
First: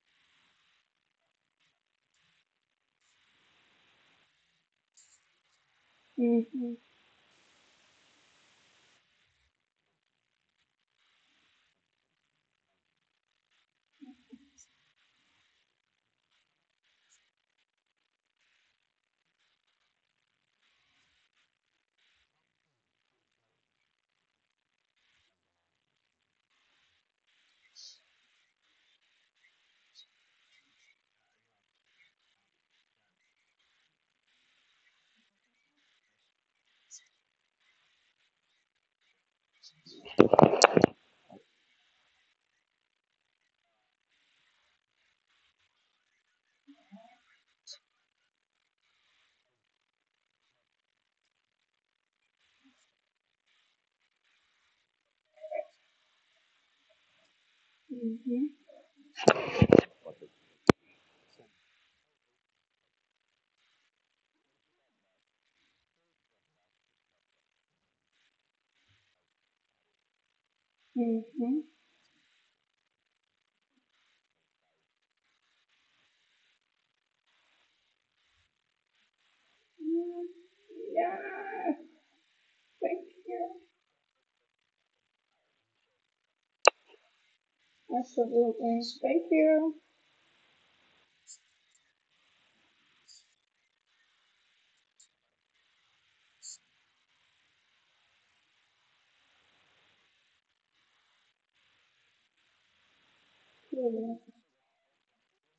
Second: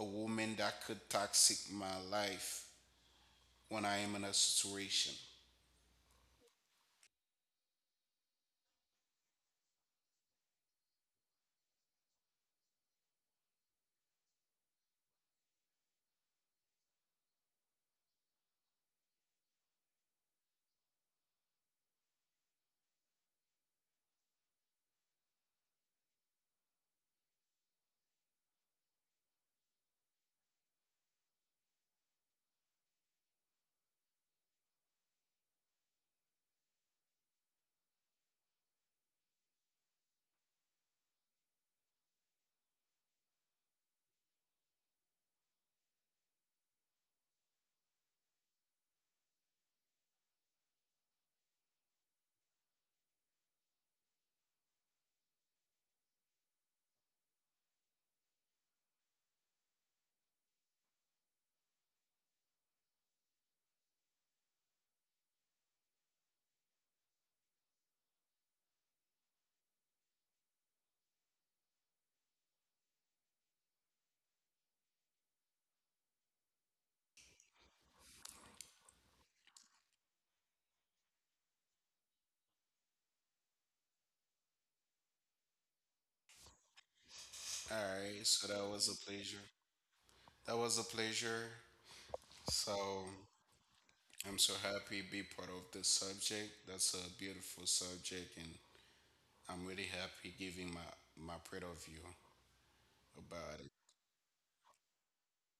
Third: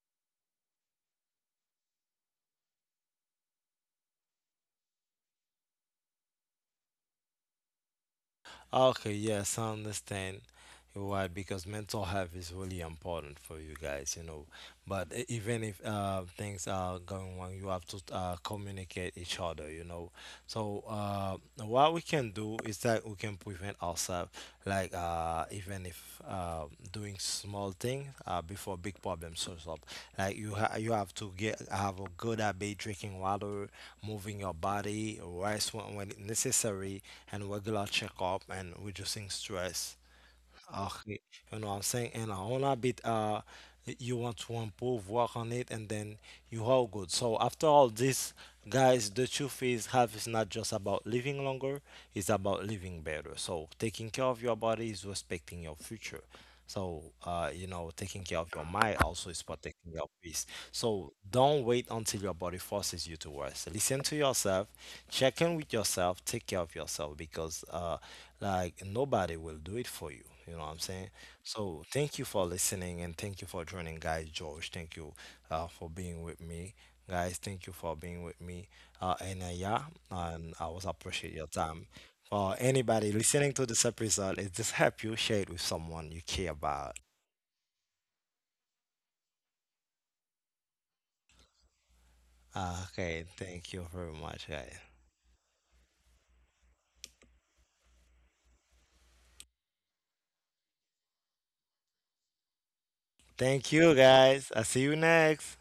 C: a woman that could toxic my life when I am in a situation.
B: mm-hmm,
A: Okay, yes, I understand. Why? Because mental health is really important for you guys. You know, but even if things are going wrong, you have to communicate each other, you know. So what we can do is that we can prevent ourselves, like even if doing small things before big problems shows up. Like you you have to get have a good habit: drinking water, moving your body, rest when necessary, and regular checkup, and reducing stress. Okay, you know what I'm saying? And a whole lot bit you want to improve, work on it, and then you all good. So after all this, guys, the truth is health is not just about living longer, it's about living better. So taking care of your body is respecting your future. So you know, taking care
B: mm-hmm,
A: of your mind also is protecting your peace. So don't wait until your body forces you to rest. Listen to yourself, check in with yourself, take care of yourself because like nobody will do it for you. You know what I'm saying?
B: mm-hmm.
A: So thank you for listening and thank you for joining, guys. George, thank you for being with me, guys. Thank you for being with me. And Yeah, and I was
B: Yeah.
A: appreciate your
B: Yes,
A: time. For
B: thank
A: anybody listening
B: you.
A: to this episode, it just help you share it with someone you care about.
C: All right, so that
B: Absolutely.
C: was a
B: Thank
C: pleasure. That was a pleasure.
A: Ah,
C: So
A: okay, thank you very
C: I'm
A: much,
C: so
A: guys.
C: happy to be part of this subject. That's a beautiful subject, and I'm really happy giving my my point of view about it.
A: Thank you,
B: you.
A: guys. I see you next.